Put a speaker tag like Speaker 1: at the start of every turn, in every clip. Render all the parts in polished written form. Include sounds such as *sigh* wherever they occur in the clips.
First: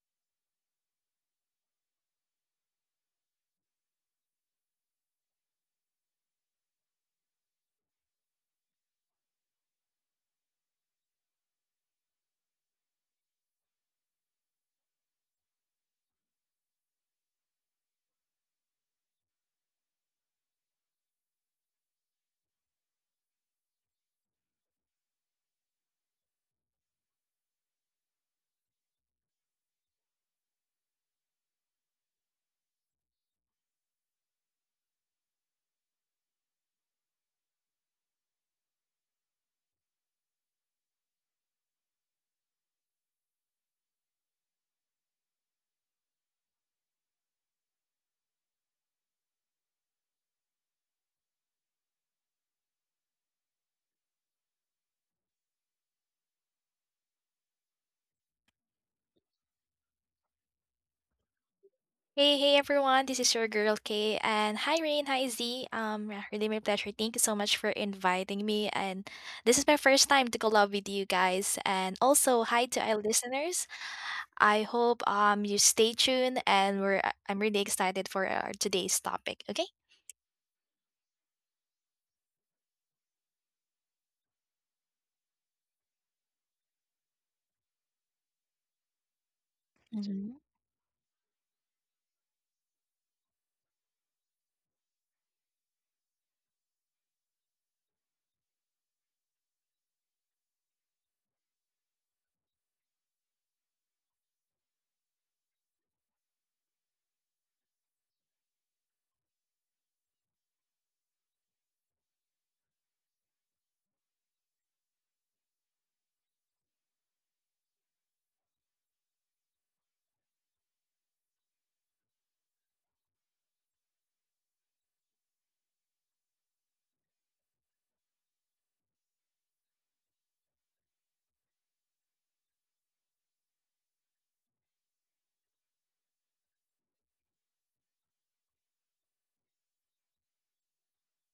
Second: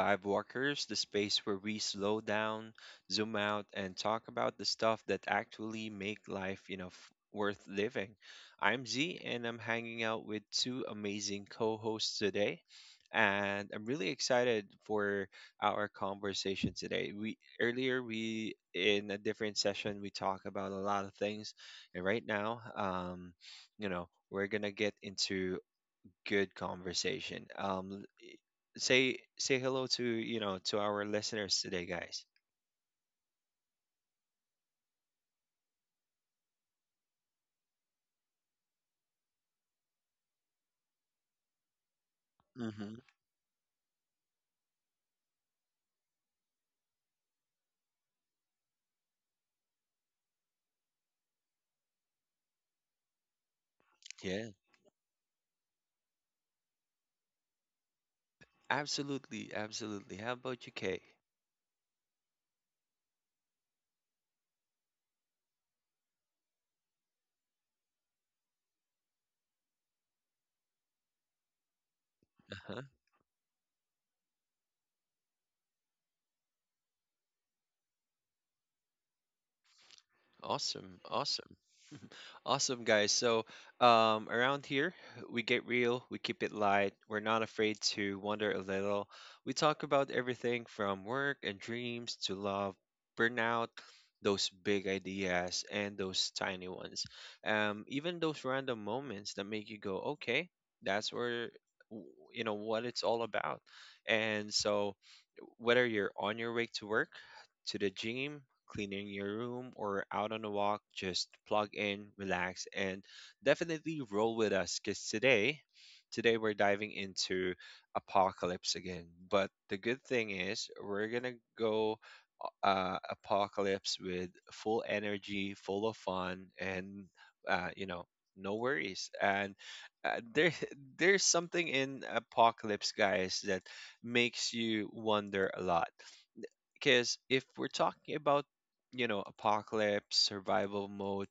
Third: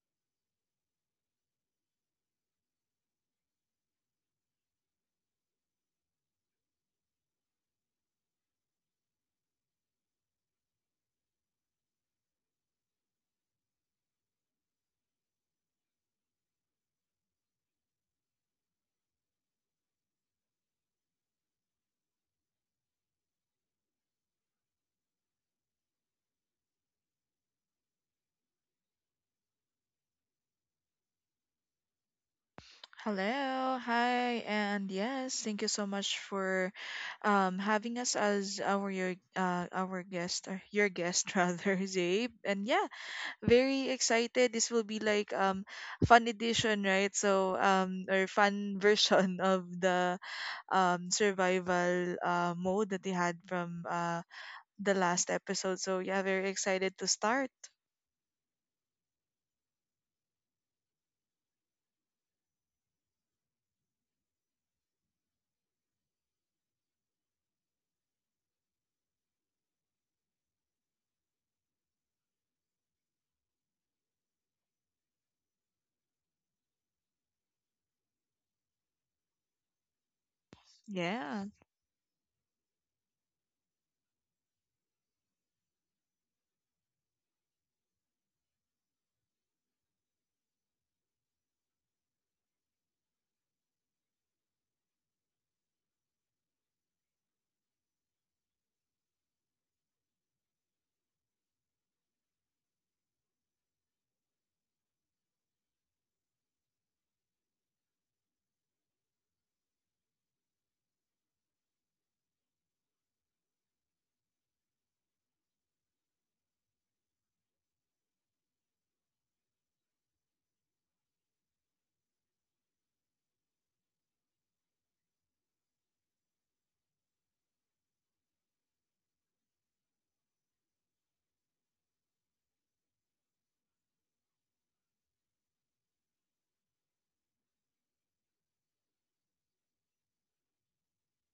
Speaker 1: Vibe Walkers, the space where we slow down, zoom out, and talk about the stuff that actually make life worth living. I'm Z, and I'm hanging out with two amazing co-hosts today, and I'm really excited for our conversation today. We in a different session we talked about a lot of things, and right now, we're gonna get into good conversation. Say hello to you know to our listeners today, guys.
Speaker 2: Hello, hi, and yes, thank you so much for having us as our your our guest or your guest *laughs* rather, Zabe. And yeah,
Speaker 1: Mm-hmm.
Speaker 2: very excited. This will be like fun edition, right? So or fun *laughs* version of the survival mode that they had from
Speaker 1: Yeah,
Speaker 2: the last episode. So yeah, very excited to start.
Speaker 1: absolutely, absolutely. How about you, Kay?
Speaker 3: Hey, hey everyone, this is your girl Kay and hi Rain, hi Z. Yeah, really my pleasure. Thank you so much for inviting me and this is my first time to collab with you guys and also
Speaker 1: Uh
Speaker 3: hi to
Speaker 1: huh.
Speaker 3: our listeners. I hope you stay tuned and we're I'm really excited for our today's topic, okay?
Speaker 1: Awesome,
Speaker 2: Yeah,
Speaker 1: awesome. Awesome, guys. So, around here, we get real, we keep it light, we're not afraid to wander a little. We talk about
Speaker 3: Hmm.
Speaker 1: everything from work and dreams to love, burnout, those big ideas, and those tiny ones. Even those random moments that make you go, okay, that's where, what it's all about. And so, whether you're on your way to work, to the gym, cleaning your room, or out on a walk, just plug in, relax, and definitely roll with us because today, we're diving into apocalypse again. But the good thing is, we're gonna go apocalypse with full energy, full of fun, and uh, you know, no worries. And uh, there, *laughs* there's something in apocalypse, guys, that makes you wonder a lot, because if we're talking about apocalypse survival mode,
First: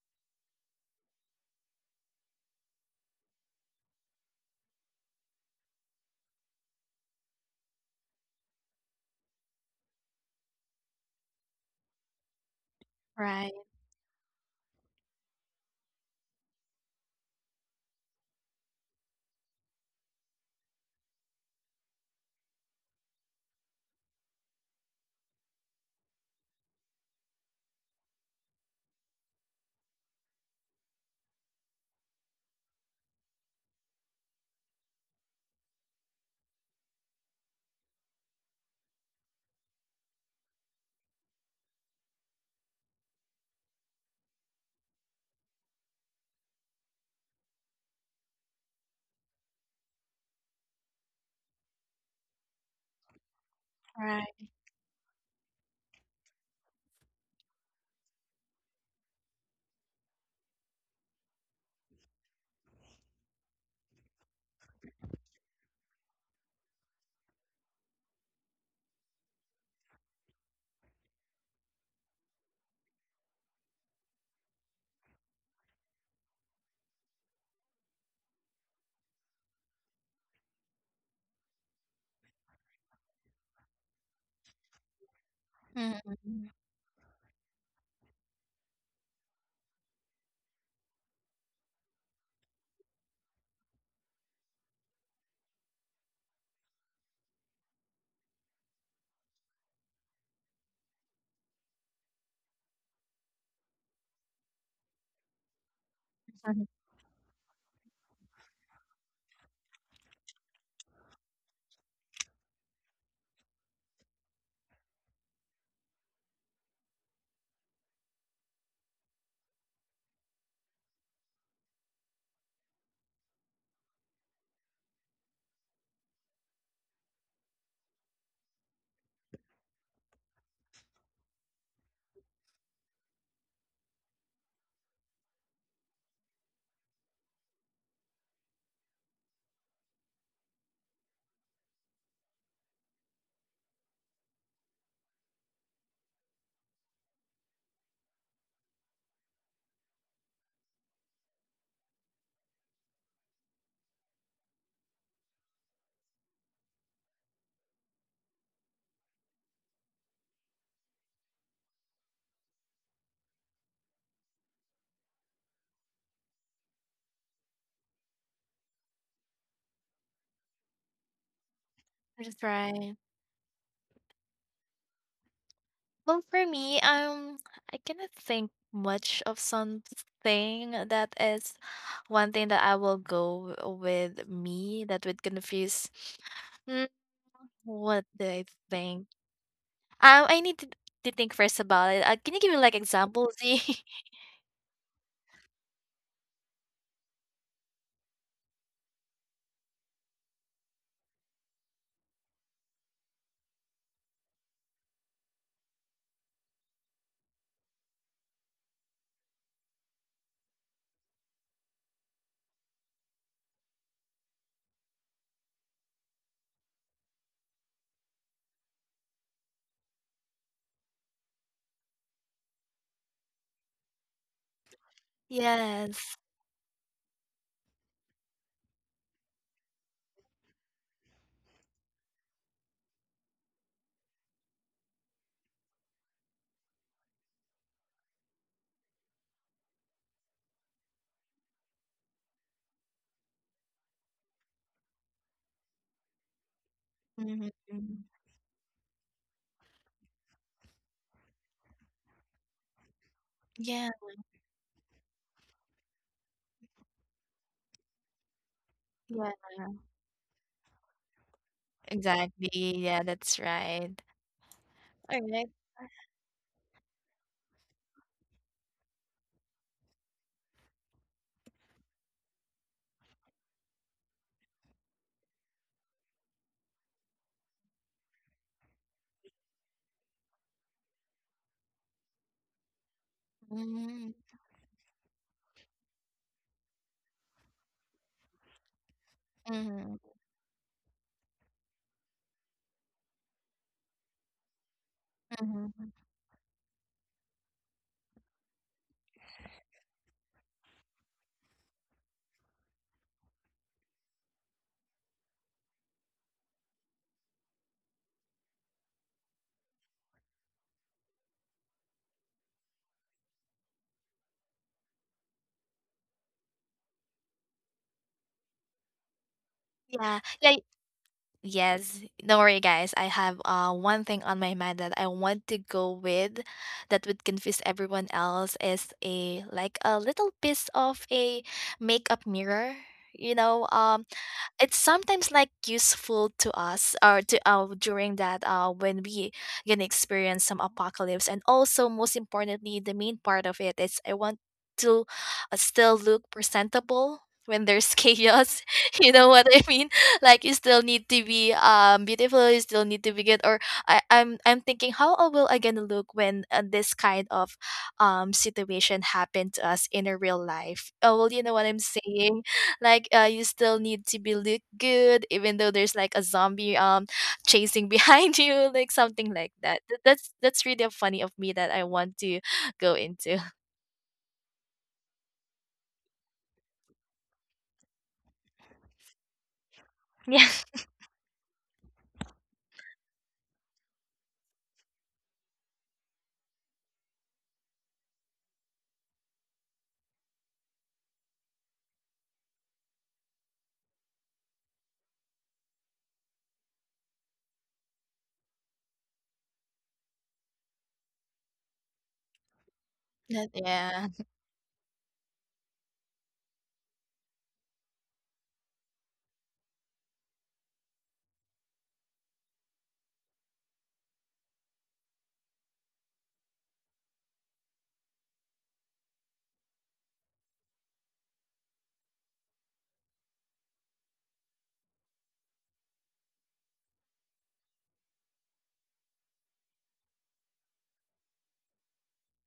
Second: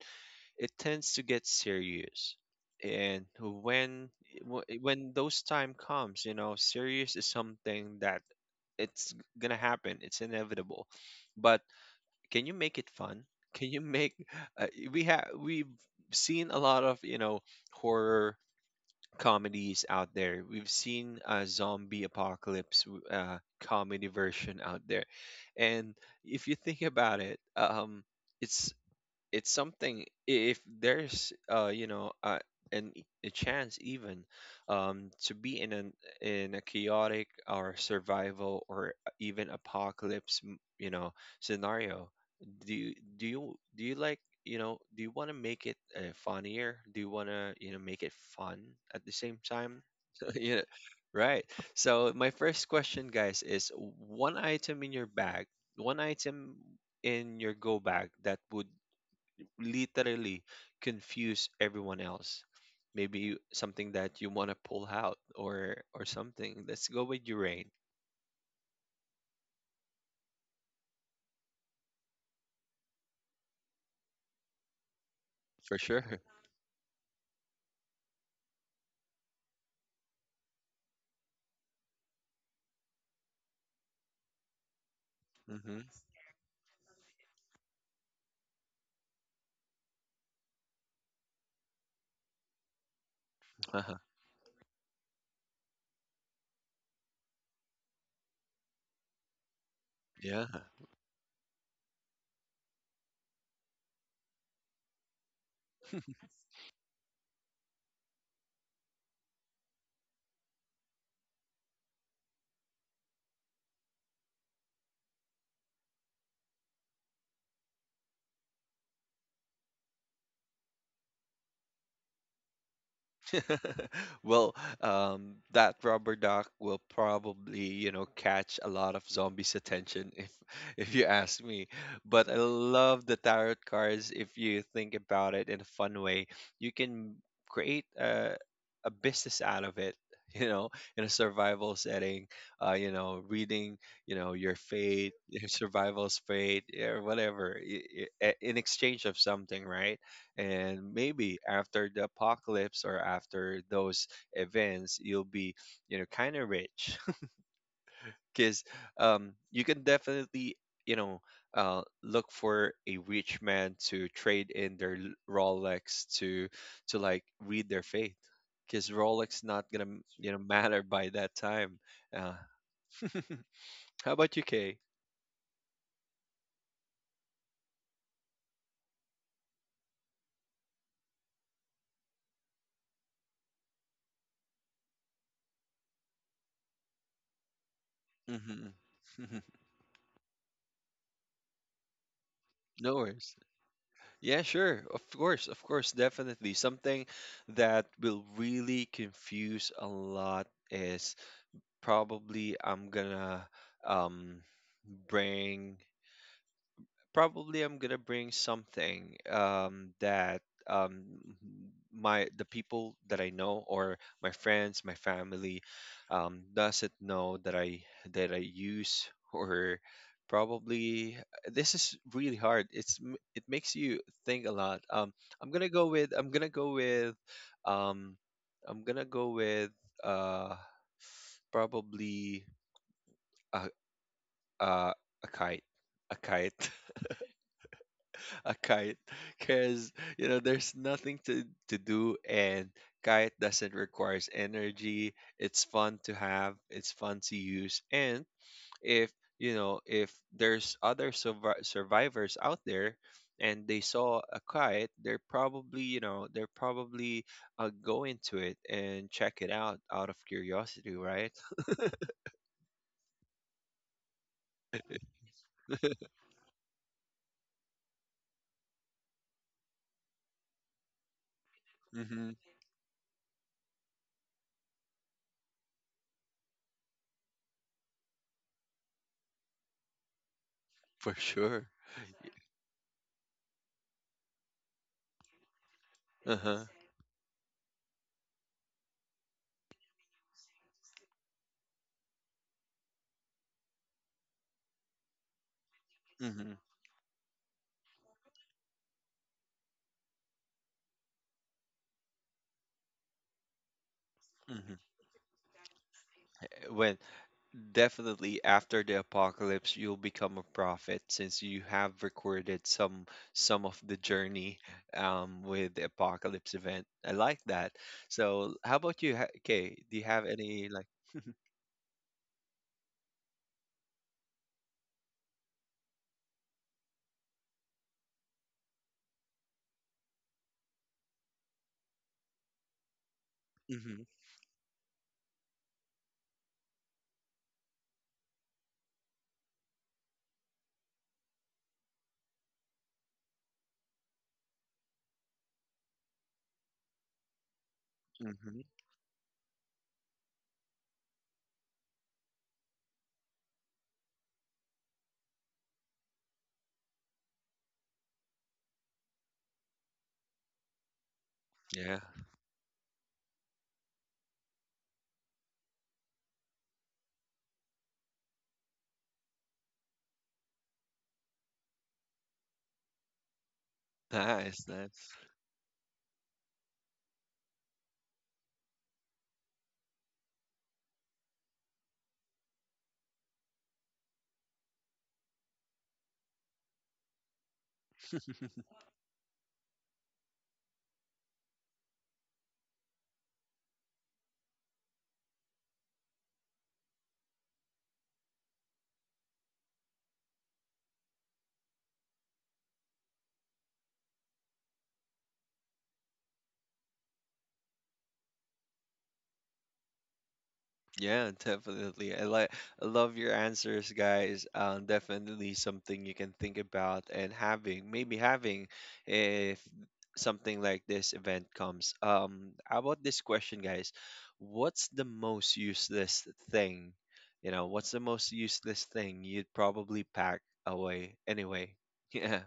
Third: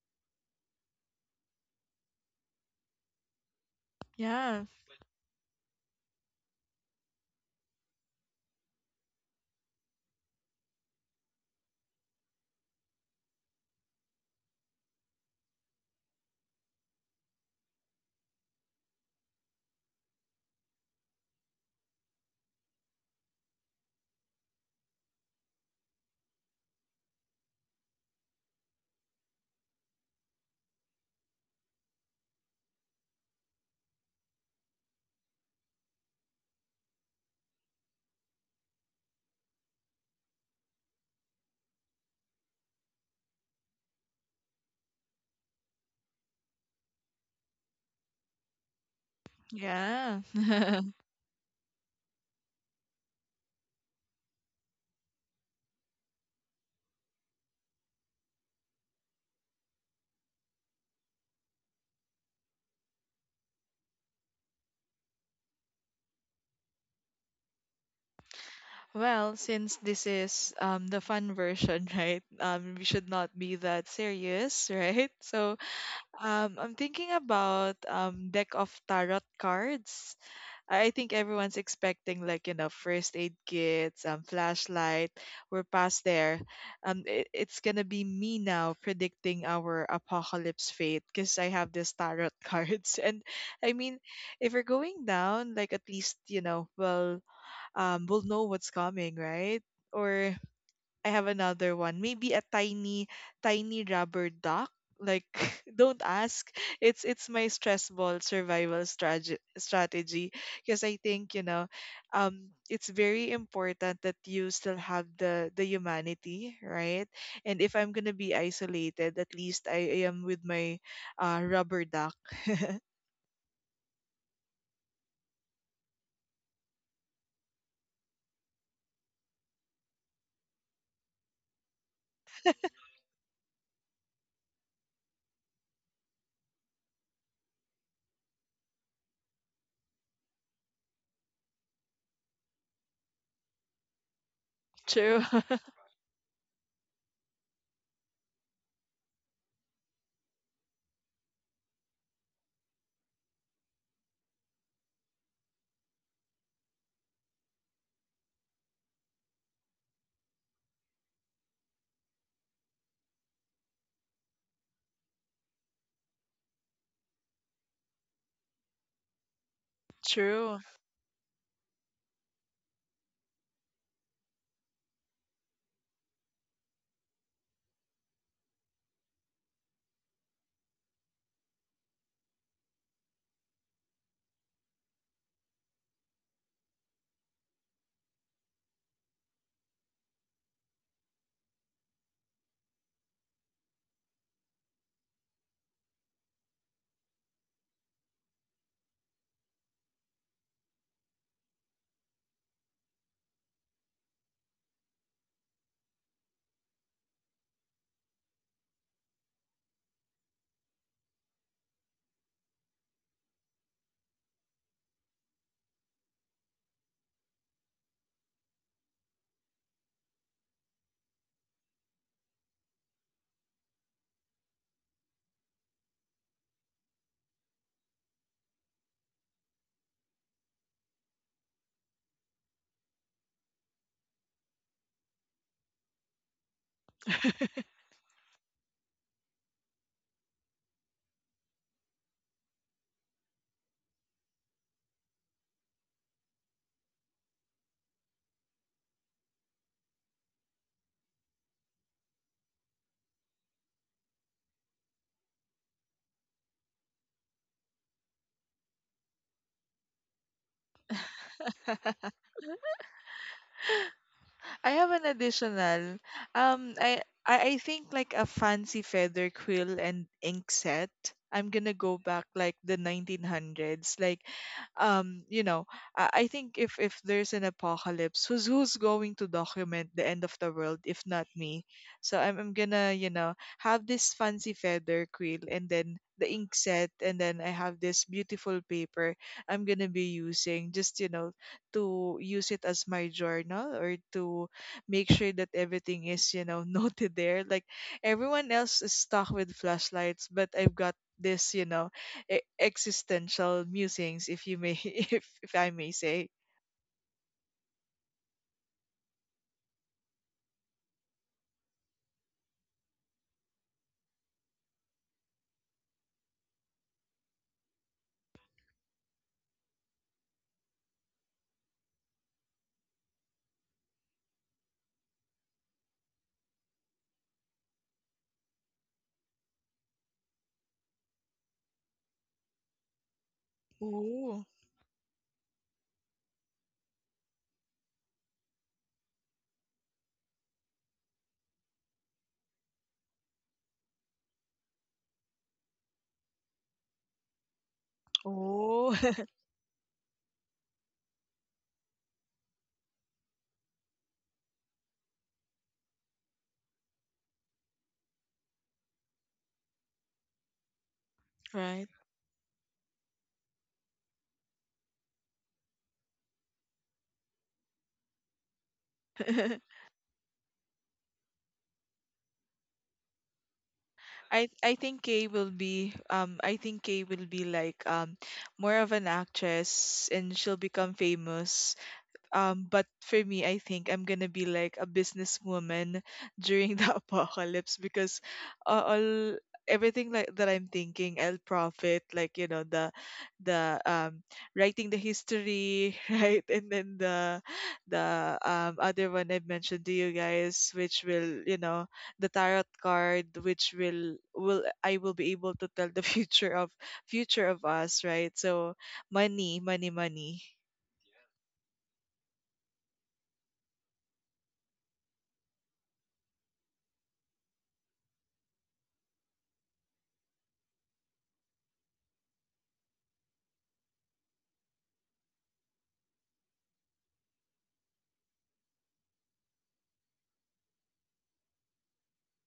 Speaker 1: it tends to get serious. And when
Speaker 2: yeah,
Speaker 1: wh- when those time comes, serious is something that it's gonna happen. It's inevitable. But can you make it fun?
Speaker 3: Right,
Speaker 1: Can you make uh, we have we've seen a lot of horror comedies out there. We've seen a zombie apocalypse comedy version out there, and if you think about it, it's it's something. If there's a chance even to be in a chaotic or survival or even apocalypse scenario, do you like do you want to make it funnier? Do you want to make it fun at the same time?
Speaker 2: yeah.
Speaker 1: *laughs* Yeah,
Speaker 2: *laughs*
Speaker 1: right. So my first question, guys, is
Speaker 3: right.
Speaker 1: one item in your go bag that would literally confuse everyone else. Maybe something that you want to pull out, or something. Let's go with Urain.
Speaker 2: Well, since this is the fun version, *laughs* right? We should not be that serious, *laughs* right? So,
Speaker 1: For sure.
Speaker 2: I'm thinking about deck of tarot cards. I think everyone's expecting like first aid kits, flashlight.
Speaker 1: *laughs*
Speaker 2: We're
Speaker 1: Hmm.
Speaker 2: past there.
Speaker 3: Mhm.
Speaker 2: It's gonna be me now predicting our apocalypse fate because I have this tarot *laughs* cards. And I
Speaker 1: Uh-huh.
Speaker 2: mean, if we're going down, like at least well, will know what's coming, right? Or
Speaker 1: Yeah.
Speaker 2: I have another one. Maybe a tiny, tiny rubber duck. Like, *laughs* don't ask. It's my stress ball survival strategy, because I think, it's very important that you still have the humanity, right? And if I'm gonna be isolated, at least I am with my rubber duck. *laughs*
Speaker 1: *laughs* Well, that rubber duck will probably, catch a lot of zombies' attention if *laughs* if you ask me. But I love the tarot cards. If you think about it in a fun way, you can create a business out of it. *laughs* You know, in a survival setting, reading, your fate,
Speaker 2: True,
Speaker 1: *laughs* your
Speaker 2: *laughs*
Speaker 1: survival's fate, or whatever, in exchange of something, right? And maybe after the apocalypse, or after those events, you'll be kind of rich. *laughs* Because you can definitely you know look for a rich man to trade in their Rolex to like read their fate, because Rolex not gonna
Speaker 2: true.
Speaker 1: matter by that time uh,
Speaker 3: That's right.
Speaker 1: *laughs* how about you, Kay?
Speaker 3: Well, for me, I cannot think much of something that is one thing that I will go with me that would confuse. Mm, what do I
Speaker 1: Hmm.
Speaker 3: think? I need to think first about it. Can you give me like
Speaker 1: *laughs* No worries.
Speaker 3: examples? *laughs*
Speaker 1: Yeah, sure. Of course, definitely. Something that will really confuse a lot is probably I'm gonna um bring probably I'm gonna bring something that um, my the people that I know, or my friends, my family, doesn't know that I use *laughs* or probably. This is really hard. It makes you think a lot. I'm gonna go with
Speaker 3: Yes.
Speaker 1: I'm gonna go with um, I'm gonna go with uh, probably a, a a kite, a kite. *laughs* A kite, because there's nothing to do, and kite doesn't requires energy. It's fun to have, it's fun to
Speaker 3: Hmm.
Speaker 1: use, and if you know if there's other survivors out there, and they
Speaker 3: Yeah.
Speaker 1: saw a kite, they're probably go into it and
Speaker 3: Yeah.
Speaker 1: check it out out of curiosity, right?
Speaker 3: Exactly. Yeah, that's right.
Speaker 2: I have an
Speaker 3: All
Speaker 1: *laughs*
Speaker 3: right.
Speaker 2: additional. Um, I, I think like a fancy feather quill and ink set. I'm gonna go back
Speaker 1: Mm-hmm.
Speaker 2: like the 1900s. Like, um, you know, I think, if there's an apocalypse, who's going to document the end of the world if
Speaker 1: For
Speaker 2: not me?
Speaker 1: sure.
Speaker 2: So I'm gonna, have
Speaker 3: Mm-hmm.
Speaker 2: this fancy feather quill, and then the ink
Speaker 1: Uh-huh.
Speaker 2: set, and then I have this beautiful paper I'm gonna
Speaker 3: Mm-hmm.
Speaker 2: be using, just, to use it as my journal, or to make sure that everything is,
Speaker 1: Mm-hmm.
Speaker 2: *laughs* noted there. Like, everyone else is stuck with flashlights, but I've got this, existential musings, if you
Speaker 1: Hmm.
Speaker 2: may. *laughs* If I may say.
Speaker 1: when Definitely after the apocalypse, you'll become a prophet, since you have recorded some of the journey with the apocalypse event. I like that. So, how about you? Okay, do you
Speaker 3: Yeah.
Speaker 1: have
Speaker 3: Yeah.
Speaker 1: any like? *laughs*
Speaker 3: Yes, don't worry, guys. I have one thing on my mind that I want to go with, that would confuse everyone else is a like a little piece of a makeup mirror. You know,
Speaker 1: Hmm.
Speaker 3: um,
Speaker 2: Oh,
Speaker 3: it's sometimes like useful to us or to during that when we gonna experience some apocalypse, and also most importantly the main part of it is I want to still look presentable when there's *laughs* chaos.
Speaker 1: Hmm.
Speaker 2: oh.
Speaker 3: You know
Speaker 2: *laughs*
Speaker 3: what I mean? Like, you still need to be beautiful, you still need to be good. Or I'm thinking how I gonna look when this kind of situation happened to us in a real life. Oh well, you know what I'm
Speaker 2: Right.
Speaker 1: Yeah,
Speaker 3: saying. Like, you still need to be look good, even though there's like a zombie *laughs* *sighs* chasing behind you, like something like
Speaker 2: *laughs*
Speaker 3: that. That's that's really a funny of me that I want to go into. *laughs*
Speaker 2: I
Speaker 1: nice,
Speaker 2: I think
Speaker 1: nice.
Speaker 2: Kay will be, I think Kay will be like, more of an actress, and
Speaker 3: Yeah.
Speaker 2: she'll become famous. But for me, I think I'm gonna be like a businesswoman *laughs* during the apocalypse, because,
Speaker 1: *laughs*
Speaker 2: all everything, like that I'm thinking, I'll profit. Like, the writing the history, *laughs* right, and then the other one I mentioned to you guys, which will, the tarot card, which
Speaker 3: Yeah,
Speaker 2: will, I will be able to tell the *laughs* future of us, right? So money, money, money.
Speaker 1: Yeah, definitely. I love your answers, guys. Definitely something you can think about, and maybe having if something like this event comes. How about this question, guys? What's the most useless thing? What's the most useless thing you'd probably pack away anyway? *laughs* Yeah.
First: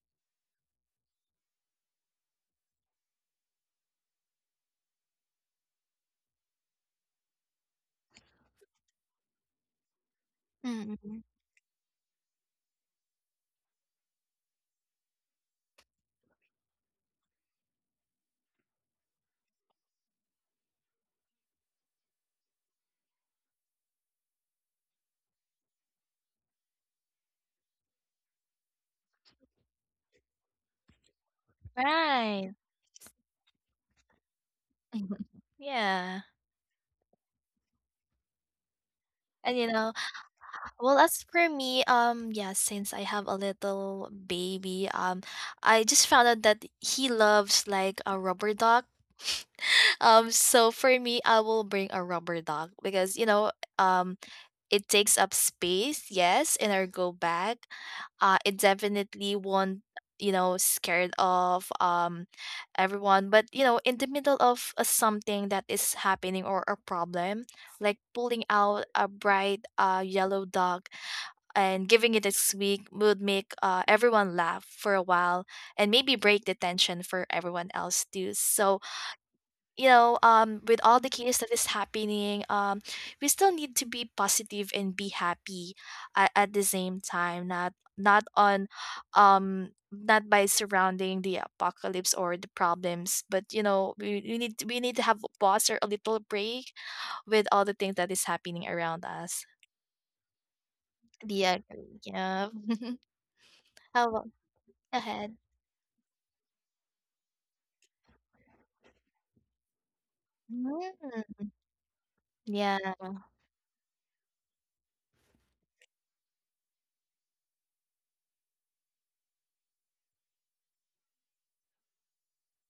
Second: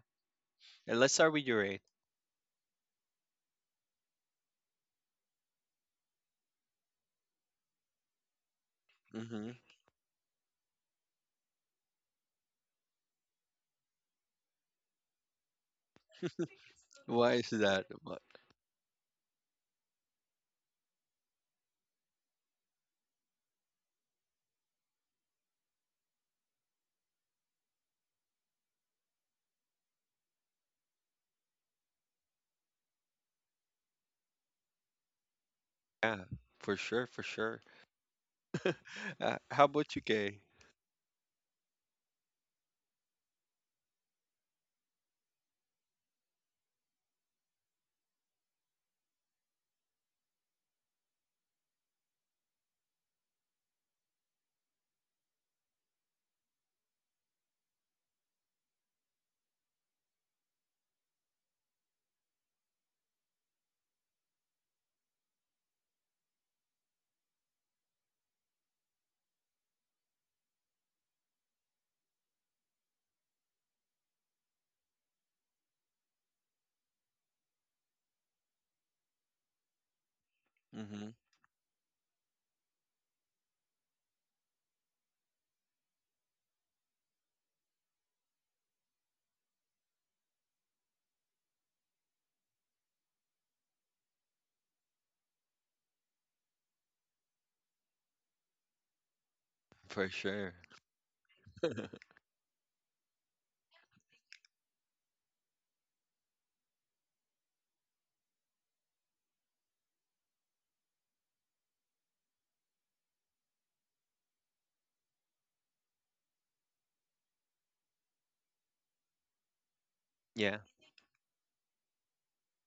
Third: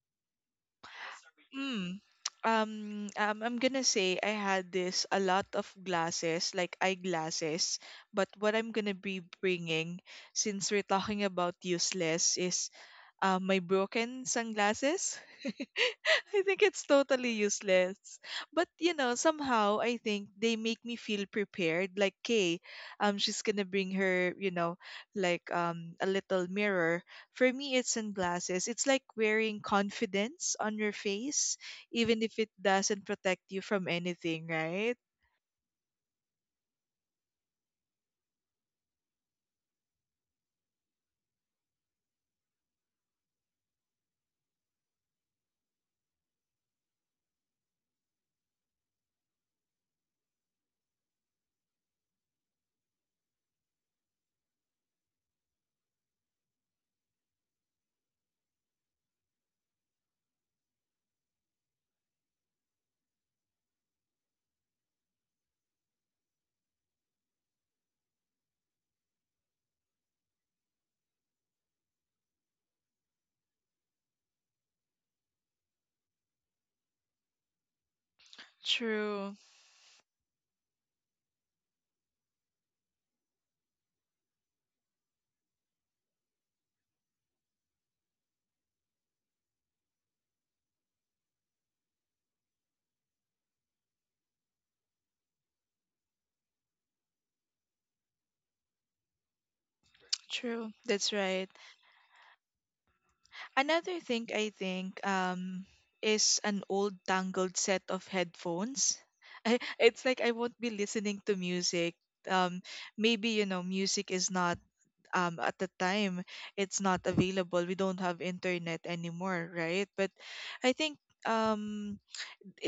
Speaker 1: And let's start with your eight.
Speaker 2: Mm. Um, I'm gonna say I had this a lot of glasses, like eyeglasses. But what I'm gonna be
Speaker 1: Mm-hmm.
Speaker 2: bringing, since we're
Speaker 3: mm,
Speaker 2: talking about useless, is, my broken sunglasses. *laughs* I think it's totally
Speaker 1: Why is that?
Speaker 2: useless. But, somehow I think they make me feel prepared. Like Kay, she's gonna bring her, like, a little mirror. For me, it's sunglasses. It's like wearing confidence on your face, even if it
Speaker 3: right.
Speaker 2: doesn't protect you from anything, right?
Speaker 3: *laughs* Yeah.
Speaker 1: Yeah, for sure, for sure. *laughs* Uh,
Speaker 3: And
Speaker 1: how
Speaker 3: you know,
Speaker 1: about you, Kay?
Speaker 3: well, as for me, yeah, since I have a little baby, I just found out that he loves like a rubber dog. *laughs* So for me, I will bring a rubber dog because you know, um, it takes up space, yes, in our go bag. It definitely won't, you know, scared of everyone. But you know, in the middle of something that is happening or a problem, like pulling out a bright yellow dog and giving it a squeak would make everyone laugh for a while and maybe break the tension for everyone else too. So
Speaker 2: True,
Speaker 3: you know, with all the chaos that is happening, we still need to be positive and be happy at the same time. Not by surrounding the apocalypse or the problems, but you know, we need to we need to have a pause or a little break with all the things that is happening around us.
Speaker 1: For sure.
Speaker 2: true. That's
Speaker 3: Do you
Speaker 2: right.
Speaker 3: agree?
Speaker 1: *laughs*
Speaker 3: Yeah. *laughs*
Speaker 2: Another
Speaker 3: How about go
Speaker 2: thing I think,
Speaker 3: ahead?
Speaker 2: is an old tangled set of headphones. *laughs* It's like I won't be listening to
Speaker 3: Mm,
Speaker 2: music. Um
Speaker 3: yeah,
Speaker 2: maybe music is not, at the time, it's not available. We don't have internet anymore, right? But
Speaker 1: Yeah,
Speaker 2: I think,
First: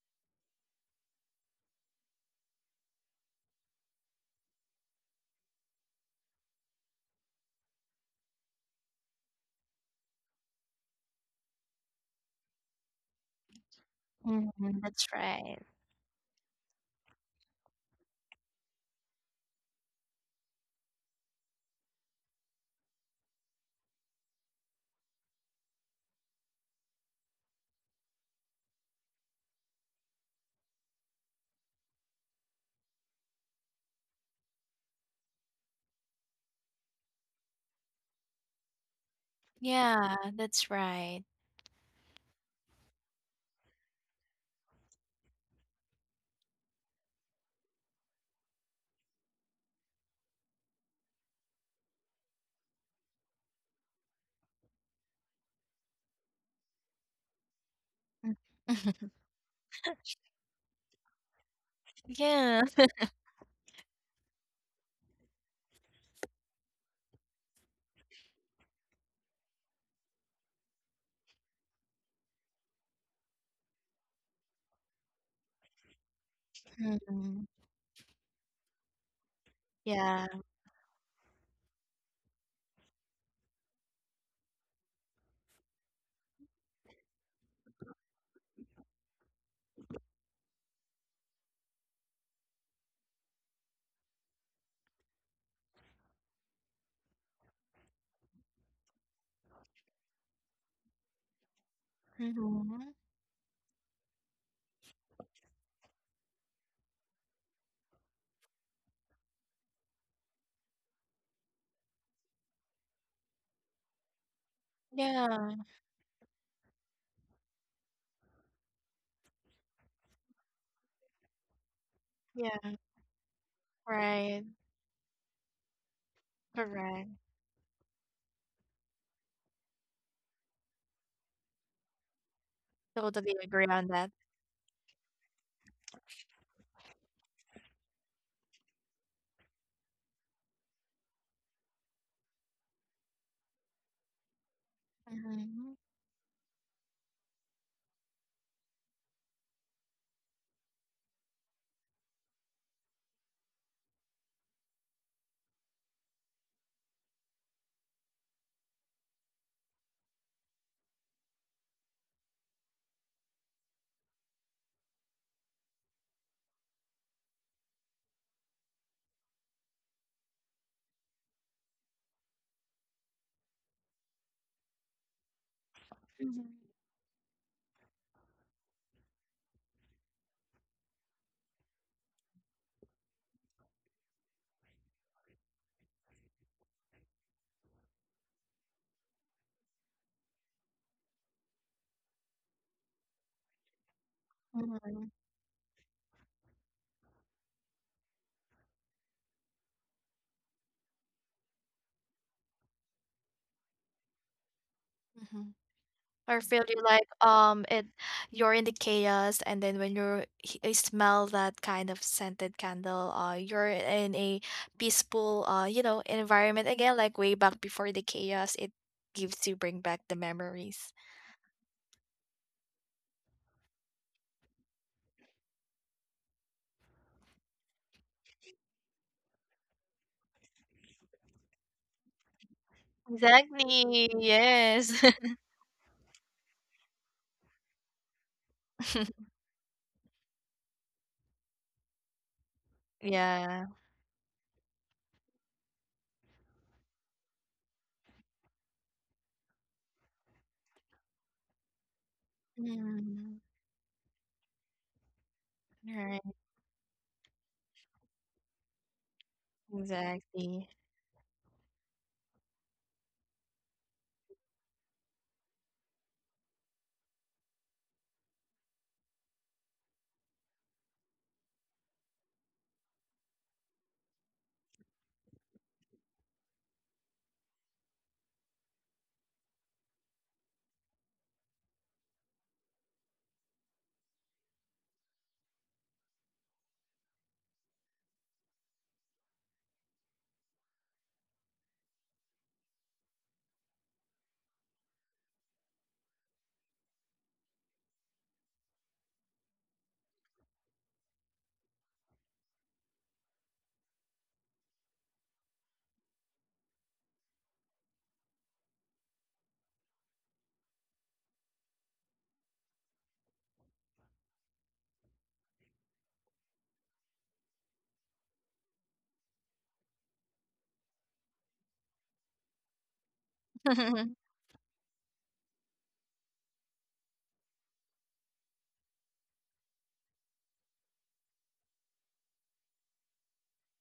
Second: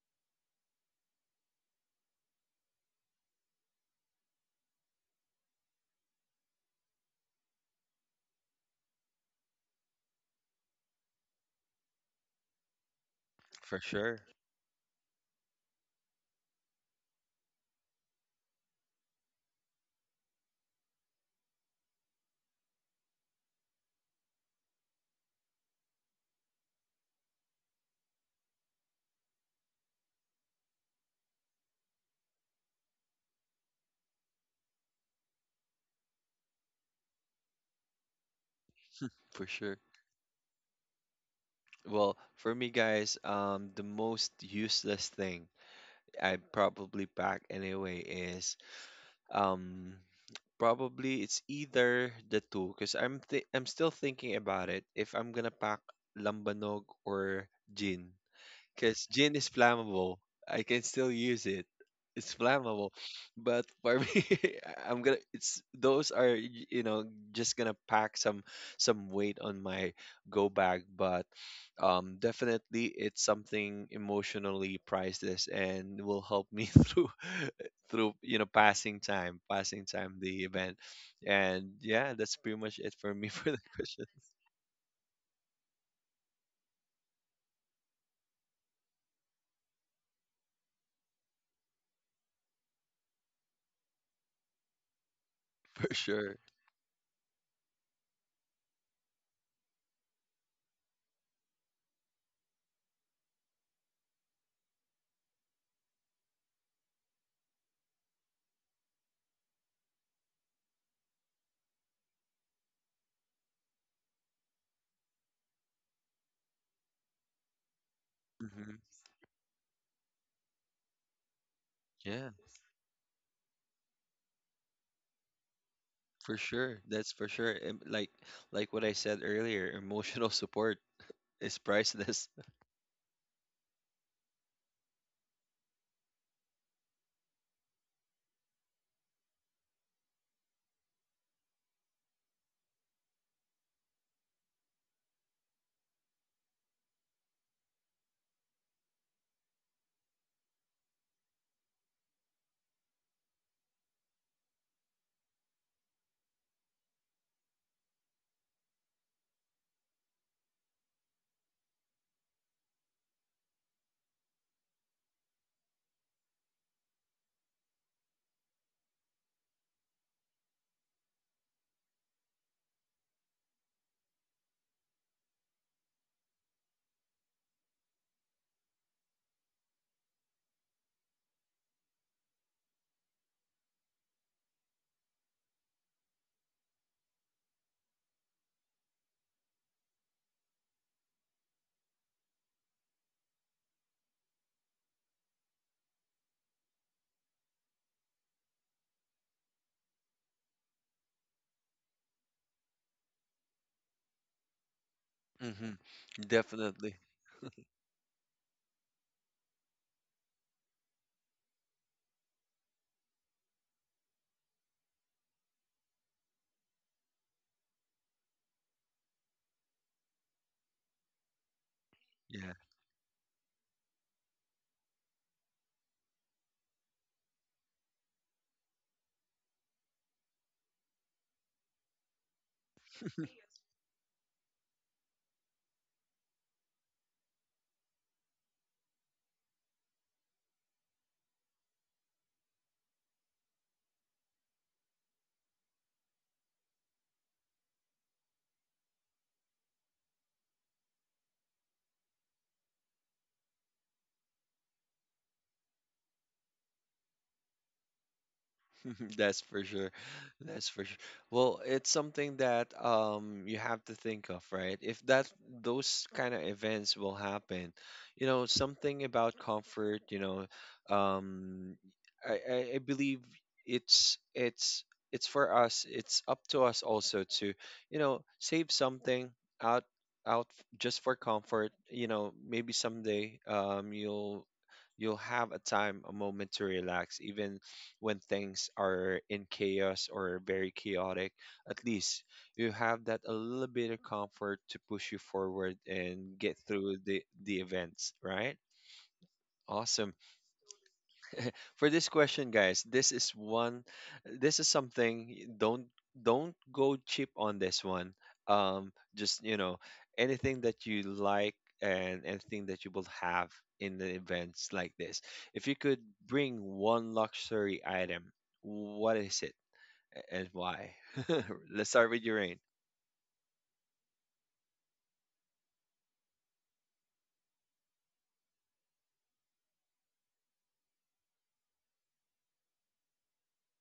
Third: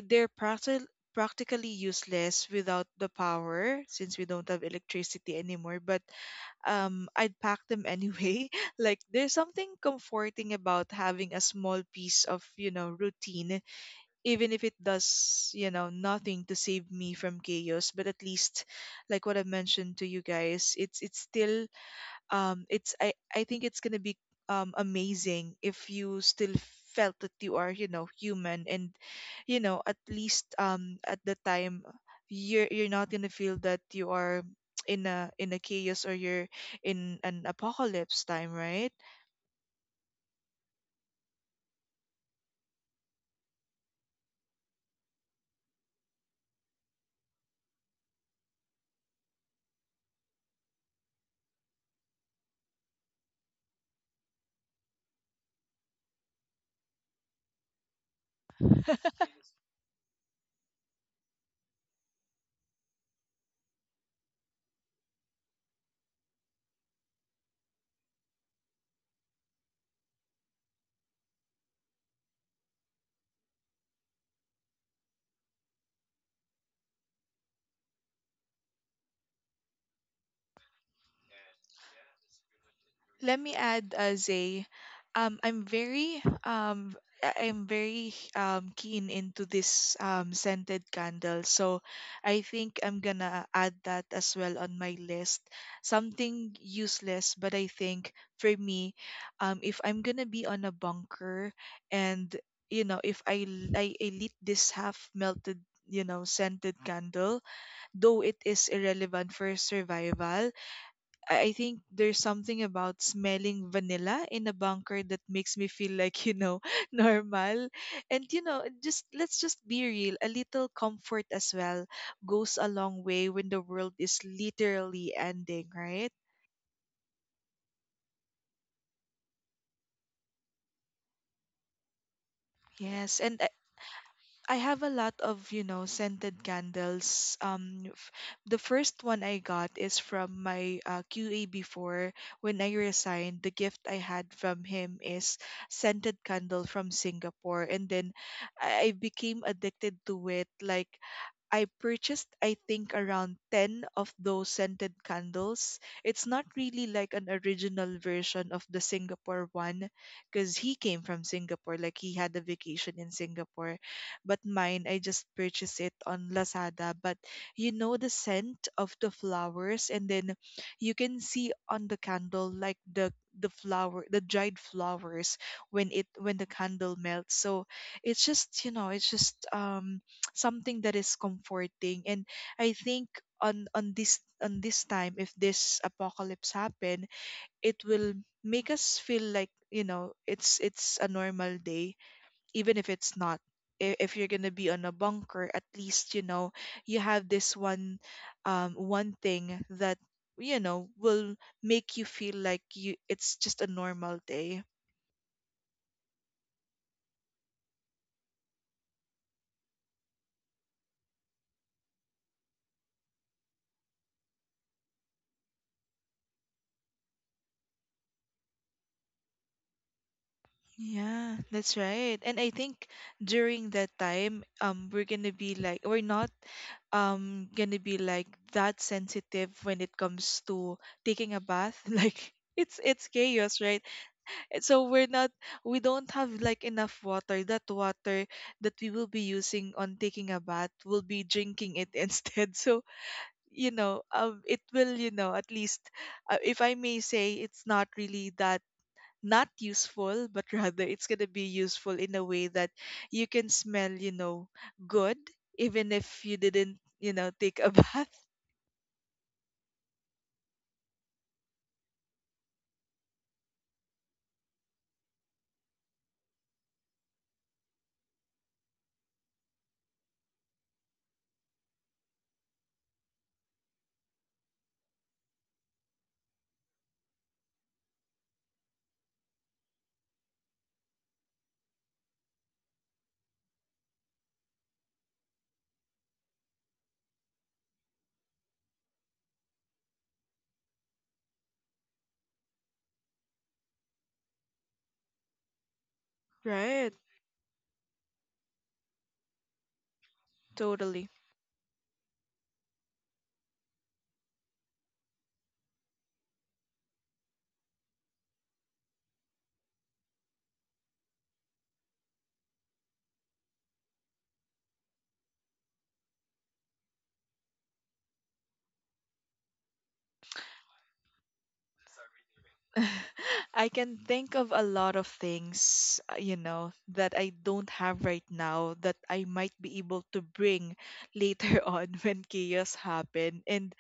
Speaker 2: they're practically useless without the power, since we don't have electricity anymore. But, I'd pack them anyway. *laughs* Like, there's something comforting about having a small piece of routine,
Speaker 1: for sure.
Speaker 2: even if it
Speaker 3: mhm, that's
Speaker 2: does,
Speaker 3: right.
Speaker 2: you know, nothing to save me from chaos. But at least, like what I mentioned to you guys, it's still, it's I think it's going to be, amazing if you still felt that you are, human. And, at least, at the time, you're not going to feel that you are in a chaos or you're in an apocalypse time, right?
Speaker 1: For sure.
Speaker 3: Yeah, that's right.
Speaker 1: Well, for me, guys, the most useless thing I probably pack anyway is um probably, it's either the two, cuz I'm still thinking about it if I'm going to pack lambanog or gin. Because
Speaker 3: *laughs*
Speaker 1: gin is flammable. I can still use it. It's
Speaker 3: Yeah.
Speaker 1: flammable, but for me, *laughs* I'm gonna. It's those are just gonna pack some weight on my go bag, but definitely it's something emotionally priceless and will help me *laughs* through
Speaker 3: Mhm.
Speaker 1: through passing time
Speaker 3: Yeah.
Speaker 1: the event, and yeah, that's pretty much it for me *laughs*
Speaker 2: Let
Speaker 1: for
Speaker 2: me
Speaker 1: the
Speaker 2: add,
Speaker 1: question.
Speaker 2: Zay. Um, I'm very um I'm very keen into this, scented candle. So I think I'm gonna add that as well on my list.
Speaker 1: For sure.
Speaker 2: Something useless, but I think for me, if I'm gonna be on a bunker, and,
Speaker 3: Mhm.
Speaker 2: if I lit this half melted, scented candle, though it is irrelevant for survival, I think there's something about smelling vanilla in a bunker that
Speaker 3: Yeah.
Speaker 2: makes me feel like *laughs* normal. And
Speaker 1: Hmm.
Speaker 2: just, let's just be real. A little comfort as well
Speaker 1: Yeah.
Speaker 2: goes a
Speaker 3: Yeah.
Speaker 2: long way when the world is
Speaker 3: Right.
Speaker 2: literally ending, right?
Speaker 1: For sure,
Speaker 3: Correct.
Speaker 1: that's for sure. Like what I said earlier, *laughs* emotional support is priceless.
Speaker 2: Yes.
Speaker 3: Totally
Speaker 2: And
Speaker 3: agree on that.
Speaker 2: I have a lot of scented candles. The first one I got is from my, QA before, when I resigned. The gift I had from him is
Speaker 3: Mhm.
Speaker 2: scented candle from Singapore, and then I became addicted to it. Like, I purchased, I think, around 10 of those scented candles. It's not really like an original version of the Singapore one, because he came from Singapore, like he had a vacation in Singapore. But mine, I just purchased it on Lazada. But, the scent of the flowers, and then you can see on the candle, like the flower the dried flowers, when
Speaker 3: Mhm.
Speaker 2: the candle melts. So it's just something that is comforting. And I think on this time, if this apocalypse happen, it will make us feel like, it's a normal day, even if it's not. If you're going to be on a
Speaker 3: Mhm.
Speaker 2: bunker, at least, you have this one thing that, will make you feel like, you, it's just a normal day.
Speaker 1: *laughs*
Speaker 3: Mhm.
Speaker 1: Hmm.
Speaker 3: Or feel you
Speaker 1: Definitely.
Speaker 3: like it you're in the chaos, and then when you smell that kind of scented candle, you're in a peaceful you know environment again, like way back before the chaos. It gives you, bring back the memories.
Speaker 2: Yeah, that's right. And I think during that time, we're gonna be like, we're not, gonna be like that sensitive when it comes to taking a bath. *laughs* Like, it's chaos, right?
Speaker 3: Exactly.
Speaker 2: And so
Speaker 3: Yes.
Speaker 2: we don't have like enough water. That water that we
Speaker 3: *laughs*
Speaker 2: will be using on taking a bath, we'll be drinking it *laughs* instead. So,
Speaker 3: Yeah.
Speaker 2: it will at least, if I may say, it's not really that not useful, but rather it's going to be useful in a way that you
Speaker 3: Mm.
Speaker 2: can smell good, even
Speaker 3: Right.
Speaker 2: if you didn't take a *laughs* bath.
Speaker 1: *laughs* That's for sure. That's
Speaker 3: Exactly.
Speaker 1: for sure. Well, it's something that you have to think of, right? If that those kind of events will happen, something about comfort, um I believe it's it's it's for us. It's up to us also to, save something out out just for comfort. Maybe someday you'll have a time, a moment to relax, even when things are in chaos or very chaotic. At least you have that a little bit of comfort to push you forward and get
Speaker 2: Right.
Speaker 1: through the events, right? Awesome.
Speaker 2: Totally.
Speaker 1: For this question, guys, this is something, don't go cheap on this one. Just, anything that you like, and anything that you will have in the events like this. If you could bring one luxury item, what is it? And why? *laughs* Let's start with your Urain.
Speaker 2: *laughs* I can think
Speaker 3: *laughs*
Speaker 2: of a lot of things, that I don't have right now that I might be able to bring later *laughs* on when chaos happen. And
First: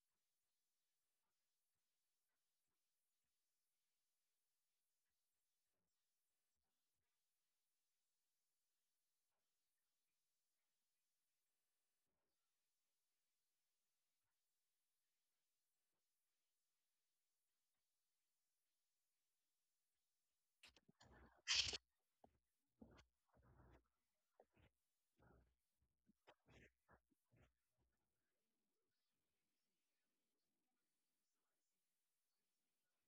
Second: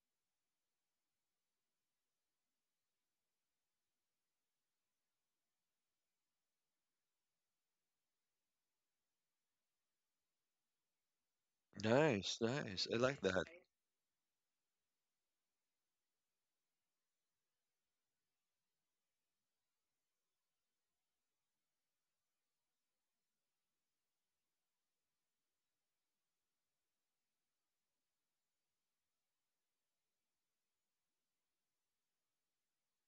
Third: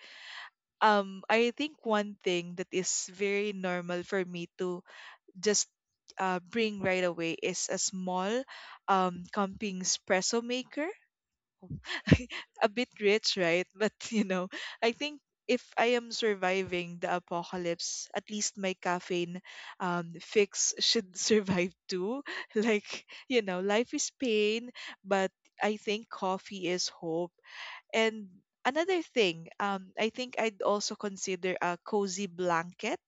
Speaker 2: um, I think one thing that is very normal for me to just, bring right away is a small, camping espresso maker. *laughs*
Speaker 1: Nice,
Speaker 2: A
Speaker 1: nice.
Speaker 2: bit
Speaker 1: I like
Speaker 2: rich,
Speaker 1: that.
Speaker 2: right? But *laughs* I think if I am surviving the apocalypse, at least my caffeine, fix should survive too. *laughs* Like, life is pain, but I think coffee is hope. And another thing, I think I'd also consider a cozy blanket,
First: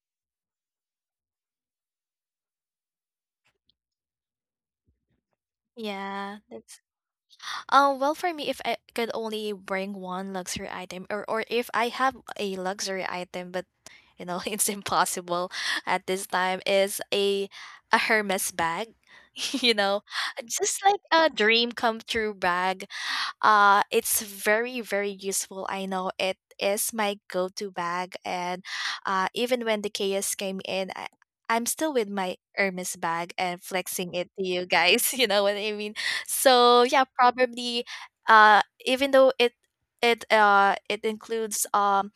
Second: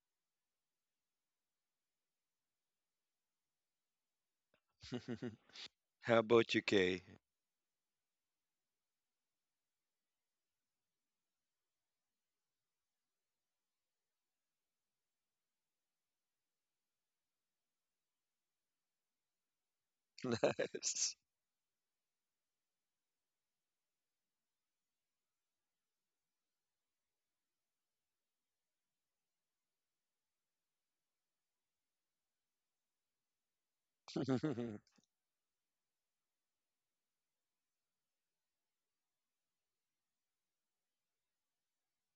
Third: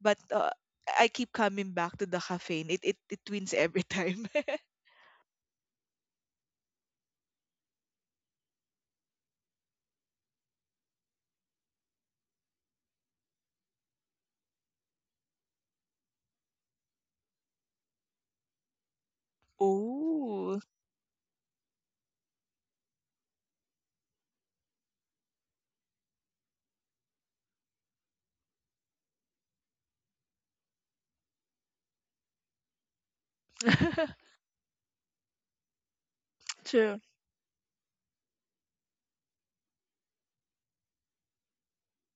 Speaker 2: but, I keep coming back to the caffeine. It wins every time. *laughs*
Speaker 1: *laughs* How
Speaker 3: Yeah,
Speaker 1: about you,
Speaker 3: that's
Speaker 1: Kay?
Speaker 3: well, for me, if I could only bring one luxury item, or if I have a luxury item but you know *laughs* it's impossible at this time, is a Hermes bag. *laughs* You know,
Speaker 2: Oh.
Speaker 1: *laughs*
Speaker 3: just like
Speaker 1: Nice.
Speaker 3: a dream come true bag. It's very, very useful. I know it is my go to bag. And even when the chaos came in, I'm still with my Hermes bag and flexing it
Speaker 2: *laughs*
Speaker 3: to you
Speaker 1: *laughs*
Speaker 3: guys. *laughs* You know what I mean? So
Speaker 2: True.
Speaker 3: yeah, probably even though it includes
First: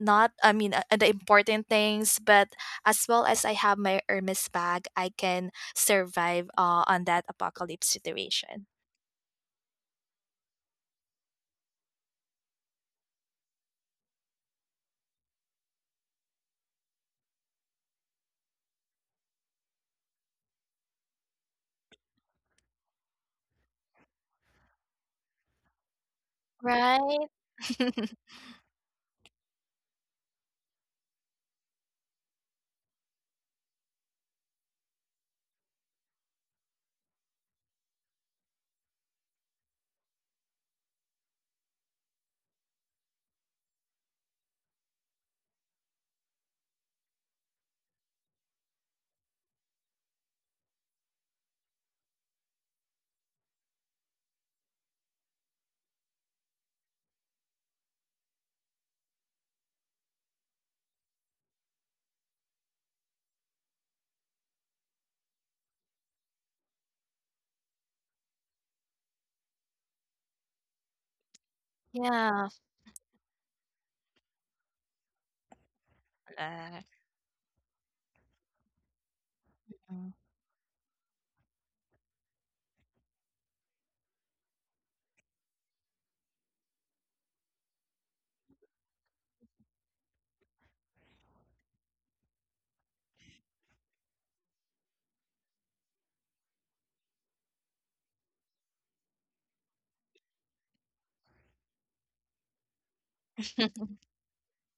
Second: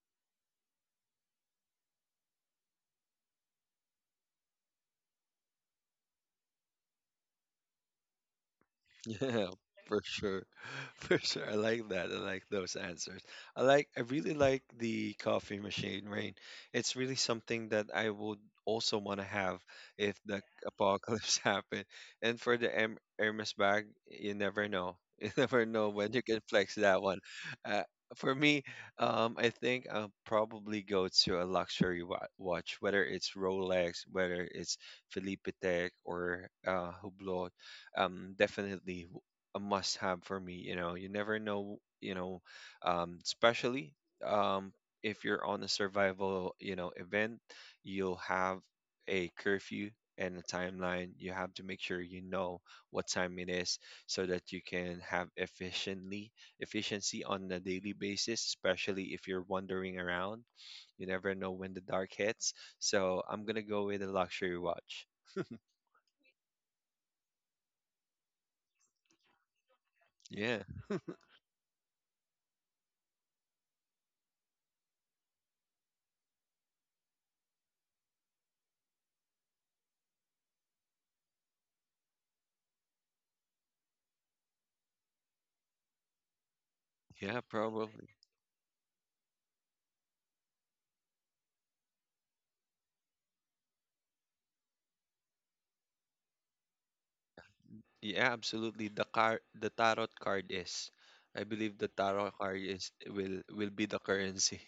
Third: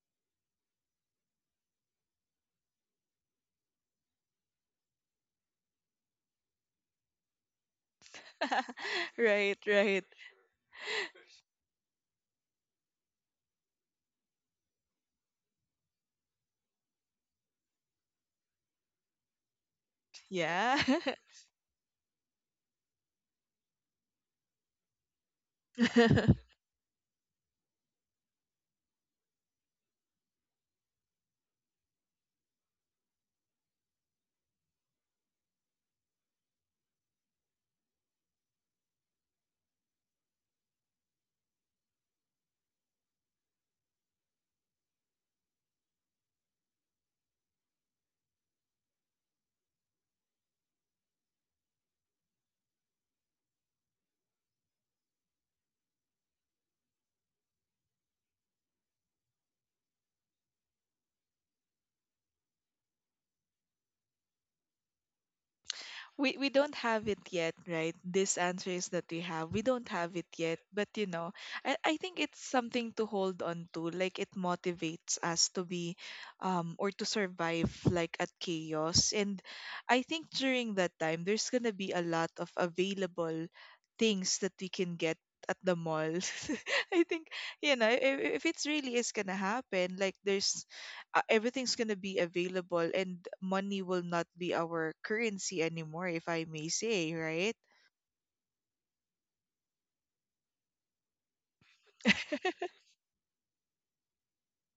Speaker 3: not, the important things, but as well as I have my Hermes bag I can survive on that apocalypse situation.
Speaker 2: *laughs*
Speaker 1: *laughs* Yeah,
Speaker 2: Right,
Speaker 1: for
Speaker 2: right.
Speaker 1: sure. *laughs* For sure. I like that. I like those answers. I really like the coffee machine, Rain. It's really something that I would also want to have if the
Speaker 2: Yeah.
Speaker 1: apocalypse *laughs* happened. And for the Hermes bag, you never know. *laughs* You never know when you can
Speaker 2: *laughs*
Speaker 1: flex that one.
Speaker 3: Right.
Speaker 1: Uh,
Speaker 3: *laughs*
Speaker 1: for me, I think I'll probably go to a luxury watch, whether it's Rolex, whether it's Felipe Tech, or Hublot. Definitely a must have for me, you never know, especially um if you're on a survival event, you'll have a curfew and a timeline. You have to make sure you know what time it is, so that you can have efficiently efficiency on a daily basis, especially if you're wandering around. You never know when the dark hits. So I'm gonna go with a luxury watch.
Speaker 2: We don't have it yet, right? These answers that we don't have it
Speaker 1: Yeah.
Speaker 2: yet, but, I think it's
Speaker 3: Yeah.
Speaker 2: something to hold on to, like it motivates us to be,
Speaker 3: Back.
Speaker 2: or to survive, like at chaos. And I
Speaker 3: Mm.
Speaker 2: think during that time, there's gonna be a lot of available things that we can get at the mall. *laughs* I think,
Speaker 1: Yeah,
Speaker 2: you know
Speaker 1: probably.
Speaker 2: if, if it's really is gonna happen, like there's everything's going to be available, and money will not be our currency anymore, if I may say, right?
Speaker 1: Yeah, absolutely. The card, the tarot card is. I believe the tarot card is will be the
Speaker 3: *laughs*
Speaker 1: currency.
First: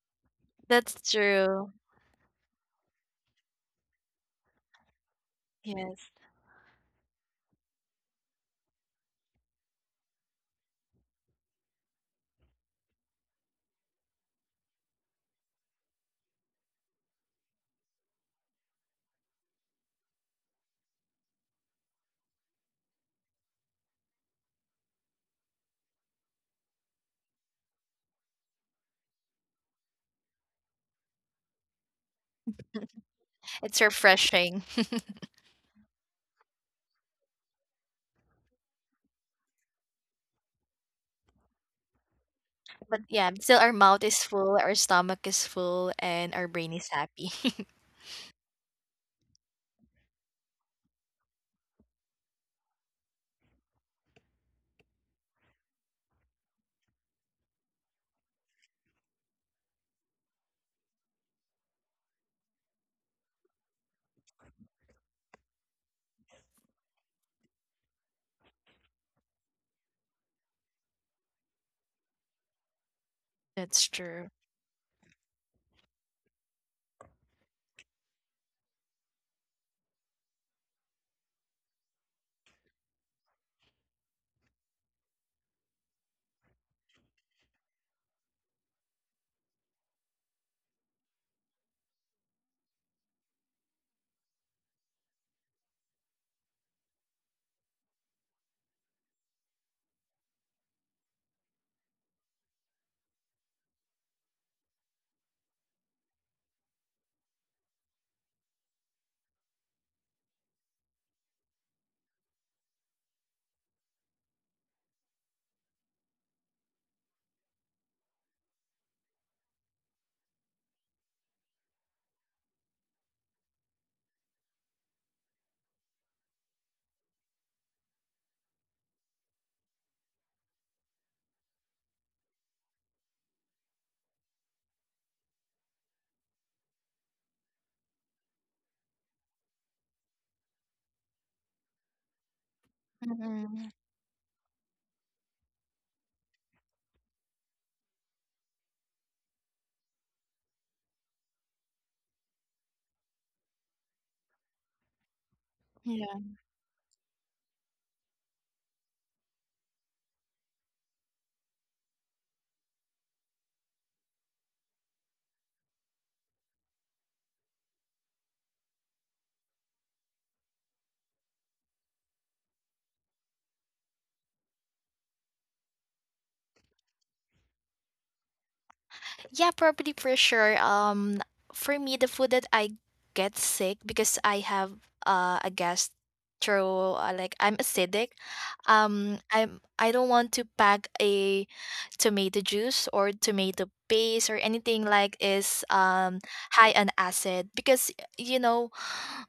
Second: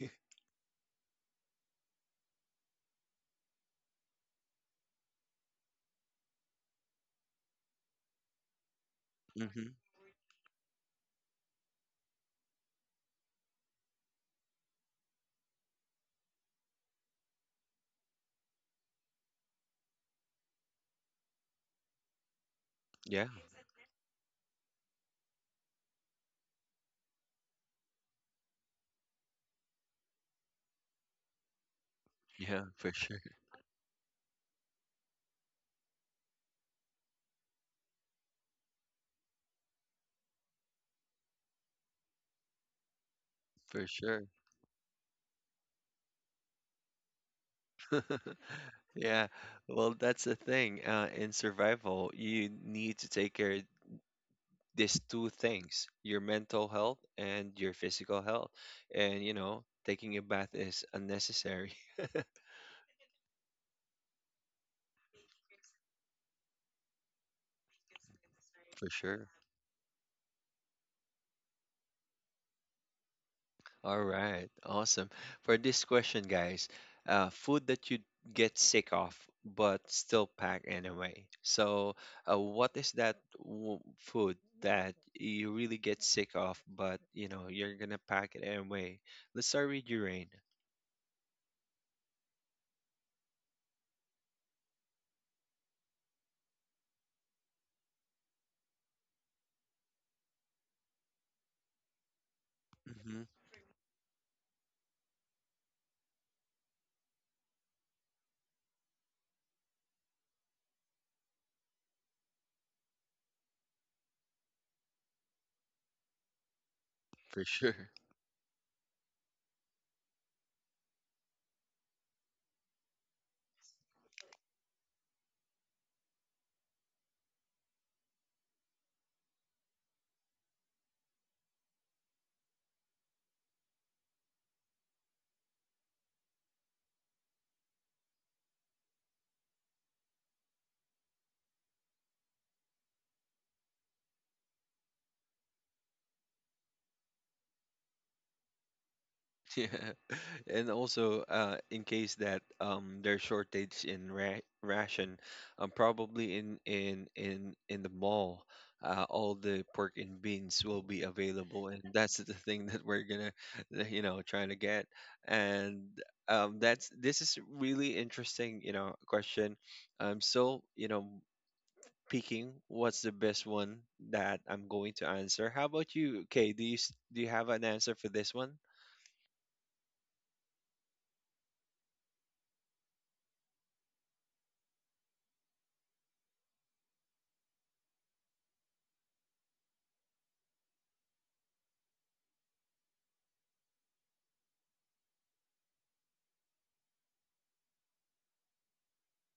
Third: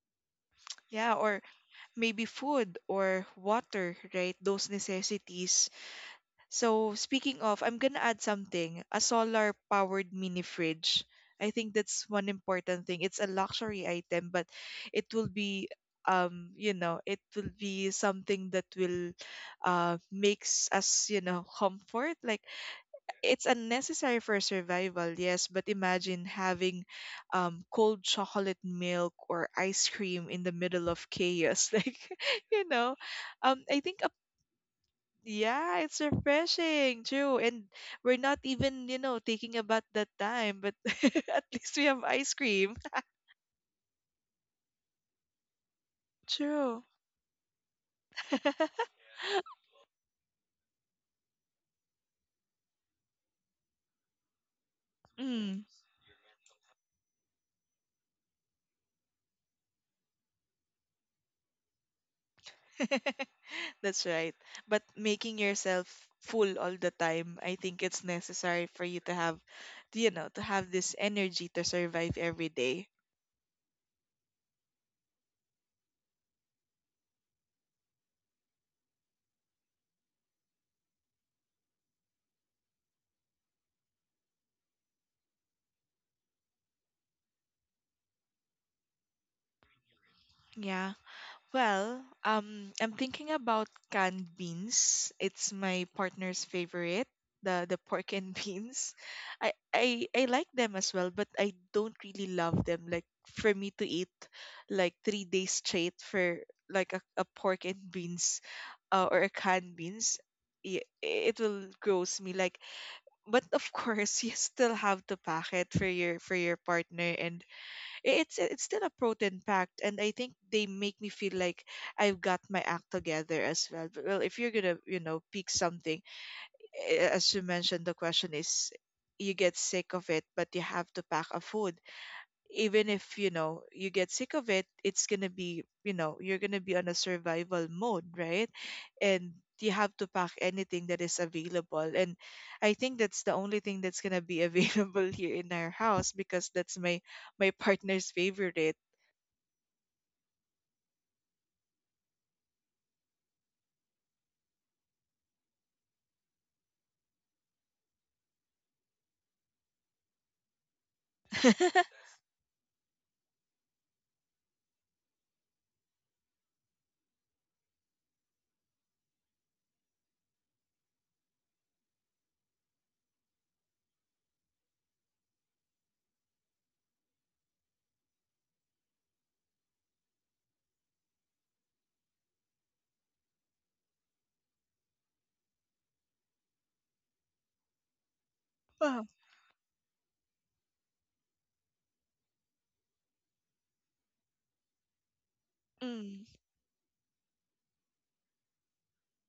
Speaker 3: That's
Speaker 2: Yeah, or
Speaker 3: true.
Speaker 2: maybe food or water, right, those necessities.
Speaker 3: Yes.
Speaker 2: So, speaking of, I'm going to add something, a solar
Speaker 1: *laughs* Hmm.
Speaker 2: powered mini fridge. I think that's one important thing. It's a luxury item, but it will be you know it will be something that will, makes us, comfort, like.
Speaker 1: Yeah,
Speaker 2: It's unnecessary for survival, yes, but imagine having, cold chocolate milk or ice cream in the middle of chaos. *laughs* Like,
Speaker 1: yeah,
Speaker 2: you
Speaker 1: for
Speaker 2: know,
Speaker 1: sure,
Speaker 2: um,
Speaker 3: It's
Speaker 2: I think, a,
Speaker 3: refreshing. *laughs*
Speaker 2: yeah, it's refreshing, true. And we're not even, thinking about that time, but *laughs* at least we have ice cream.
Speaker 3: But yeah, still our
Speaker 1: for
Speaker 3: mouth
Speaker 1: sure.
Speaker 3: is full, our stomach is full,
Speaker 2: *laughs*
Speaker 3: and our brain
Speaker 2: True.
Speaker 3: is happy.
Speaker 1: *laughs*
Speaker 2: *laughs*
Speaker 1: Yeah, well, that's the thing. In survival, you need to take care of these two
Speaker 2: Mm.
Speaker 1: things, your mental health and your physical health. And taking a bath is unnecessary.
Speaker 2: *laughs* That's right. But making yourself full all the time, I think it's necessary
Speaker 1: *laughs* For
Speaker 2: for you to
Speaker 1: sure.
Speaker 2: have, you know, to have this energy to survive every day.
Speaker 3: *laughs* That's
Speaker 1: All
Speaker 3: true.
Speaker 1: right, awesome. For this question, guys, food that you get sick of but still pack anyway. So, what is that w food that you really get sick of, but you're gonna pack it anyway? Let's start with your rain.
Speaker 2: Yeah. Well, I'm thinking about canned beans. It's my partner's favorite, the pork and *laughs* beans. I like them as well, but I don't really love them. Like
Speaker 1: Hmm.
Speaker 2: for me to eat like 3 days straight for like a pork and beans or canned beans, it will gross me. Like, but of *laughs* course, you still have to pack it for your partner,
Speaker 1: For
Speaker 2: and
Speaker 1: sure.
Speaker 2: it's still a protein packed. And I think they make me feel like I've got my act together as well. But, well, if you're gonna pick something, as you mentioned, the question is you get sick of it, but you have to pack a food even if you know you get sick of it, it's gonna be you're gonna be on a survival mode, right? And you have to pack anything that is available, and I think that's the only
Speaker 3: Mhm.
Speaker 2: thing that's gonna be available *laughs* here in our house because that's my partner's favorite.
Speaker 1: Yeah. *laughs* And also, in case that there's shortage in ra ration, probably in the mall, all the pork and beans will be available, and
Speaker 2: *laughs*
Speaker 1: that's the thing that we're gonna, *laughs* trying to get. And that's this is really interesting, question. I'm still, picking what's the best one that I'm going to answer. How about you, Kay? Do you have an answer for this one?
Speaker 3: Yeah, probably for sure. For me, the food that I get sick because I have a gastro, like I'm acidic.
Speaker 2: Wow.
Speaker 3: I don't want to pack a tomato juice or tomato paste or anything like is
Speaker 2: Mm.
Speaker 3: high on acid because you know,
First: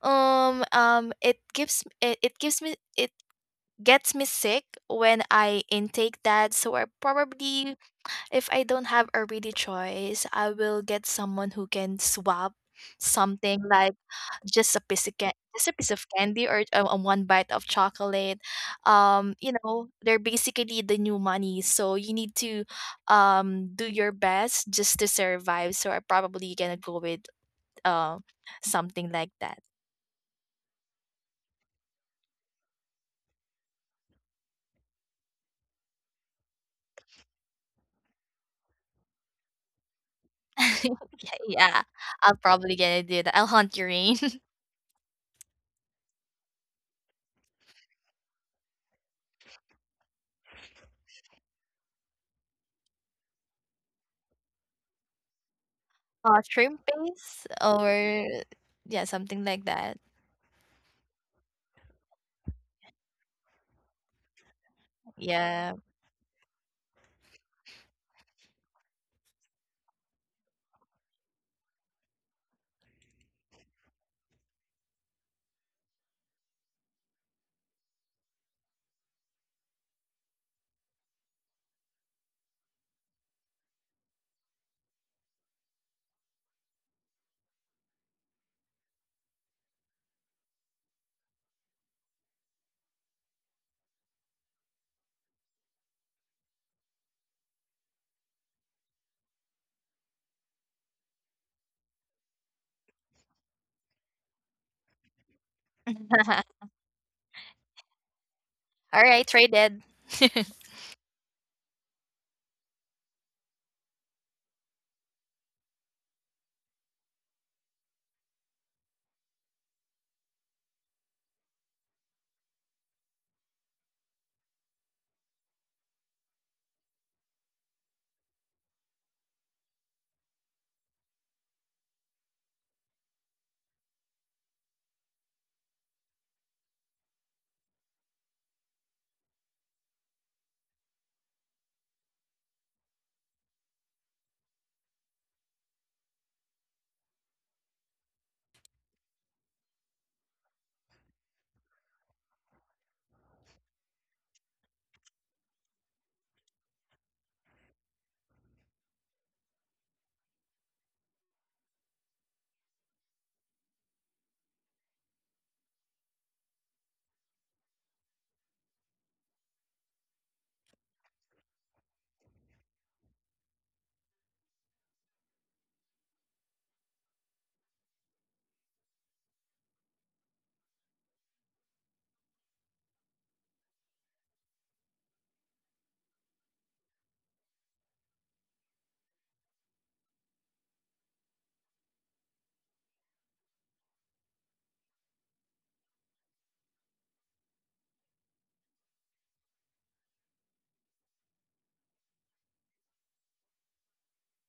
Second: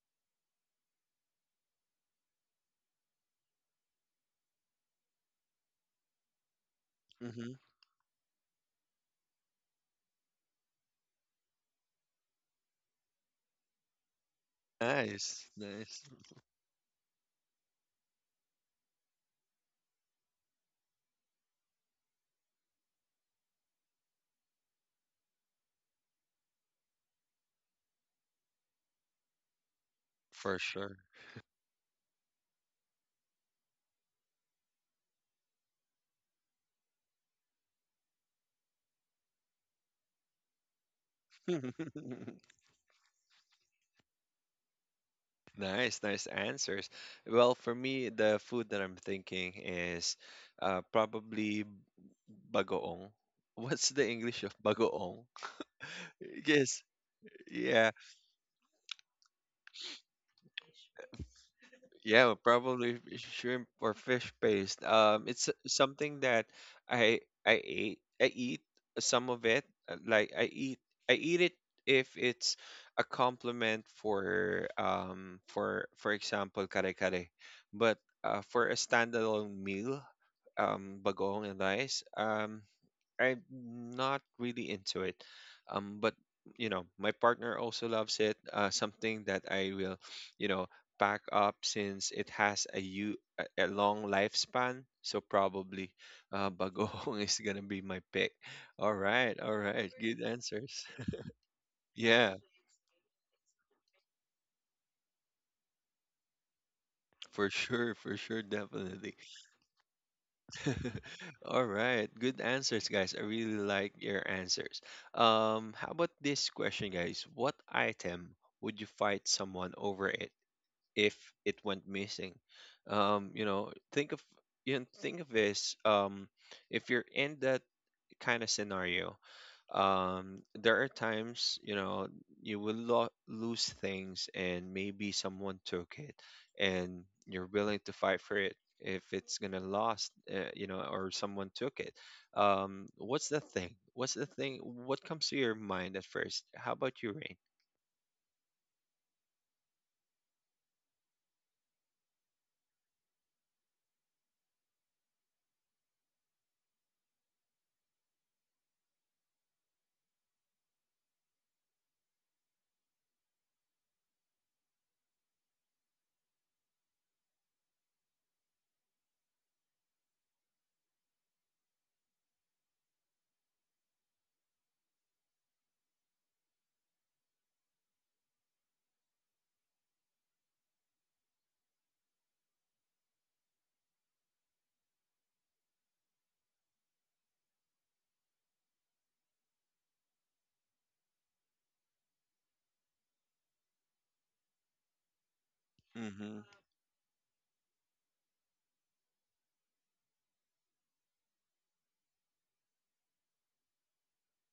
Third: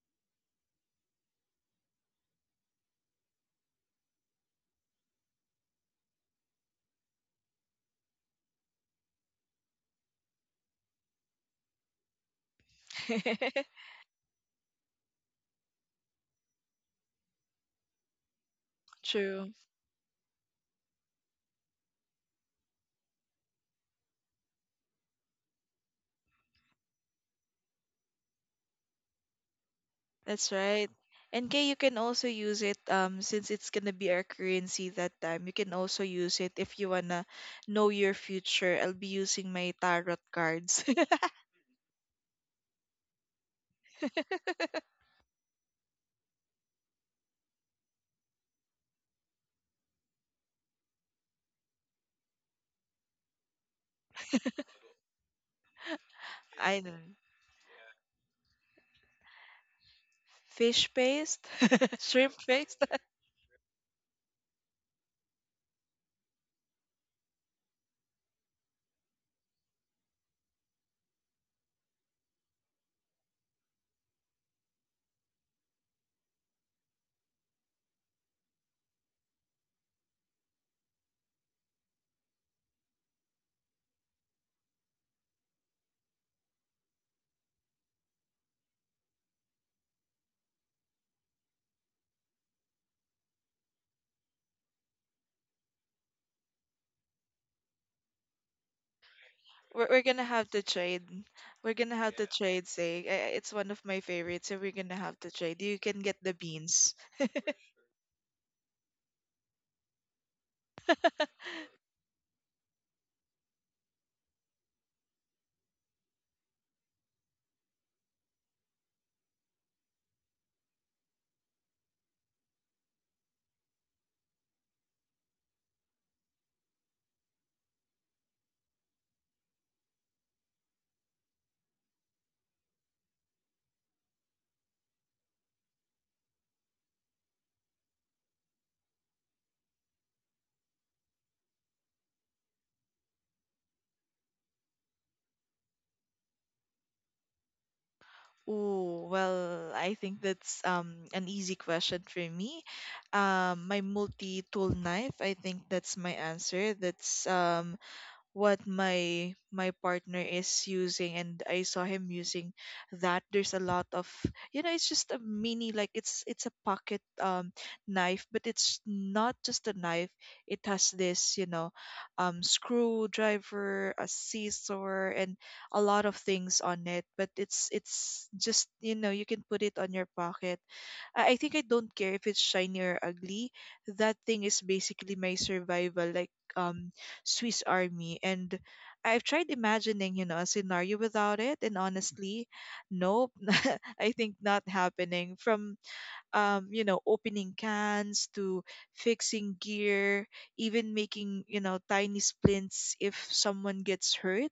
Speaker 3: it gives it gives me, it gets me sick when I intake that. So I
Speaker 1: Mm-hmm.
Speaker 3: probably, if I don't have a really choice, I will get someone who can swap something
Speaker 2: *laughs*
Speaker 3: like
Speaker 1: Nice,
Speaker 3: just a piece
Speaker 1: nice,
Speaker 3: of candy or one bite of chocolate.
Speaker 2: True.
Speaker 3: You know, they're basically the new money, so you need to do your best just to survive. So I'm probably gonna go with uh, something like that.
Speaker 2: That's
Speaker 1: for
Speaker 2: right.
Speaker 1: sure.
Speaker 2: And Kay, you can also use it, um, since it's gonna be our currency that time. You can also use it if you wanna know your future. I'll be using my tarot cards.
Speaker 3: *laughs* Yeah, I'll
Speaker 1: *laughs*
Speaker 3: probably gonna do that. I'll hunt your rain.
Speaker 1: Nice, nice answers. Well, for me, the food that I'm thinking is probably bagoong. *laughs* What's the English of bagoong?
Speaker 3: *laughs* Uh,
Speaker 2: *laughs*
Speaker 1: Yes,
Speaker 2: I
Speaker 3: shrimp
Speaker 2: know.
Speaker 3: paste
Speaker 1: yeah.
Speaker 3: or yeah, something like that.
Speaker 2: Fish paste, *laughs*
Speaker 1: Yeah, well,
Speaker 2: shrimp paste.
Speaker 1: probably shrimp or fish paste. It's
Speaker 3: Yeah.
Speaker 1: something that I I eat some of it. Like I eat it if it's a compliment for example kare kare, but for a standalone meal, bagong and rice, I'm not really into it. But my partner also loves it. Something that I will, you know, pack up since it has a u a long lifespan. So probably, bagoong *laughs* is gonna be my pick. All
Speaker 2: We're,
Speaker 1: right,
Speaker 2: we're
Speaker 1: good
Speaker 2: gonna have to
Speaker 1: answers.
Speaker 2: trade.
Speaker 1: *laughs*
Speaker 2: We're gonna have to
Speaker 1: Yeah,
Speaker 2: trade. Say, it's one of my favorites, so we're gonna have to trade. You can get the
Speaker 3: *laughs*
Speaker 2: beans.
Speaker 1: for sure,
Speaker 3: All
Speaker 1: definitely.
Speaker 3: right, traded. *laughs*
Speaker 1: *laughs* All
Speaker 2: *laughs*
Speaker 1: right, good answers, guys. I really like your answers. How about this question, guys? What item would you fight someone over it if it went missing? Um, you know, think of you know, think of this. If you're in that kind of scenario, there are times, you will lose things, and maybe someone took it, and you're willing to fight for it if it's gonna lost, or someone took it. What's the thing, what comes to your mind at first? How about you, Rain?
Speaker 2: Oh, well, I think that's an easy question for me. My multi-tool knife, I think that's my answer. That's what my partner is using, and I saw him using that. There's a lot of, you know, it's just a mini, like it's a pocket, um, knife, but it's not just a knife. It has this, you know, um, screwdriver, a scissor, and a lot of things on it, but it's just, you know, you can put it on your pocket. I think I don't care if it's shiny or ugly. That thing is basically my survival, like, um, Swiss Army. And I've tried imagining, you know, a scenario without it, and honestly, nope, *laughs* I think not happening. From
Speaker 1: Mm-hmm.
Speaker 2: you know, opening cans to fixing gear, even making, you know, tiny splints if someone gets hurt.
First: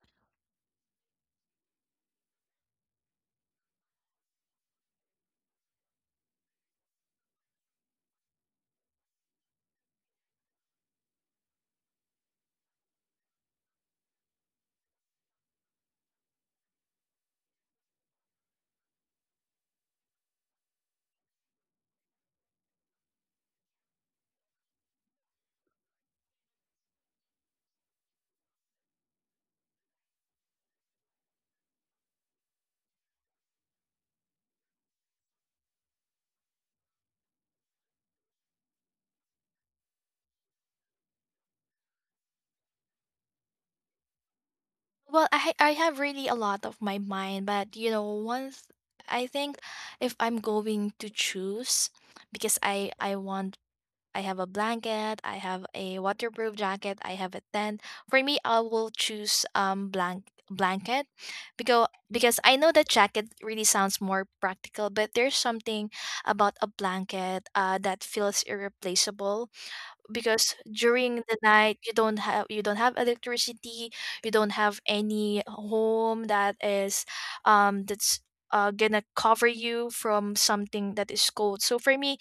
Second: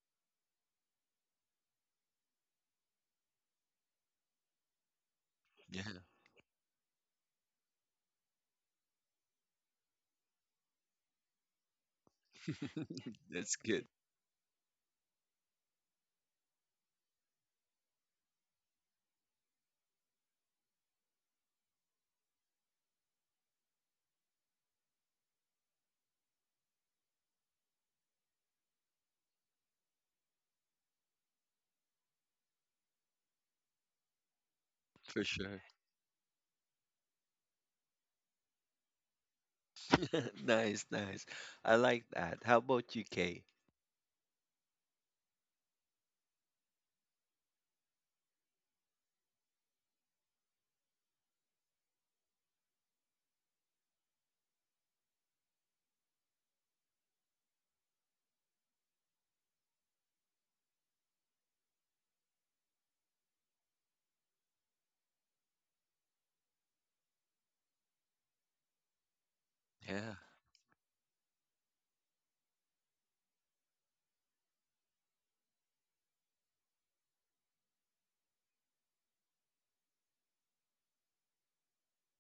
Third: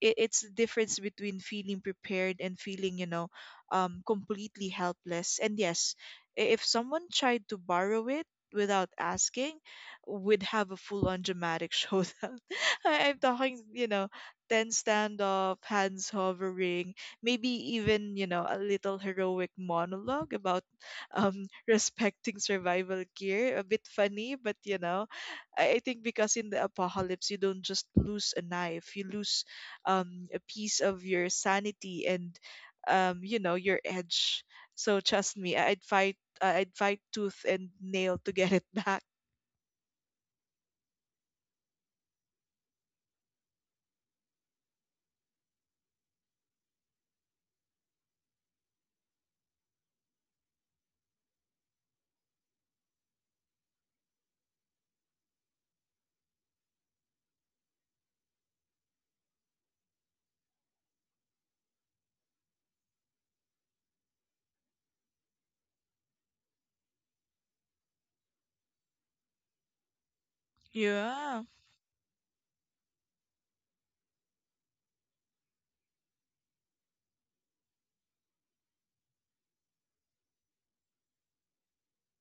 Speaker 2: It's the difference between feeling prepared and feeling, you know, completely helpless. And yes,
Speaker 1: Yeah,
Speaker 2: if someone tried to borrow it without asking, would have a full on dramatic *laughs* showdown. I'm
Speaker 1: *laughs* that's
Speaker 2: talking,
Speaker 1: good,
Speaker 2: you know, 10 standoff, hands hovering, maybe even, you know, a little heroic monologue about, *laughs* respecting survival gear. A bit funny, but you know, I think because in the apocalypse, you don't just lose a knife, you lose, a piece of your sanity and, you know, your edge. So
Speaker 1: for
Speaker 2: trust me,
Speaker 1: sure.
Speaker 2: would fight. I'd fight tooth and nail to get *laughs* it back.
Speaker 1: *laughs* Nice, nice. I like that. How about you, Kay?
Speaker 3: Well, I have really a lot of my mind, but you know, once I think, if I'm going to choose, because I want, I have a blanket, I have a waterproof jacket, I have a tent. For me, I will choose blanket, because I know that jacket really sounds more practical, but there's something about a blanket that feels irreplaceable.
Speaker 1: Yeah.
Speaker 3: Because during the
Speaker 2: Yeah.
Speaker 3: night, you don't have, you don't have electricity, you don't have any home that is that's gonna cover you from something that is cold. So for me,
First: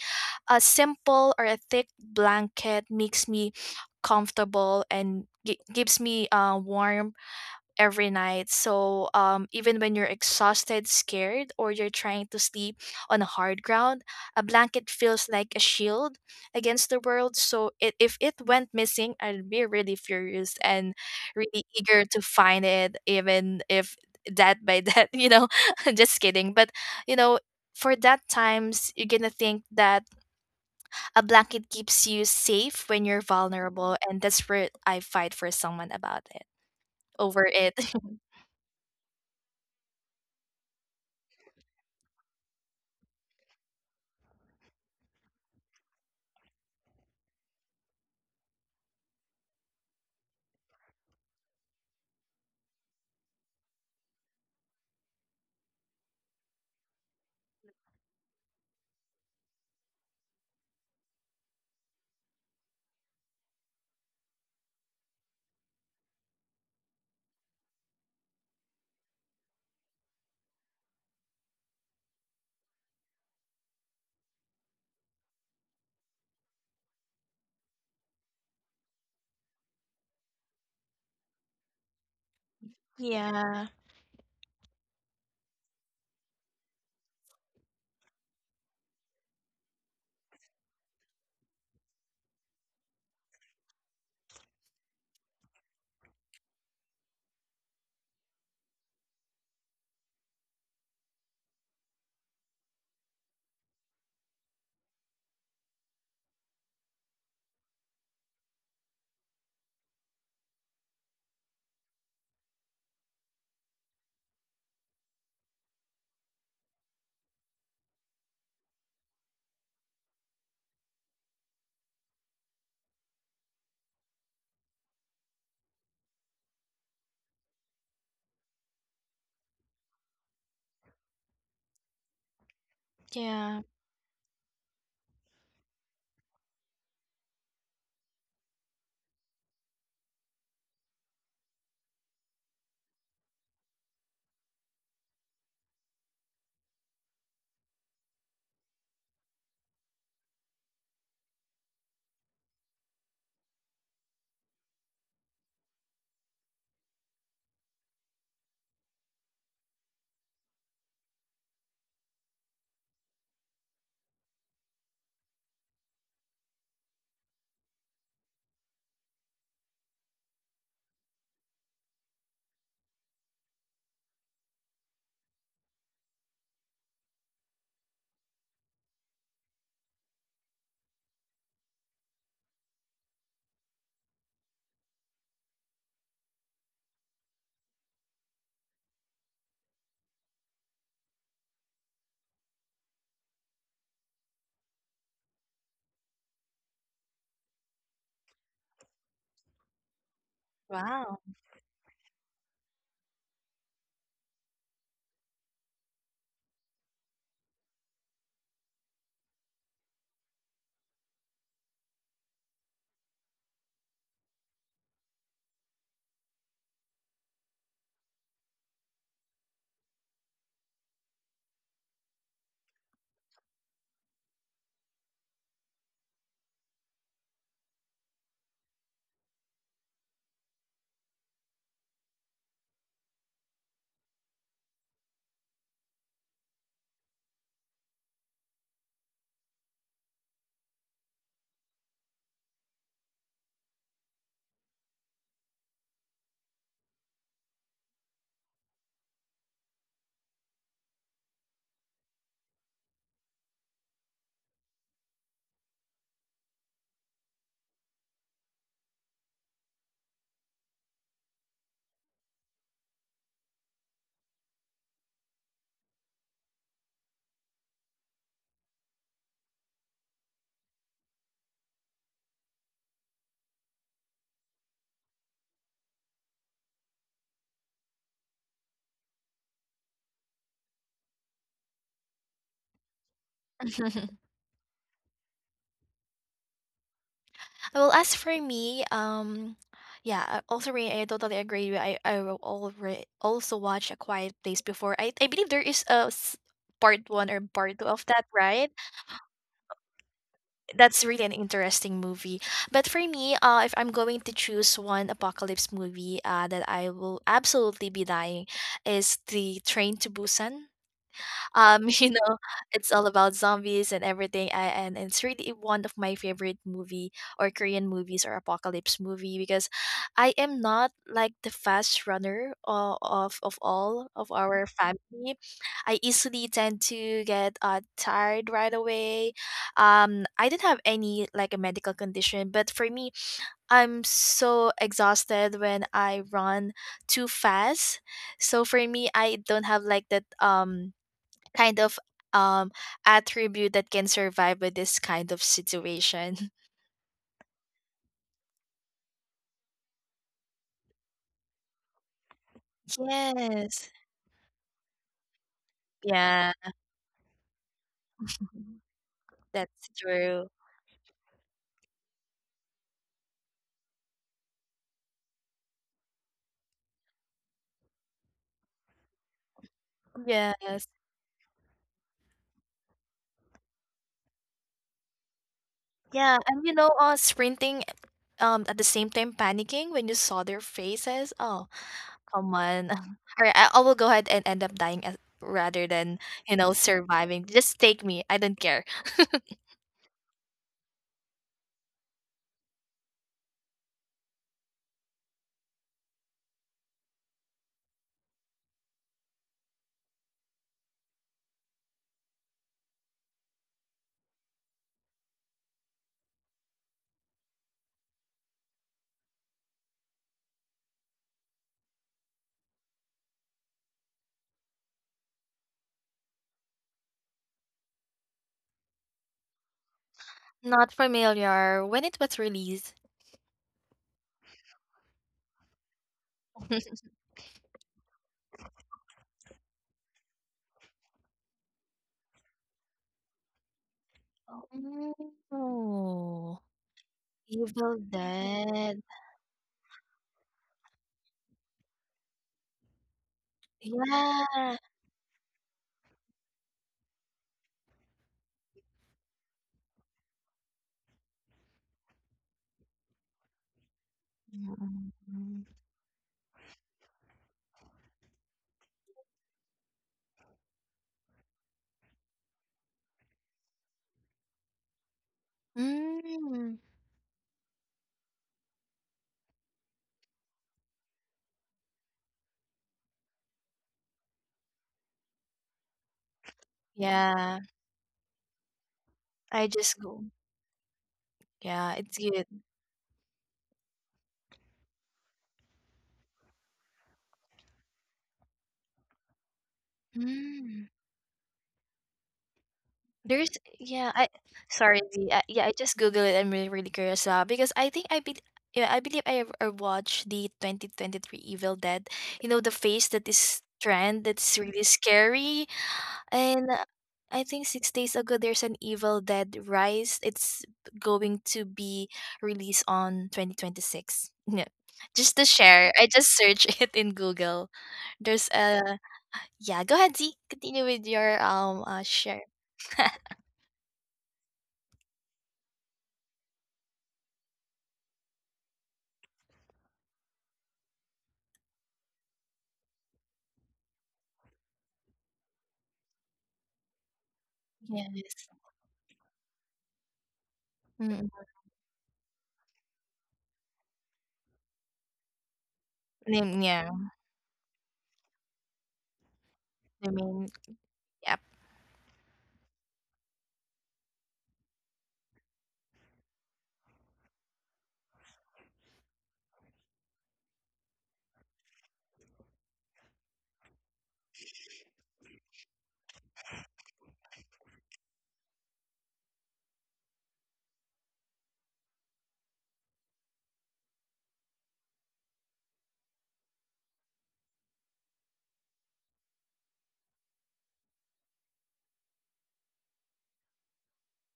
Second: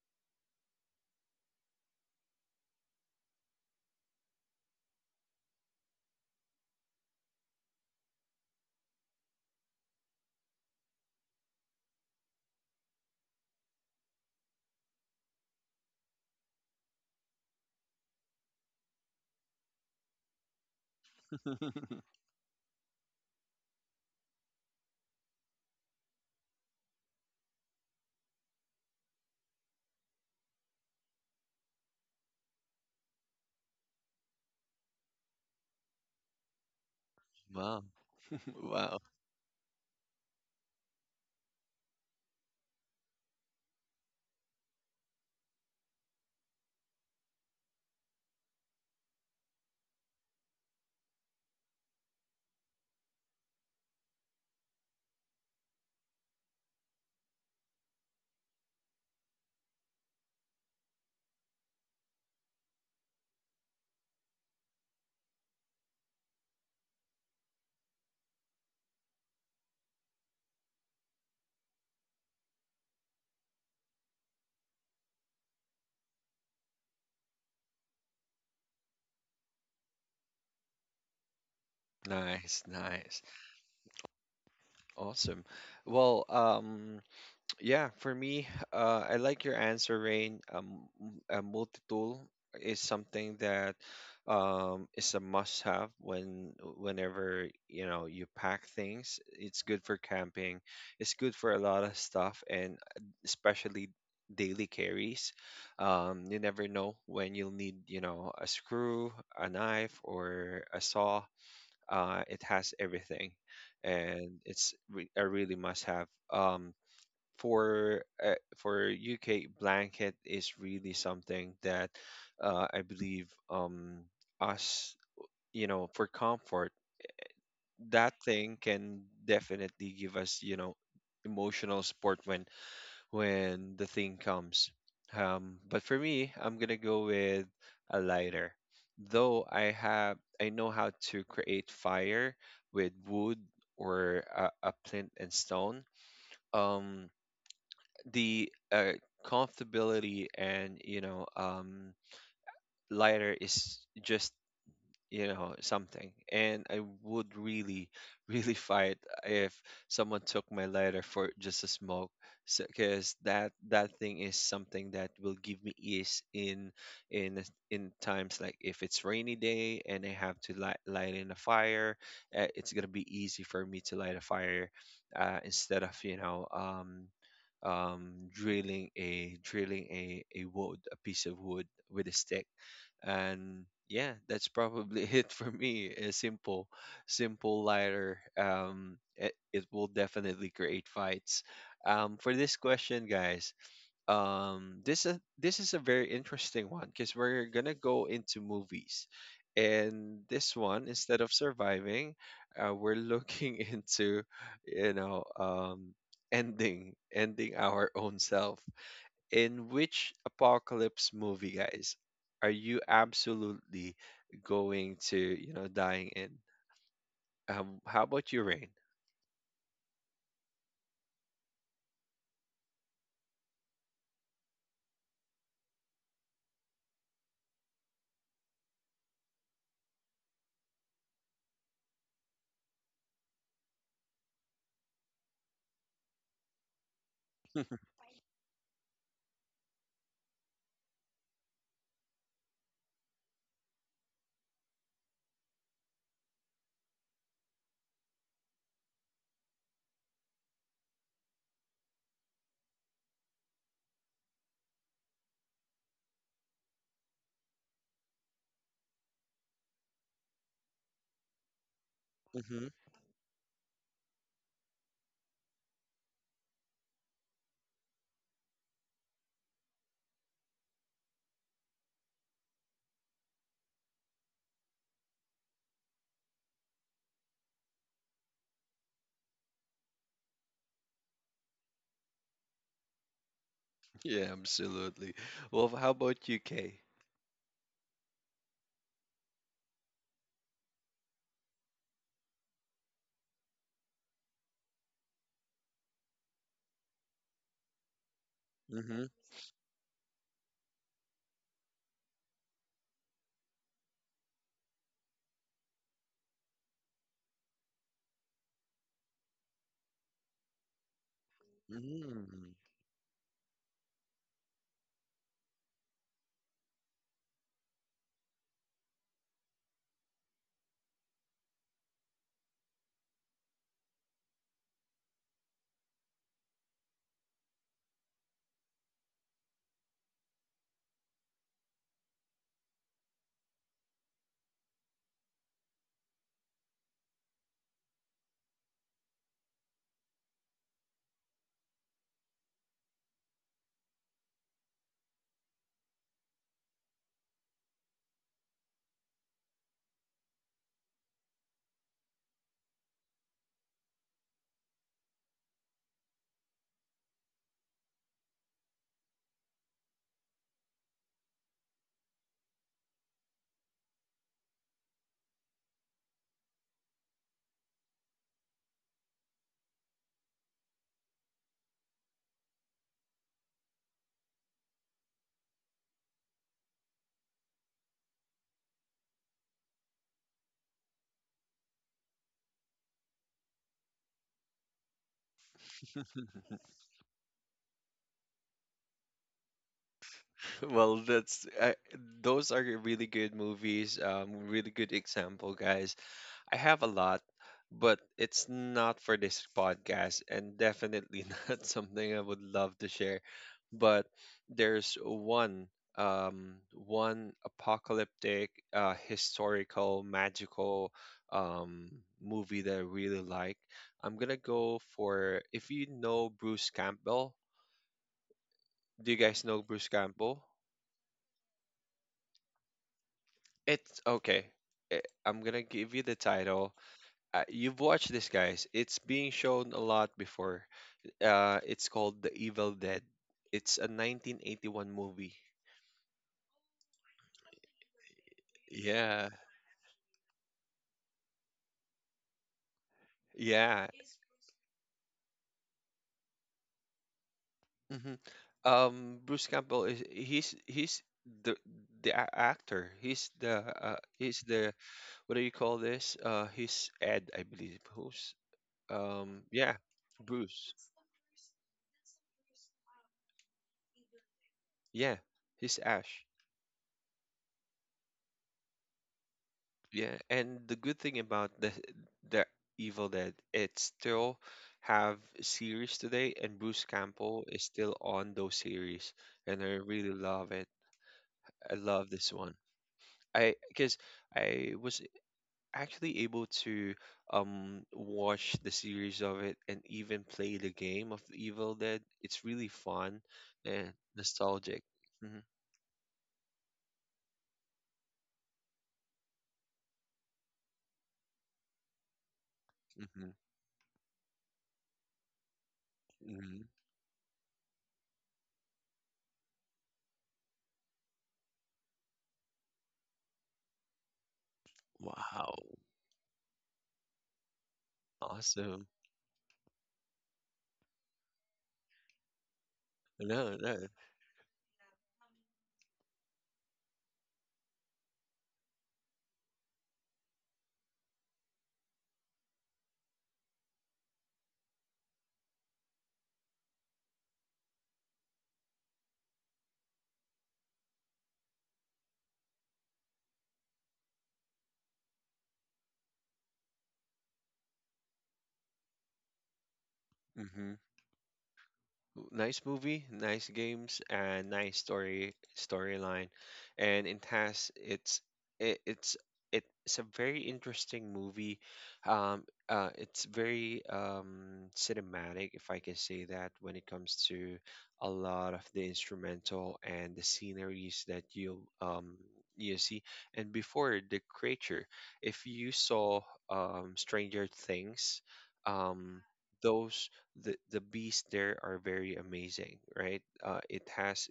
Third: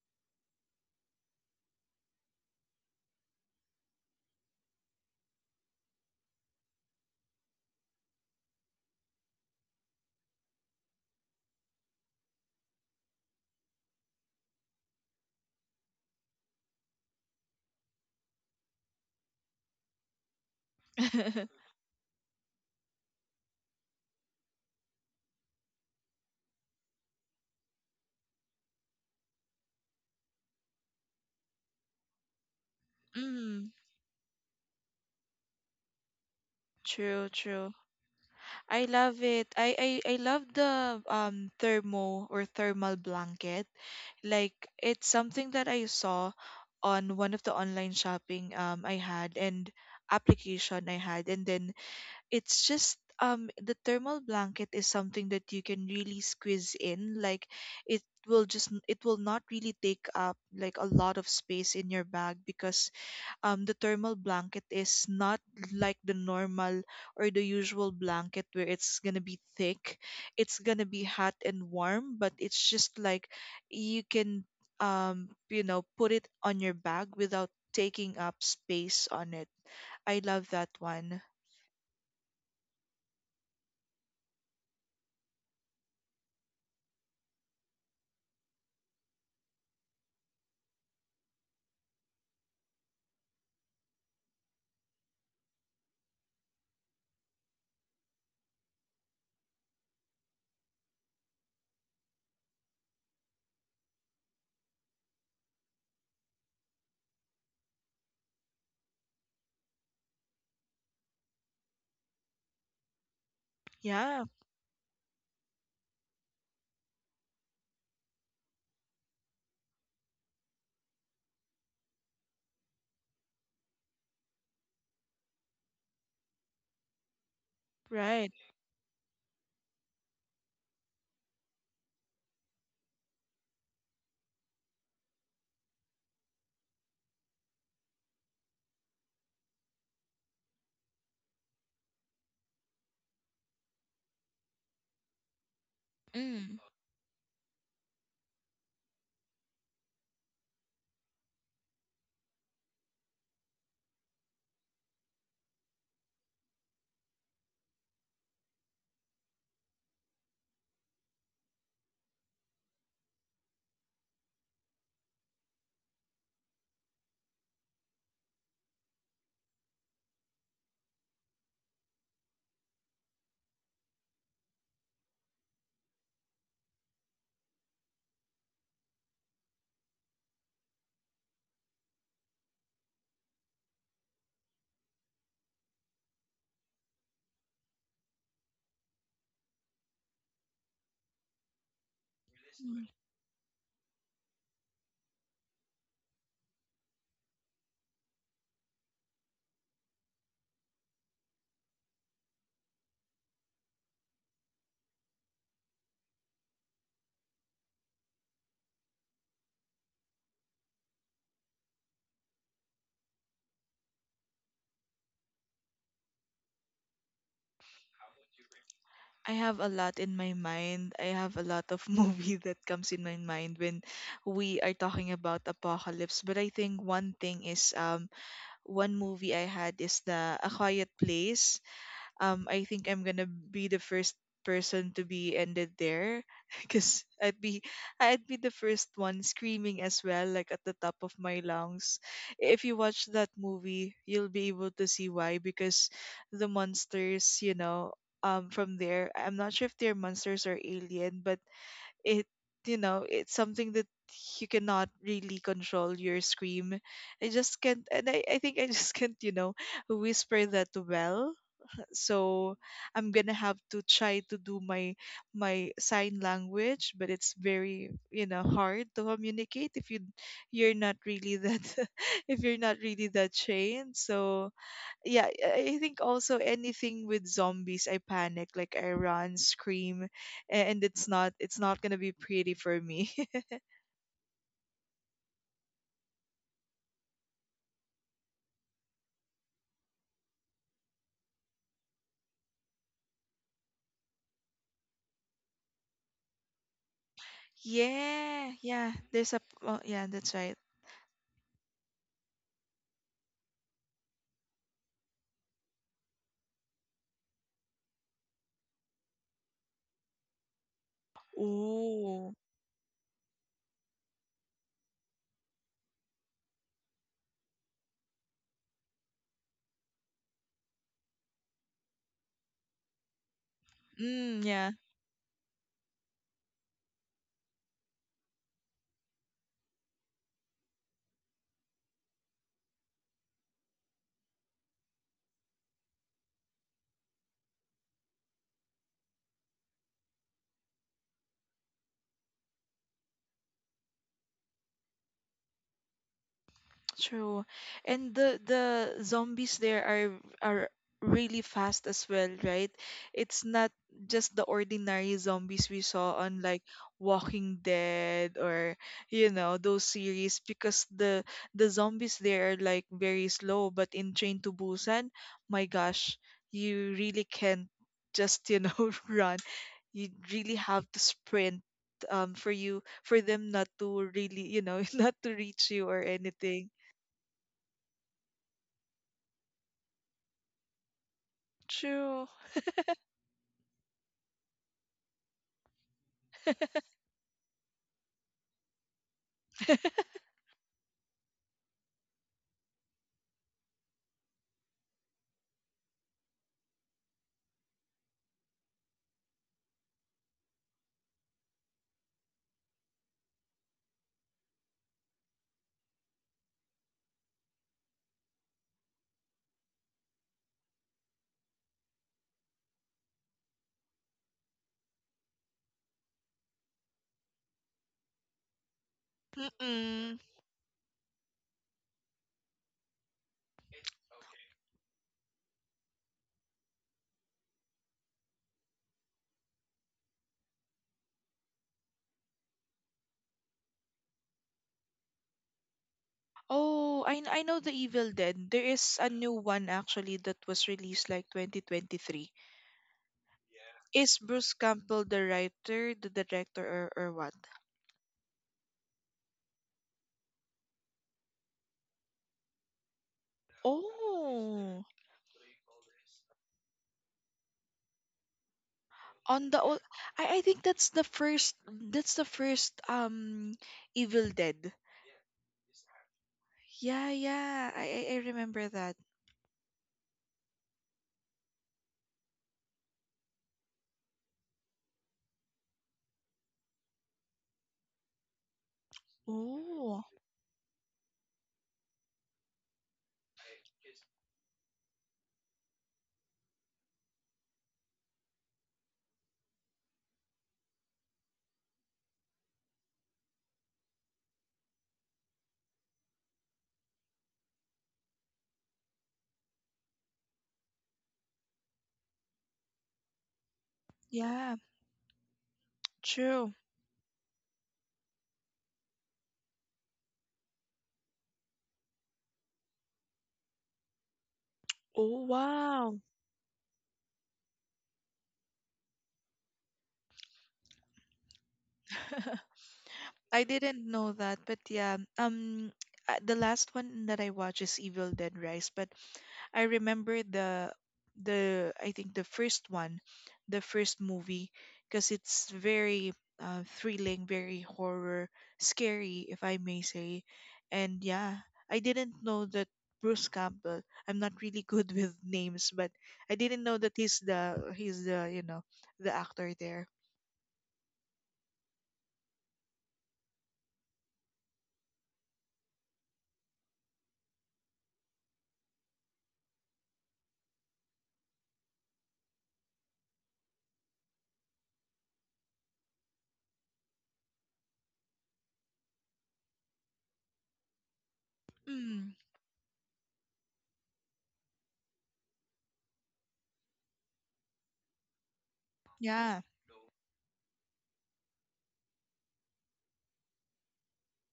Speaker 3: a simple or a thick blanket makes me comfortable and gives me warmth every night. So even when you're exhausted, scared, or you're trying to sleep on a hard ground, a blanket feels like a shield against the world. So it, if it went missing, I'd be really furious and
Speaker 2: *laughs* Mm,
Speaker 3: really eager
Speaker 1: *laughs*
Speaker 3: to find it, even if that by that, *laughs* you know, *laughs* just kidding. But, you know, for that times, you're gonna think that a blanket keeps you safe when you're vulnerable, and that's where I fight for someone about it
Speaker 2: true,
Speaker 3: over it.
Speaker 2: true.
Speaker 1: Wow. *laughs*
Speaker 2: I
Speaker 1: Wow.
Speaker 2: love it. I love the thermo or thermal blanket. Like, it's something that I saw on one of the online shopping, um, I had, and application I had, and then it's just, um, the thermal blanket is something that you can really squeeze in, like, it will just, it will not really take up like a lot of space in your bag because, um, the thermal blanket is not like the normal or the usual blanket where it's gonna be thick. It's gonna be hot and warm, but it's just like you can, um, you know, put it on your bag without taking up space on it. I love that one.
Speaker 1: Nice,
Speaker 3: *laughs*
Speaker 1: nice.
Speaker 3: Yeah.
Speaker 1: Awesome. Well, yeah, for me, I like your answer, Rain. A multi-tool is something that, is a must-have whenever you pack things. It's good for camping. It's good for a lot of stuff, and especially daily carries. You never know when you'll need, a screw, a knife, or a saw. It has everything,
Speaker 2: Yeah,
Speaker 1: and it's a really must have. For UK blanket is really something that, I believe, us, for comfort, that
Speaker 2: right.
Speaker 1: thing can definitely give us, emotional support
Speaker 3: Yeah.
Speaker 1: when the thing comes. But for me, I'm gonna go with a lighter. Though I know how to create fire with wood or a flint and stone.
Speaker 2: Mm.
Speaker 1: Um, the Comfortability and, lighter is just, something, and I would really *laughs* really fight if someone took my lighter for just a smoke, because that thing is something that will give me ease in in times like if it's rainy day, and I have to light in a fire. It's gonna be easy for me to light a fire, instead of, you know drilling a drilling a wood a piece of wood with a stick. And yeah, that's probably *laughs* it for me. A simple lighter, it will definitely create fights, for this
Speaker 2: Mm.
Speaker 1: question, guys, this is a very interesting one because we're gonna go into movies, and this one,
Speaker 3: Wow.
Speaker 1: instead of surviving, we're looking *laughs* into, you know um ending our own self. In which apocalypse movie, guys, are you absolutely going to, dying in? How about you, Rain?
Speaker 2: I have a lot in my mind. I have a lot of *laughs* movie that comes in my mind when we are talking about apocalypse. But I think one thing is, um, one movie I had is the A Quiet Place. I think I'm gonna be the first person to be ended there *laughs* because I'd be
Speaker 1: *laughs*
Speaker 2: I'd be the first one screaming as well, like at the top of my lungs. If you watch that movie, you'll be able to see why because the monsters, you know, from there, I'm not sure if they're monsters or alien, but it, you know, it's something that you cannot really control your scream. I just can't, and I think I *laughs* just can't, you know, whisper that well. So
Speaker 1: Hmm.
Speaker 2: I'm gonna have to try to do my my sign language, but it's very, you know, hard to communicate if you're not really that *laughs* if you're not really that trained. So yeah, I think also anything with zombies, I panic, like I run, scream, and it's not, it's not gonna be pretty for me.
Speaker 3: *laughs*
Speaker 1: Yeah, absolutely. Well, how about you, Kay?
Speaker 3: Well, as for me, yeah, also Rain, I totally agree with I will alre also watch A Quiet Place before. I believe there is part one or
Speaker 2: *laughs*
Speaker 3: part two of that,
Speaker 2: Yeah,
Speaker 3: right?
Speaker 2: yeah.
Speaker 1: Mm-hmm.
Speaker 2: There's a oh, yeah, that's right.
Speaker 3: That's really an interesting movie. But for me, if I'm going to choose one apocalypse movie, that I will absolutely be dying, is the Train to Busan. *laughs* You know,
Speaker 2: Ooh,
Speaker 1: Mm-hmm.
Speaker 3: it's all about zombies and everything. And it's really one of my favorite movie or Korean movies or apocalypse movie, because I am not like the fast runner of all of
Speaker 2: mm,
Speaker 3: our
Speaker 2: yeah.
Speaker 3: family. I easily tend to get tired right away. I didn't have any like a medical condition, but for me, I'm so exhausted when I run too fast. So for me, I don't have like that kind of um attribute that can survive with this kind of situation. *laughs*
Speaker 2: True. And the zombies there are really fast as well, right? It's not
Speaker 3: Yes.
Speaker 2: just the ordinary zombies we saw on
Speaker 3: Yeah.
Speaker 2: like Walking Dead
Speaker 3: Mhm.
Speaker 2: or you know those
Speaker 3: That's true.
Speaker 2: series because the zombies there are like very slow, but in Train to Busan, my gosh, you really can't just, you know, *laughs* run. You really
Speaker 3: Yes.
Speaker 2: have to sprint, um, for you for them not to really, you know, *laughs* not to reach you or
Speaker 3: Yeah, and you
Speaker 2: anything.
Speaker 3: know, sprinting at the same time, panicking when you saw their faces. Oh,
Speaker 2: True.
Speaker 3: come on. *laughs* All right, I will go ahead and end up dying as, rather than, you know, surviving. Just take me. I don't care.
Speaker 2: *laughs*
Speaker 1: Well, those are really good movies. Really good example, guys. I have a lot, but it's not for this podcast, and definitely *laughs* not something I would love to share. But there's one, one apocalyptic, historical, magical, um, movie that I really like. I'm gonna go for if you know Bruce Campbell. Do you guys know Bruce
Speaker 2: Mm-mm.
Speaker 1: Campbell?
Speaker 3: Not familiar. When it was released.
Speaker 1: It's okay. eh, I'm gonna give you the title. You've watched this, guys. It's being shown a lot before. It's called The Evil Dead. It's a 1981 movie.
Speaker 3: Oh,
Speaker 2: Oh, I know the
Speaker 3: Evil
Speaker 2: Evil Dead. There is
Speaker 3: Dead.
Speaker 2: a new
Speaker 1: Yeah,
Speaker 2: one actually that was released like 2023.
Speaker 1: yeah.
Speaker 2: Is Bruce
Speaker 3: Yeah.
Speaker 2: Campbell the writer, the director, or what?
Speaker 1: Hmm. Bruce Campbell is he's the the actor. He's the
Speaker 2: Oh,
Speaker 1: What do you
Speaker 3: Mm.
Speaker 1: call this? He's Ed, I believe. Who's
Speaker 2: on the
Speaker 1: Yeah,
Speaker 2: old, I think
Speaker 1: Bruce.
Speaker 2: that's the first that's the first, um, Evil Dead.
Speaker 1: Yeah, he's Ash.
Speaker 3: Mm,
Speaker 2: Yeah, yeah, I remember that.
Speaker 1: Yeah, and the good thing about the Evil Dead, it still have series today, and Bruce Campbell
Speaker 3: yeah,
Speaker 1: is still on those series, and
Speaker 3: I
Speaker 1: I
Speaker 3: just
Speaker 2: Oh,
Speaker 1: really
Speaker 3: go.
Speaker 1: love it. I
Speaker 3: Yeah,
Speaker 1: love
Speaker 3: it's
Speaker 1: this
Speaker 3: good.
Speaker 1: one. I Because I was actually able to watch the series of it and even play the
Speaker 3: Mm,
Speaker 1: game of the Evil Dead. It's really fun
Speaker 3: there's
Speaker 1: and
Speaker 3: yeah, I
Speaker 1: nostalgic.
Speaker 3: sorry, Z,
Speaker 1: Hmm.
Speaker 3: yeah, I just Googled it. I'm really really curious because I think I be yeah, I believe I watched the 2023 Evil Dead. You know the face that
Speaker 1: Hmm.
Speaker 3: is trend
Speaker 2: yeah,
Speaker 3: that's really scary.
Speaker 2: true.
Speaker 3: And
Speaker 1: Hmm.
Speaker 3: I think 6 days ago, there's an Evil Dead Rise. It's going to be released on 2026. *laughs* Yeah.
Speaker 2: Oh
Speaker 3: Just to
Speaker 1: Wow,
Speaker 3: share,
Speaker 2: wow.
Speaker 3: I just searched *laughs* it in Google. There's a
Speaker 1: awesome.
Speaker 3: yeah. Go ahead, Z. Continue with your share.
Speaker 2: *laughs*
Speaker 3: *laughs*
Speaker 2: I
Speaker 1: No,
Speaker 2: didn't
Speaker 1: no.
Speaker 2: know that, but yeah. The last one that I watched is Evil Dead Rise, but I remember the I think the first one, the first movie, because it's very, thrilling, very horror,
Speaker 3: Yes.
Speaker 2: scary, if I may say, and
Speaker 3: Mm,
Speaker 2: yeah, I didn't know that Bruce Campbell. I'm not really good *laughs* with names, but I didn't know
Speaker 3: yeah.
Speaker 2: that he's the you know the actor there.
Speaker 3: I mean,
Speaker 1: Hmm.
Speaker 3: yep.
Speaker 1: Nice movie, nice games, and nice storyline, and it's it's a very interesting movie. It's very cinematic, if I can say that, when it comes to a lot of the instrumental and the sceneries that
Speaker 2: Mm,
Speaker 1: you see. And before the creature, if you saw Stranger Things, um
Speaker 2: yeah,
Speaker 1: those the beasts there are very amazing, right? It has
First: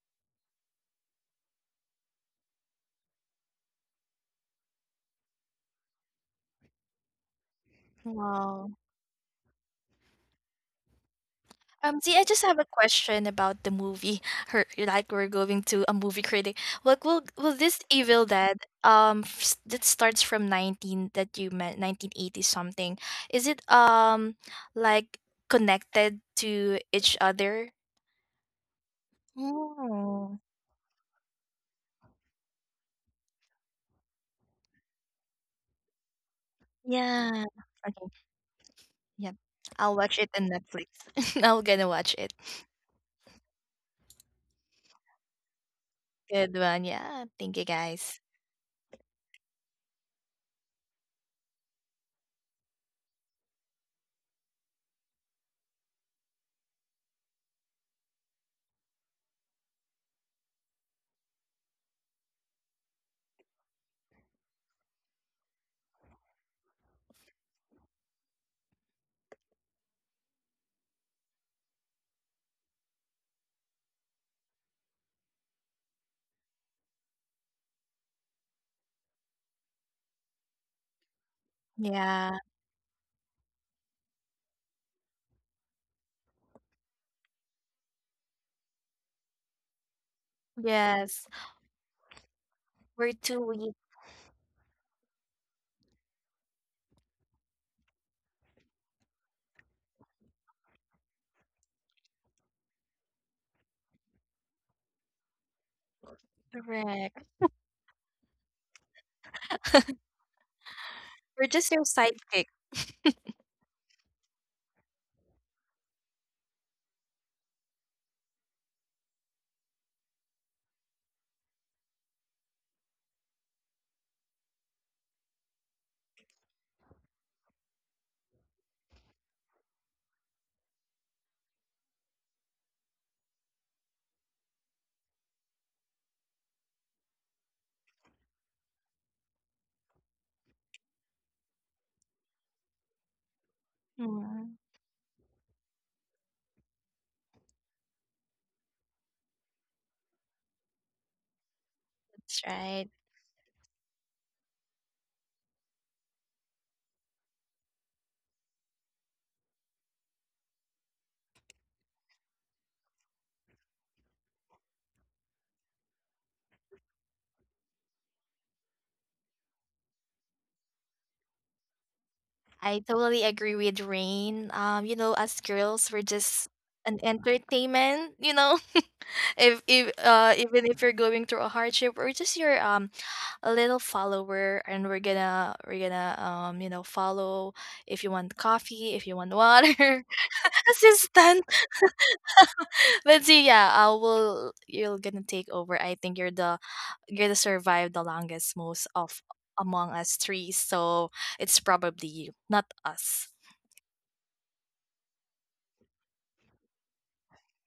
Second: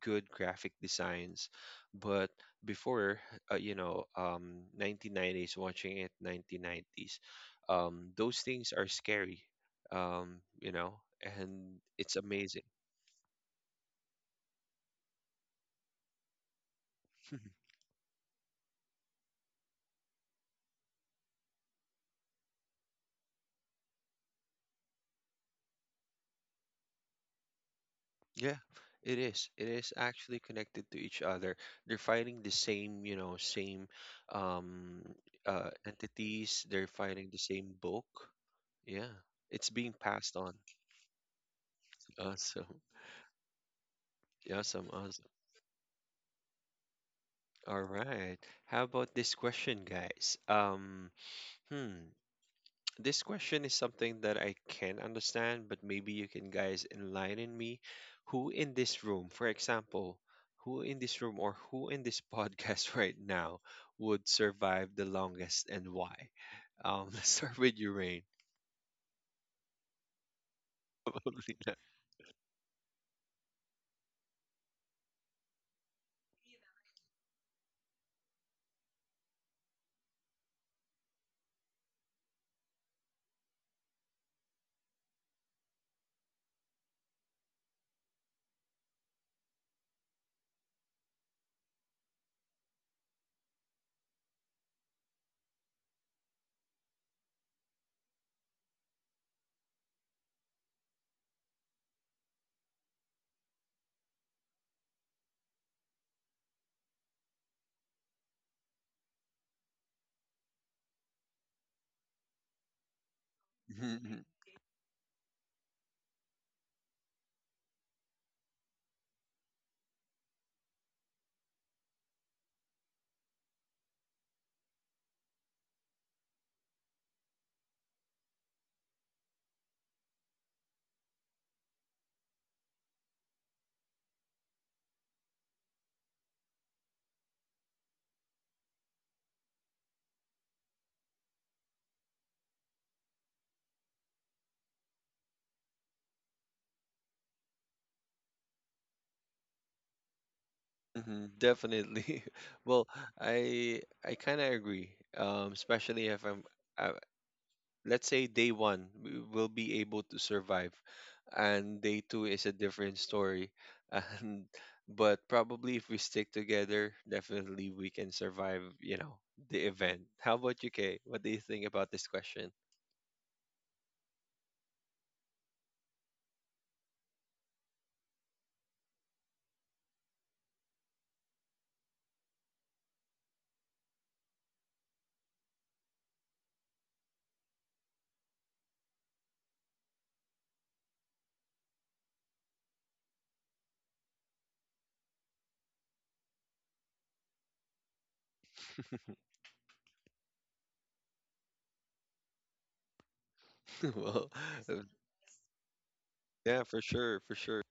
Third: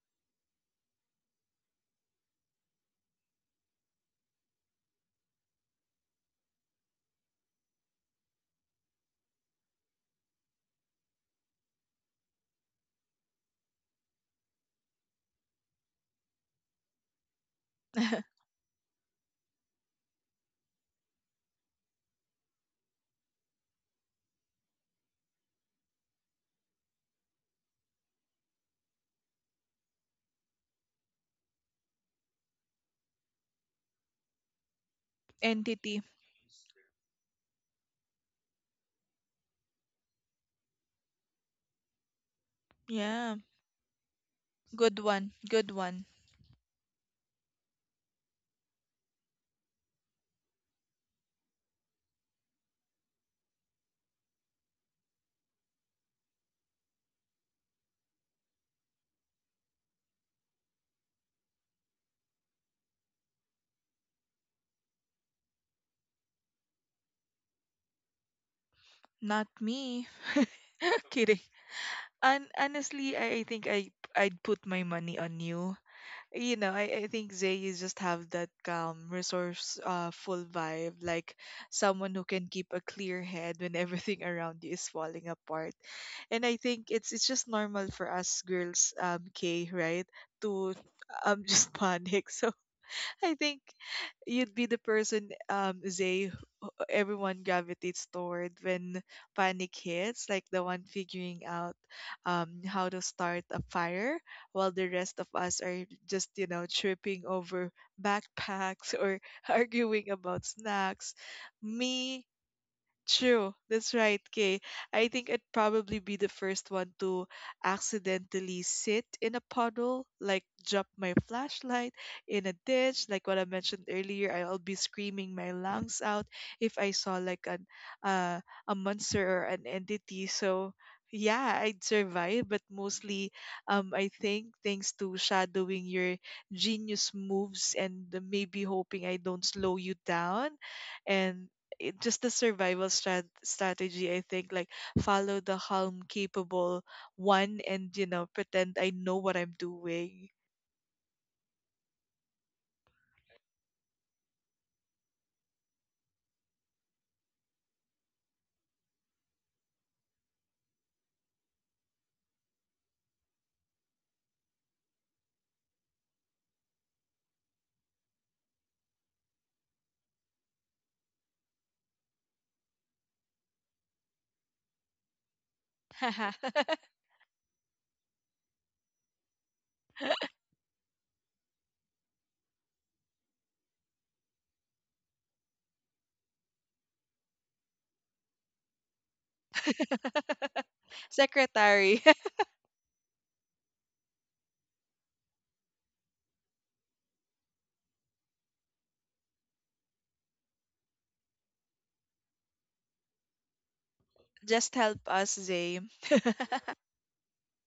Speaker 1: good graphic designs, but before, 1990s, watching it 1990s, those
Speaker 3: Wow.
Speaker 1: things are scary, um, you know, and it's
Speaker 3: See, I just have a
Speaker 1: amazing.
Speaker 3: question about the movie. *laughs* Her, like we're going to a movie critic. Like, will
Speaker 1: *laughs*
Speaker 3: this Evil
Speaker 2: *laughs*
Speaker 3: Dead that starts from nineteen, that you meant, 1980 something? Is it like connected to each other?
Speaker 1: Yeah, it is. It is actually
Speaker 3: Oh,
Speaker 1: connected to each other. They're fighting the same, same, um
Speaker 2: entity.
Speaker 1: entities. They're fighting the
Speaker 3: yeah.
Speaker 1: same
Speaker 3: Okay,
Speaker 1: book. Yeah.
Speaker 3: yeah.
Speaker 1: It's being
Speaker 3: I'll watch it
Speaker 1: passed
Speaker 3: on
Speaker 1: on.
Speaker 3: Netflix. *laughs* I'm gonna watch it.
Speaker 1: Awesome.
Speaker 2: Yeah,
Speaker 1: Awesome.
Speaker 2: good
Speaker 1: Awesome.
Speaker 2: one. Good one.
Speaker 3: Good one. Yeah. Thank you,
Speaker 1: All
Speaker 3: guys.
Speaker 1: right. How about this question, guys? Hmm. This question is something that I can understand, but maybe you can guys enlighten me. Who in this room, for example, who in this podcast *laughs* right now would survive the longest and why? *laughs* Let's start with you, Rain.
Speaker 2: Not me. *laughs*
Speaker 1: *laughs* Probably
Speaker 2: Kidding.
Speaker 1: not.
Speaker 2: And honestly, I think I'd put my money on you. You know, I think Zay, you just have that calm, resource, uh, full vibe, like someone who
Speaker 3: Yeah.
Speaker 2: can keep a clear head when *laughs* everything around you is falling apart. And I think it's just normal for us girls, K, right? To,
Speaker 3: Yes.
Speaker 2: um, *laughs* just panic. So
Speaker 3: We're
Speaker 2: *laughs* I
Speaker 3: too
Speaker 2: think
Speaker 3: weak.
Speaker 2: you'd be the person, Zay, who everyone gravitates toward when panic hits, like the one figuring out, how to start a fire, while the rest of us are just, you know, tripping
Speaker 3: Correct.
Speaker 2: over backpacks or *laughs* arguing about snacks.
Speaker 3: We're just your
Speaker 2: Me,
Speaker 3: sidekick.
Speaker 2: true, that's right,
Speaker 1: Mhm.
Speaker 2: Kay. I think I'd probably be the first one to accidentally sit in a puddle, like drop my flashlight in a ditch, like what I mentioned earlier. I'll be screaming my lungs out if I saw like an uh, a monster or an entity. So yeah, I'd survive, but mostly, I think thanks to shadowing your genius moves and maybe hoping I don't slow you down, and just the survival strategy, I think,
Speaker 3: Mm,
Speaker 2: like, follow the calm capable one and, you know, pretend I know what I'm doing.
Speaker 1: Mhm. Definitely.
Speaker 3: that's
Speaker 1: *laughs* Well,
Speaker 3: right.
Speaker 1: I kind of agree. Especially if I, let's say day one we will be able to survive, and day two is a different story *laughs* and but probably if we stick together, definitely we can survive, the event. How about you, Kay? What do you think about this question?
Speaker 3: I totally agree with Rain. You know, as girls, we're just
Speaker 2: *laughs*
Speaker 3: an entertainment. You know, *laughs* if even if you're going through a hardship, we're just your a little follower, and we're gonna follow if you want coffee, if you want water, *laughs* assistant.
Speaker 2: Secretary. *laughs*
Speaker 3: But see, yeah, I will. You're gonna take over. I think you're the survive the longest, most of
Speaker 1: *laughs*
Speaker 3: among us three. So it's probably you, not us.
Speaker 1: Well, uh,
Speaker 2: Just help us, Zay.
Speaker 1: yeah, for sure, for sure.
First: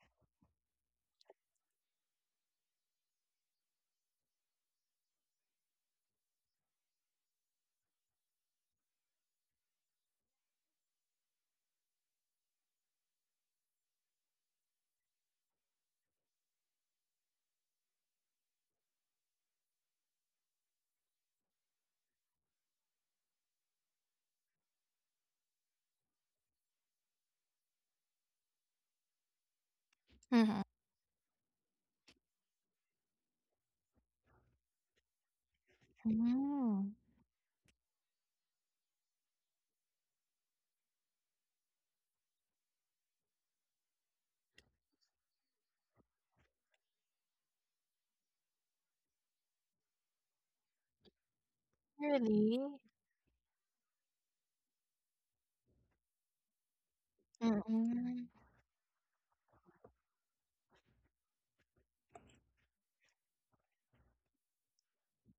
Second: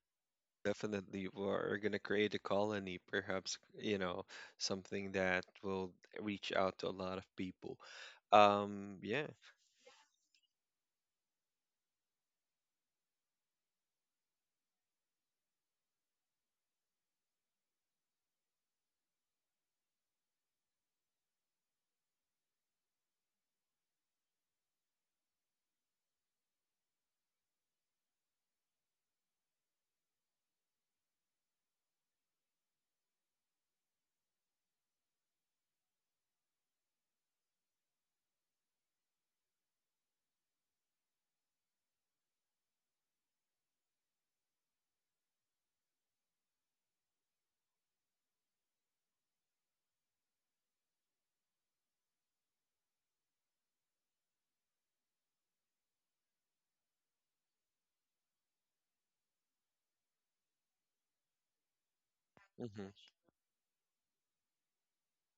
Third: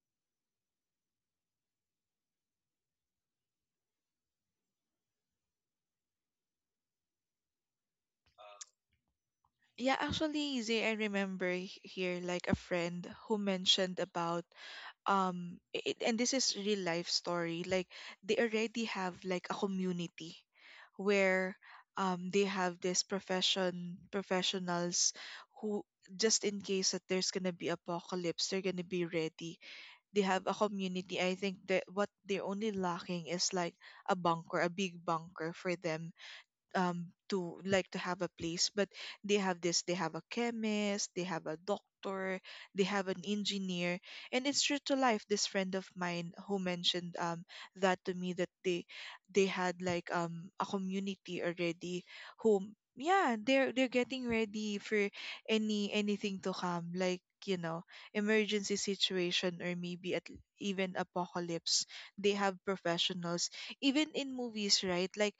Speaker 1: Definitely, we're going to create a colony, perhaps, something that will reach out to a lot of people. Yeah.
Speaker 2: Yeah, actually, Zay, I remember here like a friend who mentioned about, um, it, and this is real life story, like, they already have like a community where, um, they have this professionals who, just in case that there's gonna be apocalypse, they're gonna be ready. They have a
Speaker 3: Mhm.
Speaker 2: community. I think that what they're only lacking is like a bunker, a big bunker for them,
Speaker 3: Mm.
Speaker 2: um, to like to have a place. But they have this, they have a chemist, they have a doctor, they have an engineer, and it's true to life. This friend of mine who mentioned, um, that to me, that they had like, um, a community already who,
Speaker 3: Really?
Speaker 2: yeah, they're getting ready for anything to come, like, you know,
Speaker 3: Mm.
Speaker 2: emergency situation or maybe at even apocalypse, they have
Speaker 1: Hmm.
Speaker 2: professionals. Even in movies, right? Like,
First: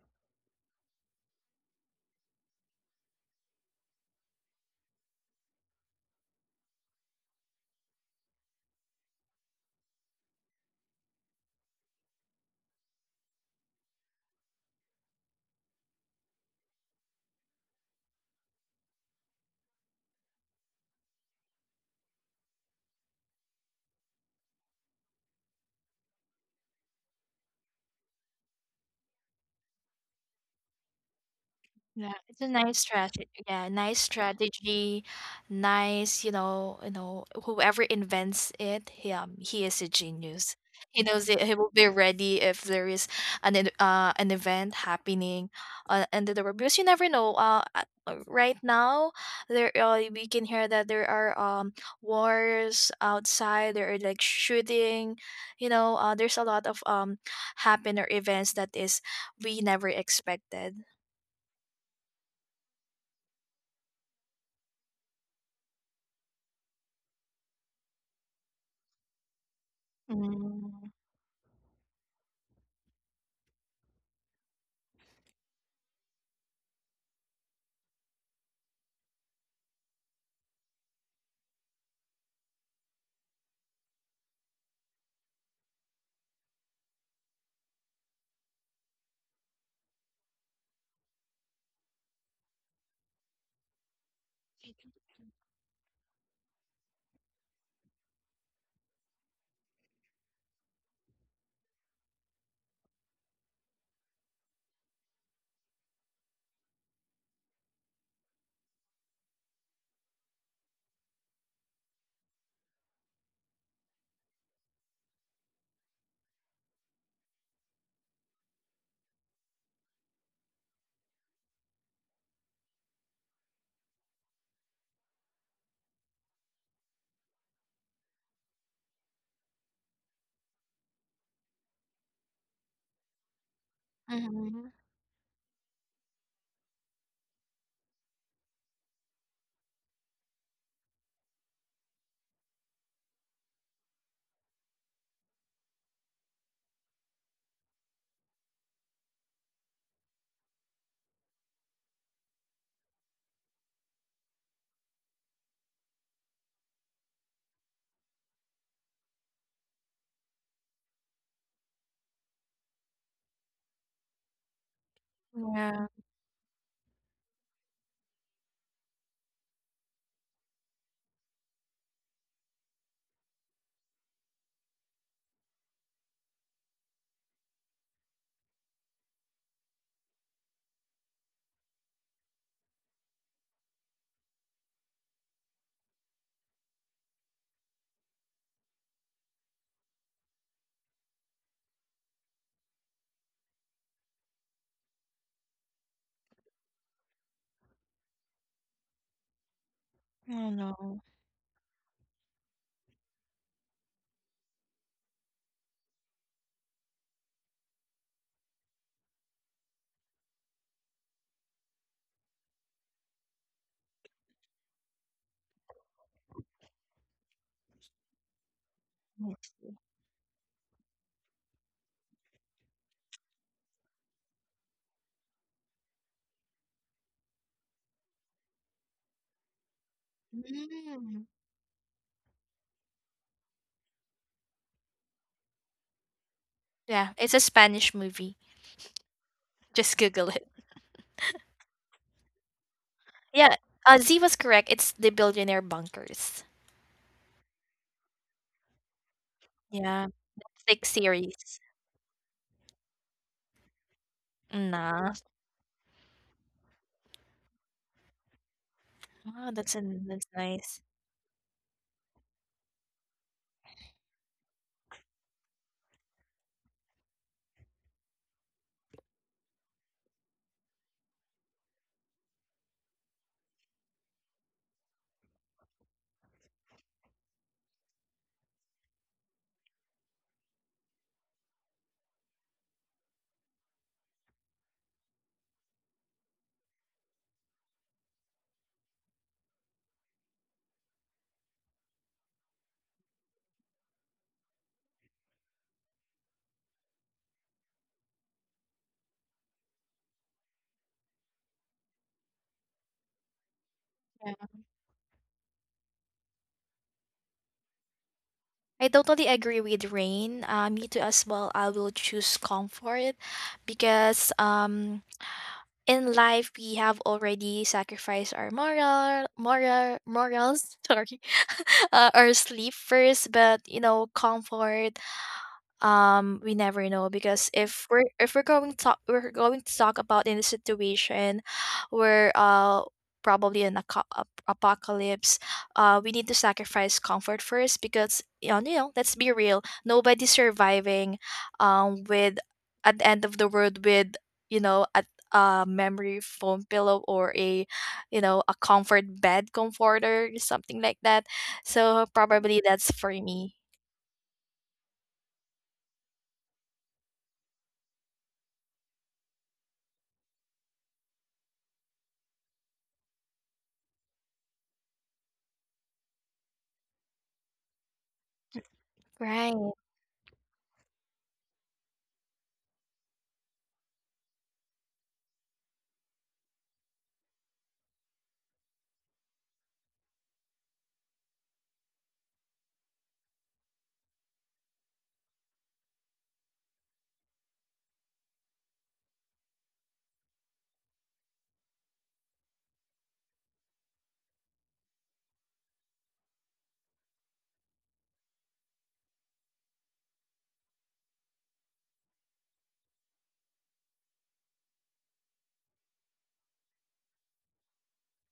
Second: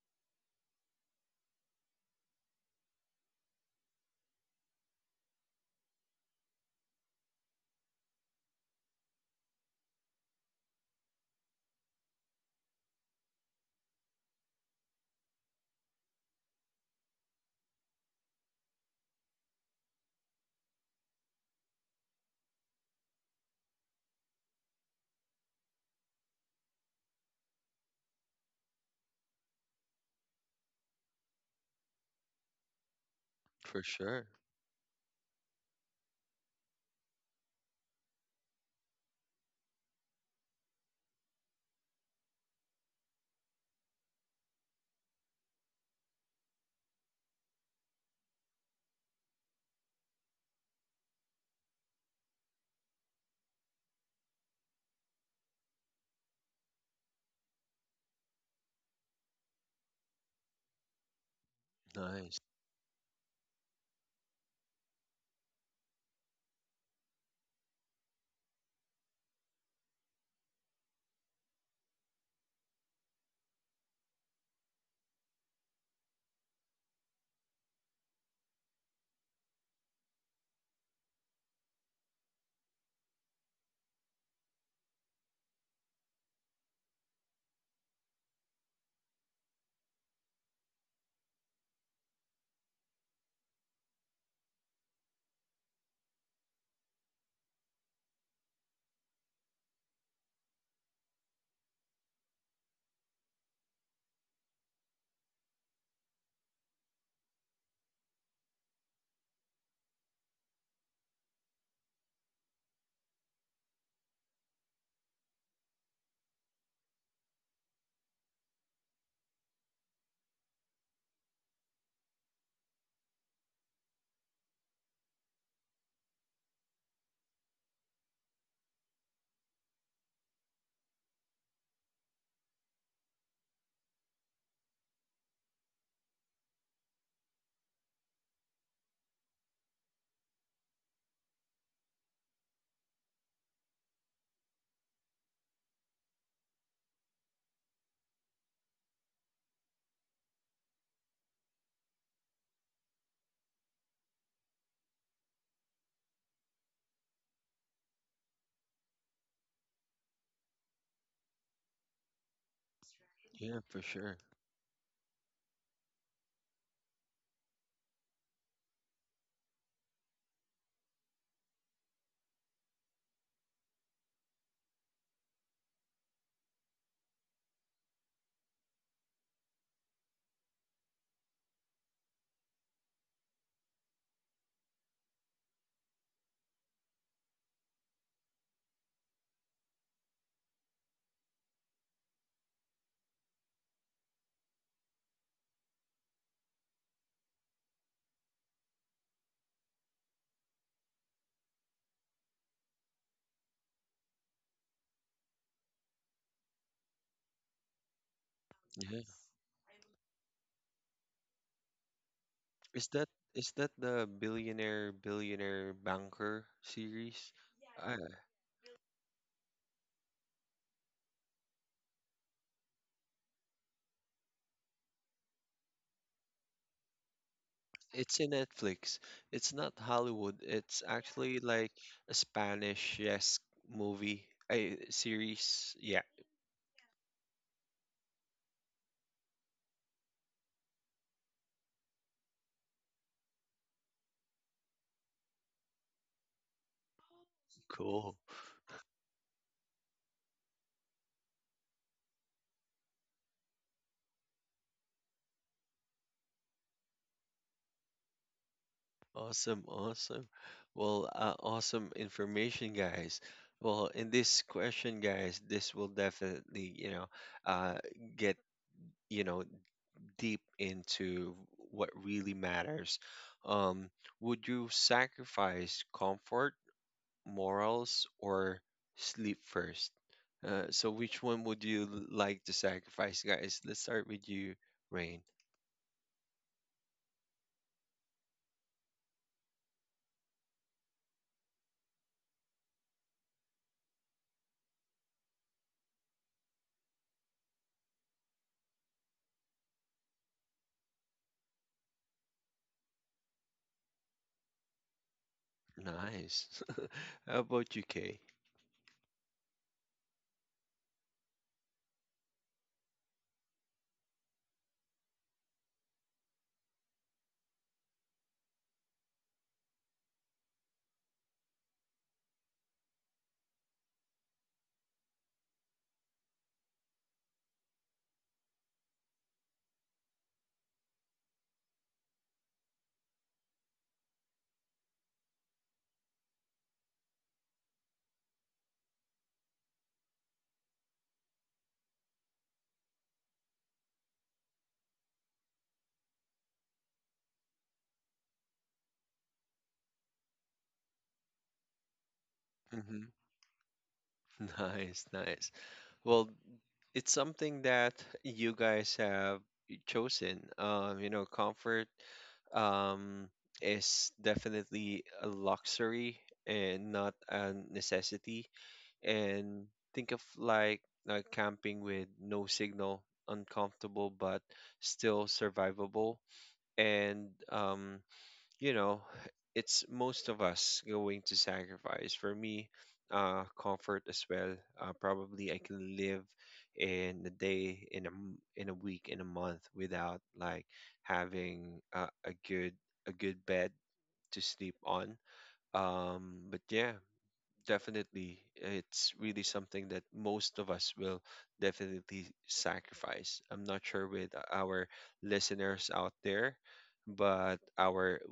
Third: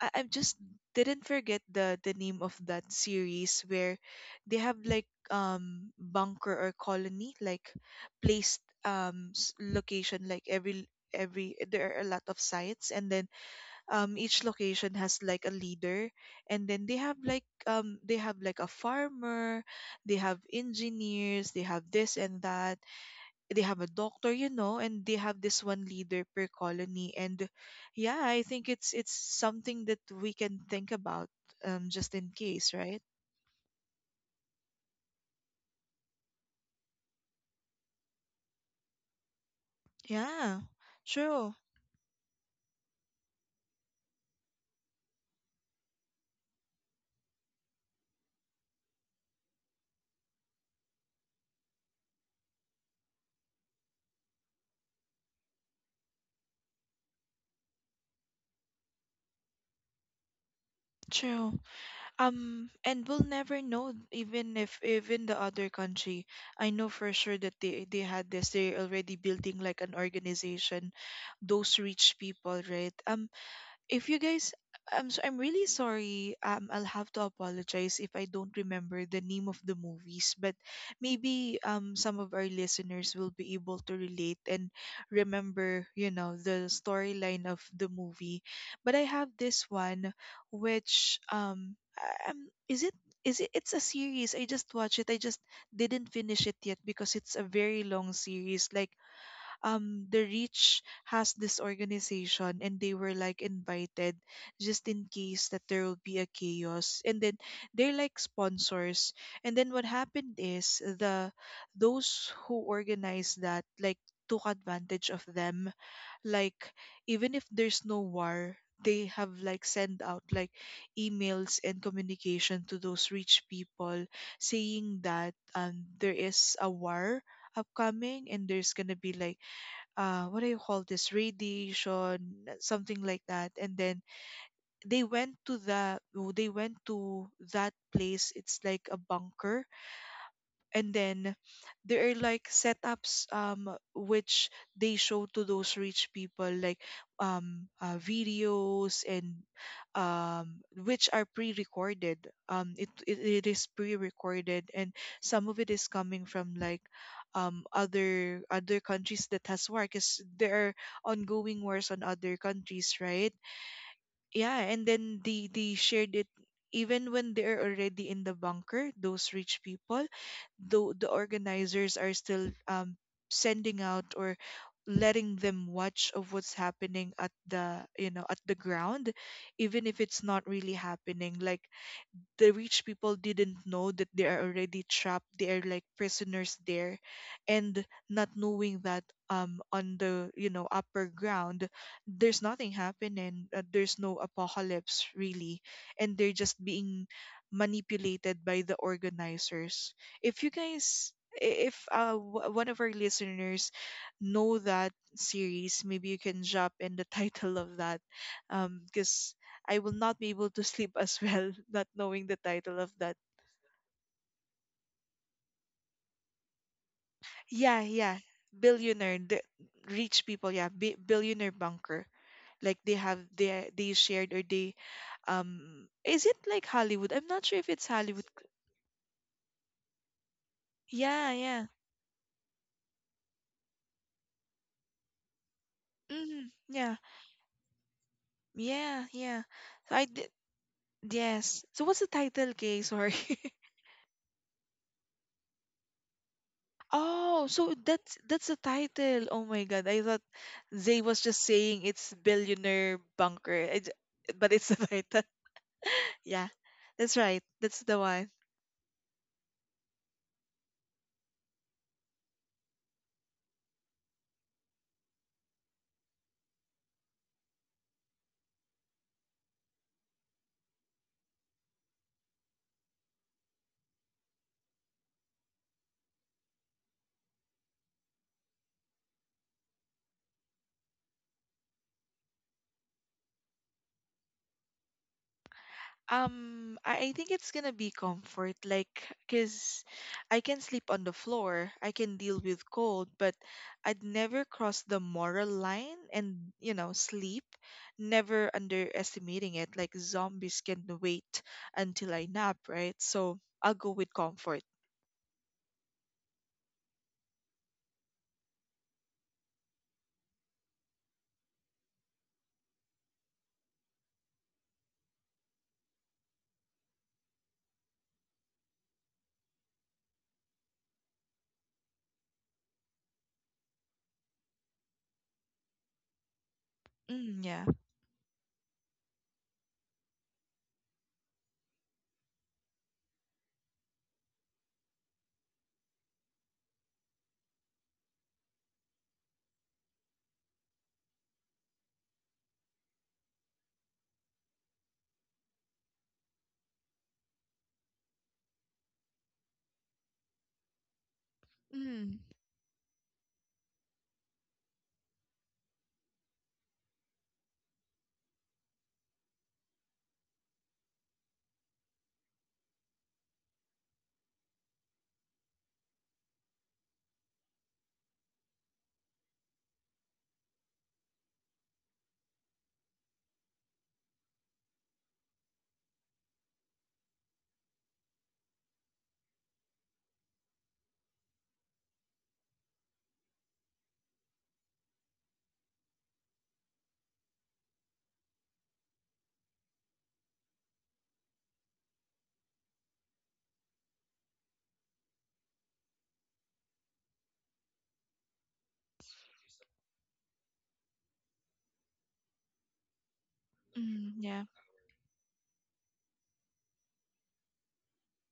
Speaker 2: I just didn't forget the name of that series where they have like, um, bunker or colony like placed, um, location like every there are a lot of sites, and then, um, each location has like a leader, and then they have like, um, they have like a farmer, they have engineers, they have this and that, they have a doctor, you know, and they have this one leader per colony. And yeah, I think it's something that we can think about,
Speaker 3: Yeah,
Speaker 2: just in
Speaker 3: it's a
Speaker 2: case,
Speaker 3: nice
Speaker 2: right?
Speaker 3: strategy. Yeah,
Speaker 1: For
Speaker 3: nice
Speaker 1: sure.
Speaker 3: strategy. Nice, you know, whoever invents it, he is a genius.
Speaker 2: Yeah,
Speaker 3: He knows it. He
Speaker 2: true,
Speaker 3: will be ready if there is an an event happening under the world because you never know. Right now there we can hear that there are wars outside. There are like shooting. You know, there's a lot of happen or events that is we never expected.
Speaker 2: true.
Speaker 1: Nice.
Speaker 2: And we'll never know, even if even the other country. I know for sure that they had this. They're already building like an
Speaker 3: Mm.
Speaker 2: organization, those rich people, right? If you guys I'm so I'm really sorry. I'll have to apologize if I don't remember the name of the movies, but maybe some of our listeners will be able to relate and remember, you know, the storyline of the movie. But I have this one which is it, it's a series. I just watched it. I just didn't finish it yet because it's a very long series. Like the reach has this organization and they were like invited just in case that there will be a chaos, and then they're like sponsors. And then what happened is the those who organized that like took advantage of them, like even if there's no war, they have like send out like emails and communication to those rich people saying that there is a war upcoming, and there's gonna be like what do you call this, radiation something like that. And then
Speaker 3: Mhm.
Speaker 2: they went to the, they went to that place, it's like a bunker. And then there are like setups which they show to those rich people, like videos, and which are pre-recorded. It is pre-recorded, and some of it is coming from like other countries that has war, because there are ongoing wars on other countries, right?
Speaker 1: Yeah, for sure.
Speaker 2: Yeah, and then they
Speaker 3: Yeah,
Speaker 2: shared it. Even when they're already in the bunker, those rich people, though the organizers are still sending out or letting them watch of what's happening at the, you know, at the ground, even if it's not really happening. Like, the rich people didn't know that they are already trapped, they are like prisoners there, and not knowing that on the, you know, upper ground, there's nothing happening. There's no apocalypse really, and they're just being manipulated by the organizers. If
Speaker 3: I
Speaker 2: you
Speaker 3: know.
Speaker 2: guys, I- if w- one of our listeners know that series, maybe you can drop in the *laughs* title of that,
Speaker 1: Yeah.
Speaker 2: because I will not be able to sleep as well, *laughs* not knowing the title
Speaker 1: Is
Speaker 2: of
Speaker 1: that
Speaker 2: that.
Speaker 1: is that the Billionaire Billionaire Banker series?
Speaker 2: Yeah,
Speaker 1: Uh,
Speaker 2: yeah. Billionaire, the
Speaker 3: Yes.
Speaker 2: rich people, yeah, billionaire bunker. Like, they have, they shared, or they, is it like Hollywood? I'm not sure if it's
Speaker 1: it's
Speaker 2: Hollywood.
Speaker 1: in Netflix. It's not Hollywood. It's
Speaker 3: Mm.
Speaker 2: Yeah,
Speaker 1: actually
Speaker 2: yeah.
Speaker 1: like a Spanish, movie, a series. Yeah,
Speaker 2: Mm, yeah.
Speaker 3: Yeah, it's a Spanish movie.
Speaker 2: Yeah, yeah. So
Speaker 3: Just
Speaker 2: I did,
Speaker 3: Google it.
Speaker 2: yes. So what's the title, Kay? Sorry.
Speaker 3: Yeah,
Speaker 2: *laughs*
Speaker 3: Z was correct. It's The Billionaire Bunkers.
Speaker 2: Oh, so
Speaker 1: cool.
Speaker 2: that's the title. Oh my God, I
Speaker 3: Yeah,
Speaker 2: thought
Speaker 3: Netflix
Speaker 2: Zay was just
Speaker 3: series.
Speaker 2: saying it's billionaire bunker, but it's *laughs* the
Speaker 3: Nah,
Speaker 2: title. Yeah, that's right. That's the one.
Speaker 3: oh,
Speaker 1: Awesome,
Speaker 3: that's an, that's
Speaker 1: awesome.
Speaker 3: nice.
Speaker 1: Well, awesome information, guys. Well, in this question, guys, this will definitely, uh, get, you know, deep into what really matters. Um, would you sacrifice comfort, morals, or sleep first? So which one would you like to sacrifice, guys? Let's start with you, Rain.
Speaker 2: I, think it's gonna be comfort, like, cause I can sleep on the floor, I can deal with cold, but I'd never cross the moral line and, you know, sleep, never underestimating it. Like, zombies can wait until I nap, right? So I'll go with
Speaker 3: Yeah.
Speaker 2: comfort.
Speaker 1: Nice. *laughs* How about you, Kay?
Speaker 3: I totally agree with Rain. Me too as well. I will choose comfort because in life we have already sacrificed our moral morals *laughs* sorry *laughs* our sleep first, but you know comfort we never know
Speaker 2: Mm,
Speaker 3: because
Speaker 2: yeah.
Speaker 3: if we're going to talk we're going to talk about in a situation *sighs* where probably an apocalypse. Uh, we need to sacrifice comfort first because, you know, you know, let's be real, nobody's surviving with, at the end of the world, with, you know, a memory foam pillow or a, you know, a comfort bed comforter, something like that. So
Speaker 2: Mm,
Speaker 3: probably that's for
Speaker 1: Hmm.
Speaker 3: me.
Speaker 1: *laughs* Nice, nice. Well, it's something that you guys have chosen. Comfort, um, is definitely a luxury and not a necessity. And
Speaker 3: Right.
Speaker 1: think of like, camping with no signal, uncomfortable but still survivable. And, you know, it's most of us going to sacrifice. For me, comfort as well. Probably I can live in a day, in a week, in a month, without like having a good bed to sleep on. But yeah, definitely, it's really something that most of us will definitely sacrifice. I'm not sure
Speaker 2: mm,
Speaker 1: with
Speaker 2: yeah.
Speaker 1: our listeners out there, but our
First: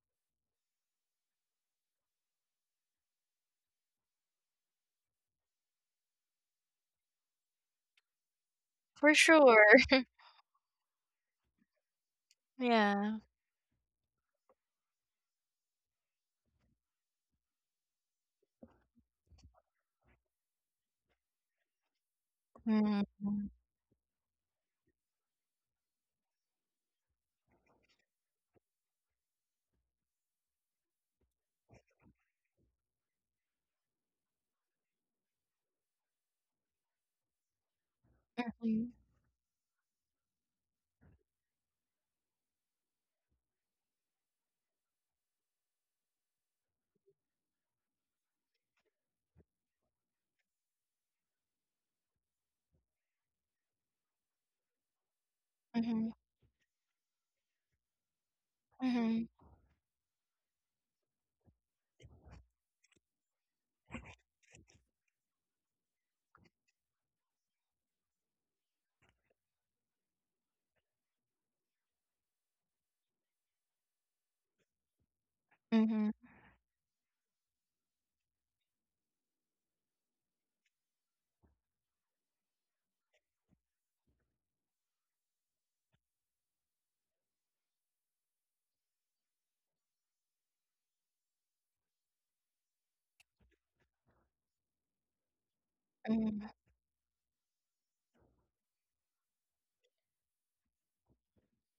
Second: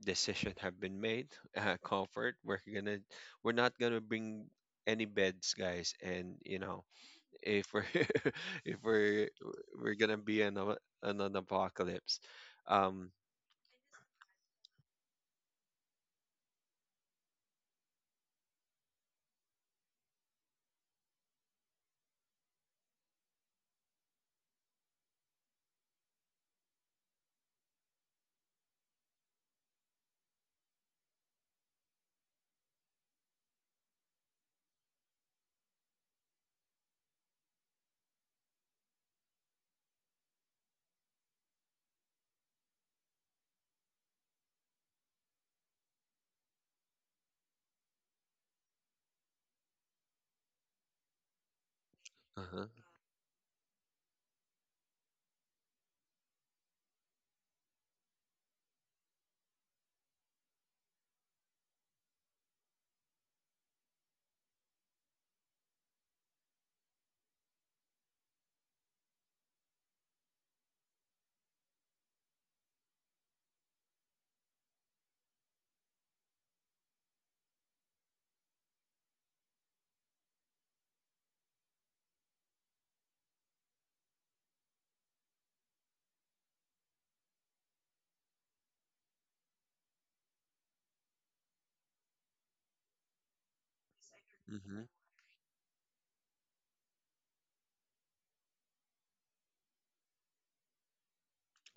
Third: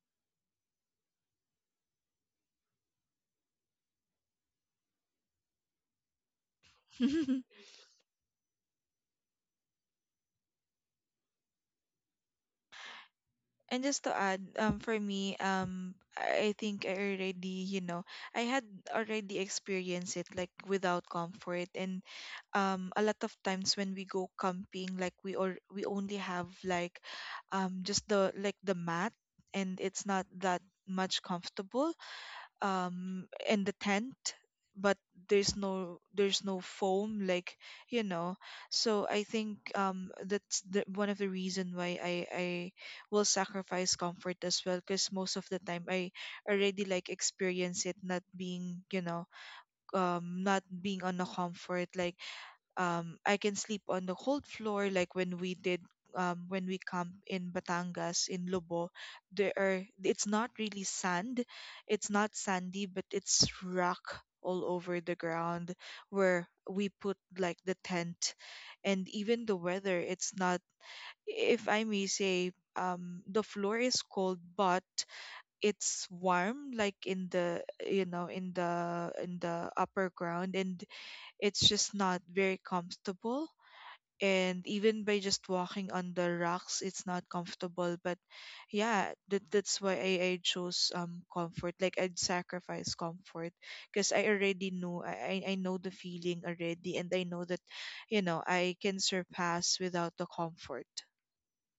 Speaker 1: decision have been made. *laughs* Comfort, we're not gonna bring any beds, guys, and,
Speaker 2: *laughs*
Speaker 1: if we're *laughs* if
Speaker 3: For
Speaker 1: we're
Speaker 3: sure.
Speaker 1: we're gonna be in an apocalypse.
Speaker 3: Yeah.
Speaker 1: Um,
Speaker 2: And just to add, for me, I think I already, you know, I had already experienced it like without comfort, and a lot
Speaker 3: Mhm.
Speaker 2: of times when we go camping, like we, or we only have like, just the, like the mat, and it's not that much comfortable in the tent, but there's no, there's no foam, like, you know.
Speaker 3: Mhm.
Speaker 2: So I think that's the one of the reason why I will sacrifice comfort as well, because most of the time I already like experience it, not being, you know, not being on a comfort, like,
Speaker 1: uh-huh.
Speaker 2: I can sleep on the cold floor, like when we did,
Speaker 3: Mhm.
Speaker 2: when we camp in Batangas in Lobo.
Speaker 3: Mhm.
Speaker 2: There are, it's not really sand, it's not sandy, but it's rock all over the ground where we put like the tent, and even the weather, it's not. If I may say, the floor is cold, but it's
Speaker 3: Mhm.
Speaker 2: warm, like in the, you know, in the, in the upper ground, and it's just not very comfortable. And even by just walking on the rocks, it's not comfortable, but yeah, that's why I, chose comfort. Like, I'd sacrifice comfort because I already
Speaker 1: Mhm.
Speaker 2: know, I know the
Speaker 3: Mhm.
Speaker 2: feeling already, and I know that, you know, I can surpass without the comfort.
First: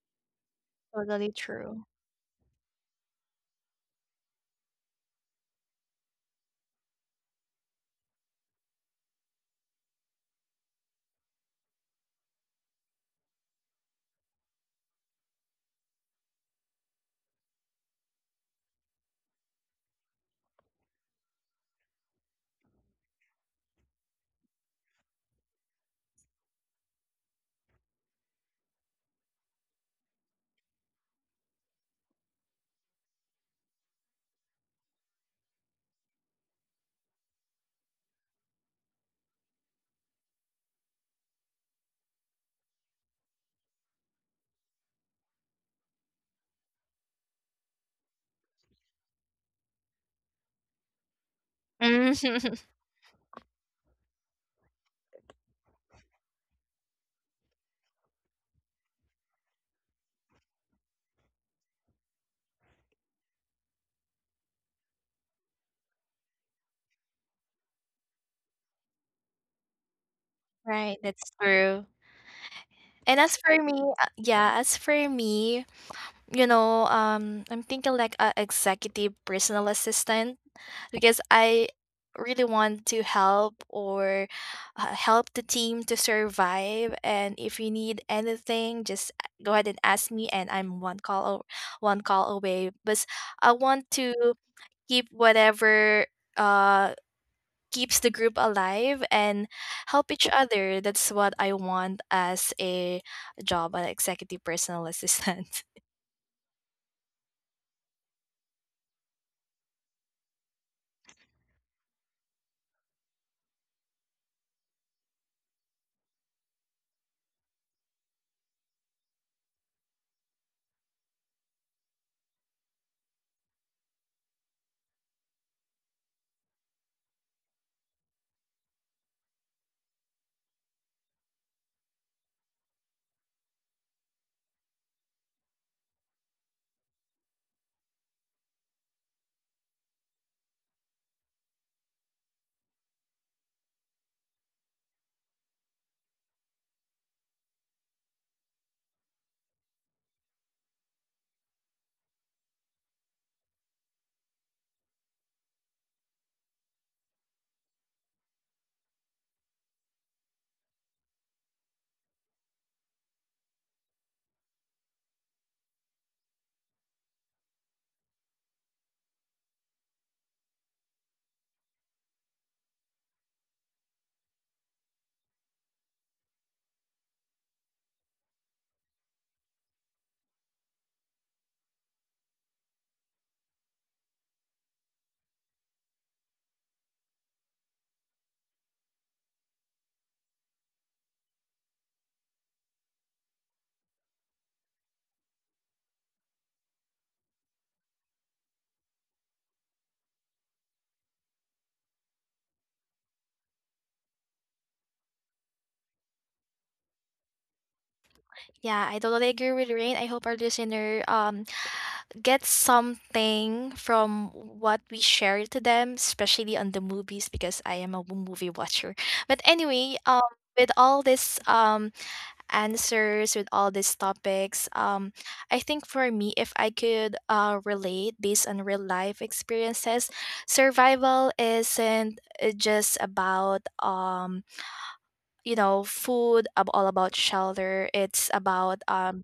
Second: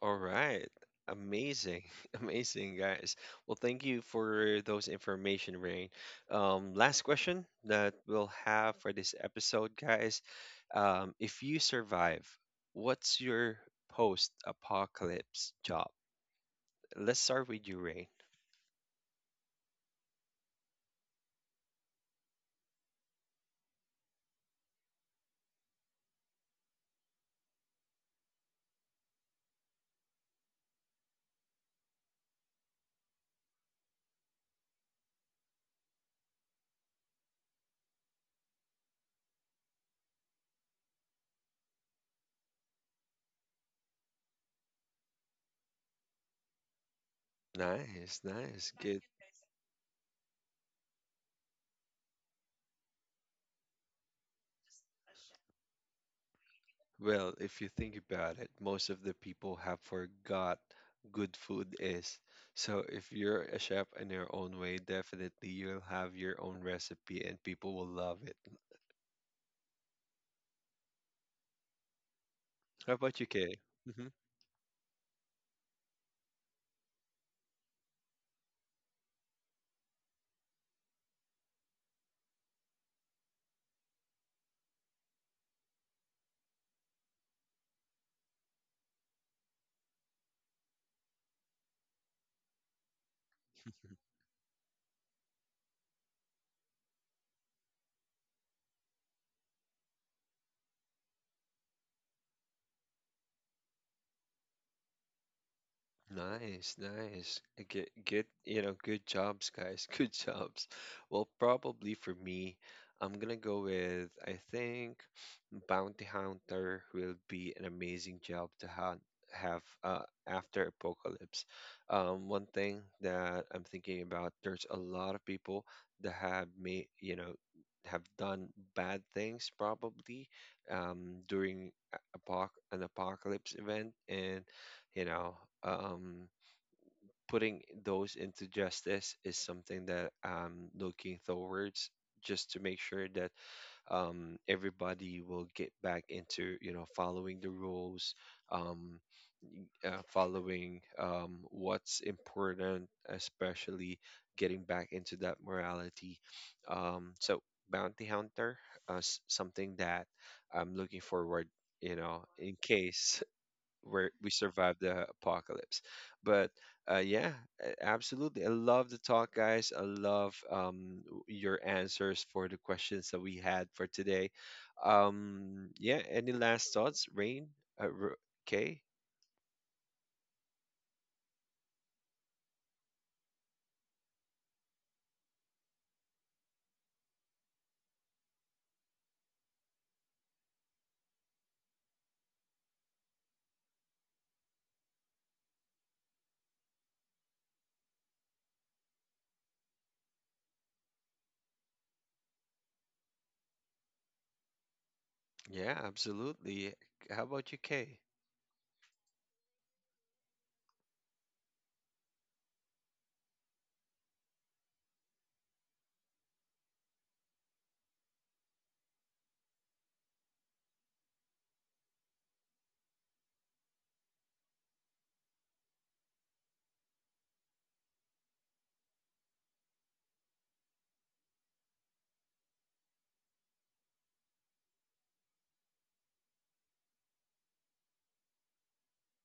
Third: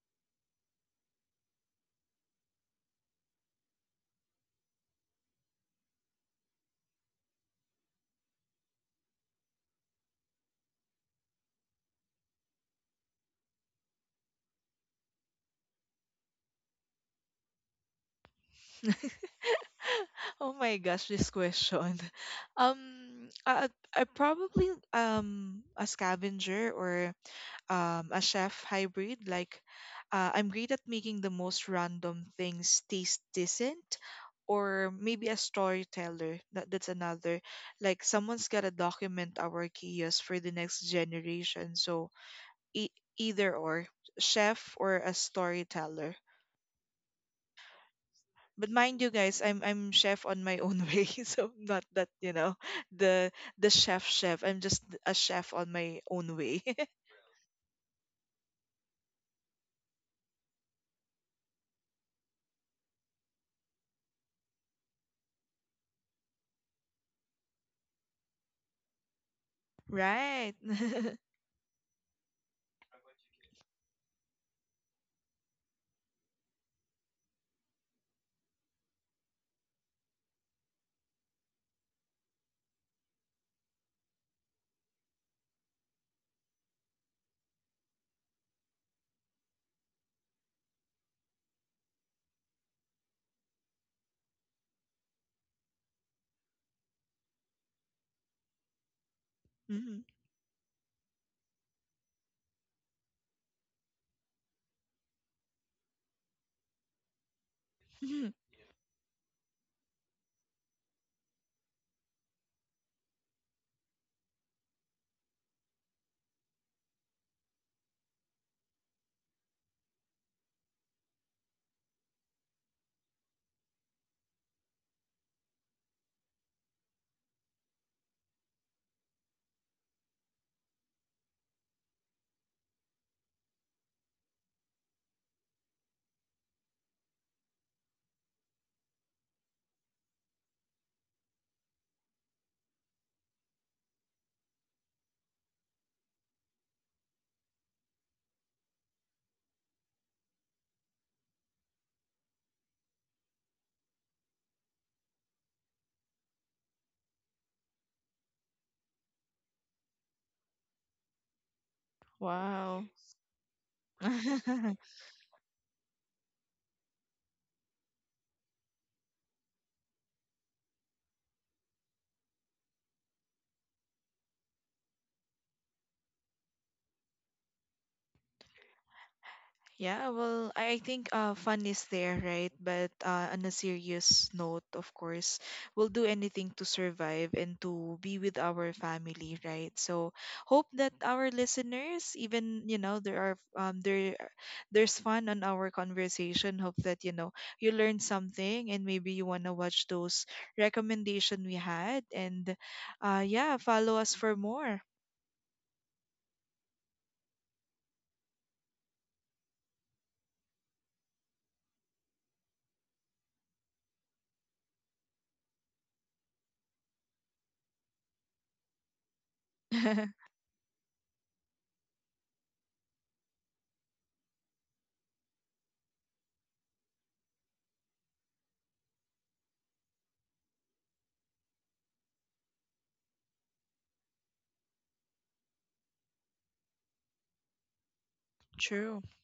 Speaker 1: All right.
Speaker 3: Totally
Speaker 1: Amazing.
Speaker 3: true.
Speaker 1: *laughs* Amazing, guys. Well, thank you for those information, Rain. Last question that we'll have for this episode, guys. If you survive, what's your post-apocalypse job? Let's start with you, Rain.
Speaker 2: *laughs* Oh my gosh, this question. *laughs* um I, probably a scavenger, or a chef hybrid. Like, I'm great at making the most random things taste decent, or maybe a storyteller. That's another. Like, someone's got to document our chaos for the next generation. So, e- either or, chef or a storyteller.
Speaker 1: Nice,
Speaker 2: But
Speaker 1: nice.
Speaker 2: mind
Speaker 1: Good.
Speaker 2: you, guys, I'm chef on my own *laughs* way, so I'm not that, you
Speaker 3: Mhm.
Speaker 2: know,
Speaker 3: *laughs*
Speaker 2: the chef chef. I'm just a chef on my own way. *laughs*
Speaker 1: Well, if you think about it, most of the people have forgot good food is. So if you're a chef in your own way, definitely you'll have your own recipe and people will love it.
Speaker 2: Right.
Speaker 3: Right,
Speaker 2: *laughs*
Speaker 3: that's true.
Speaker 1: How
Speaker 3: And
Speaker 1: about you,
Speaker 3: as for
Speaker 1: Kay?
Speaker 3: me,
Speaker 1: Hmm.
Speaker 3: yeah, as for me, you know, I'm thinking like a executive personal assistant because I really want to help or help the team to survive. And if you need anything, just go ahead and ask me, and I'm one call away. But I want
Speaker 1: *laughs*
Speaker 3: to keep whatever uh keeps the group alive and
Speaker 2: Mhm.
Speaker 3: help each other. That's what I want as a job, an executive personal assistant. *laughs*
Speaker 1: Nice, nice. Good, good,
Speaker 2: *laughs*
Speaker 1: good jobs, guys. *laughs* Good jobs. Well, probably for me, I'm gonna go with, I think, Bounty Hunter will be an amazing job to ha have, after apocalypse. One thing that I'm thinking about, there's a lot of people that have made, you know, have done bad things, probably, during a- apoc an apocalypse event. And, you know um putting those into justice is something that I'm looking towards, just to make sure that, everybody will get back into, following the rules, um following, what's important, especially getting back into that morality. So Bounty Hunter, something that I'm looking forward, in
Speaker 2: Wow.
Speaker 1: case where we survived
Speaker 2: *laughs*
Speaker 1: the apocalypse. But, yeah, absolutely. I love the talk, guys. I love, your answers for the questions that we had for today. Yeah, any last thoughts, Rain? Uh, R- Kay?
Speaker 2: Yeah, well, I think fun is there, right? But on a serious note, of course, we'll do anything to survive and to be with our family, right? So hope that our listeners, even, you know, there are there there's fun on our conversation. Hope that, you know, you learned something, and maybe you wanna watch those recommendation we had, and yeah, follow us for more.
Speaker 1: Yeah, absolutely. How about you, Kay?
Speaker 3: Yeah, I totally agree with Rain. I hope our listener gets something from what we shared to them, especially on the movies because I am a movie watcher. But anyway,
Speaker 2: *laughs*
Speaker 3: with all this answers, with all these topics. I think for me, if I could relate based on real life experiences, survival isn't, just about, you know, food, all about shelter. It's about,
Speaker 2: True.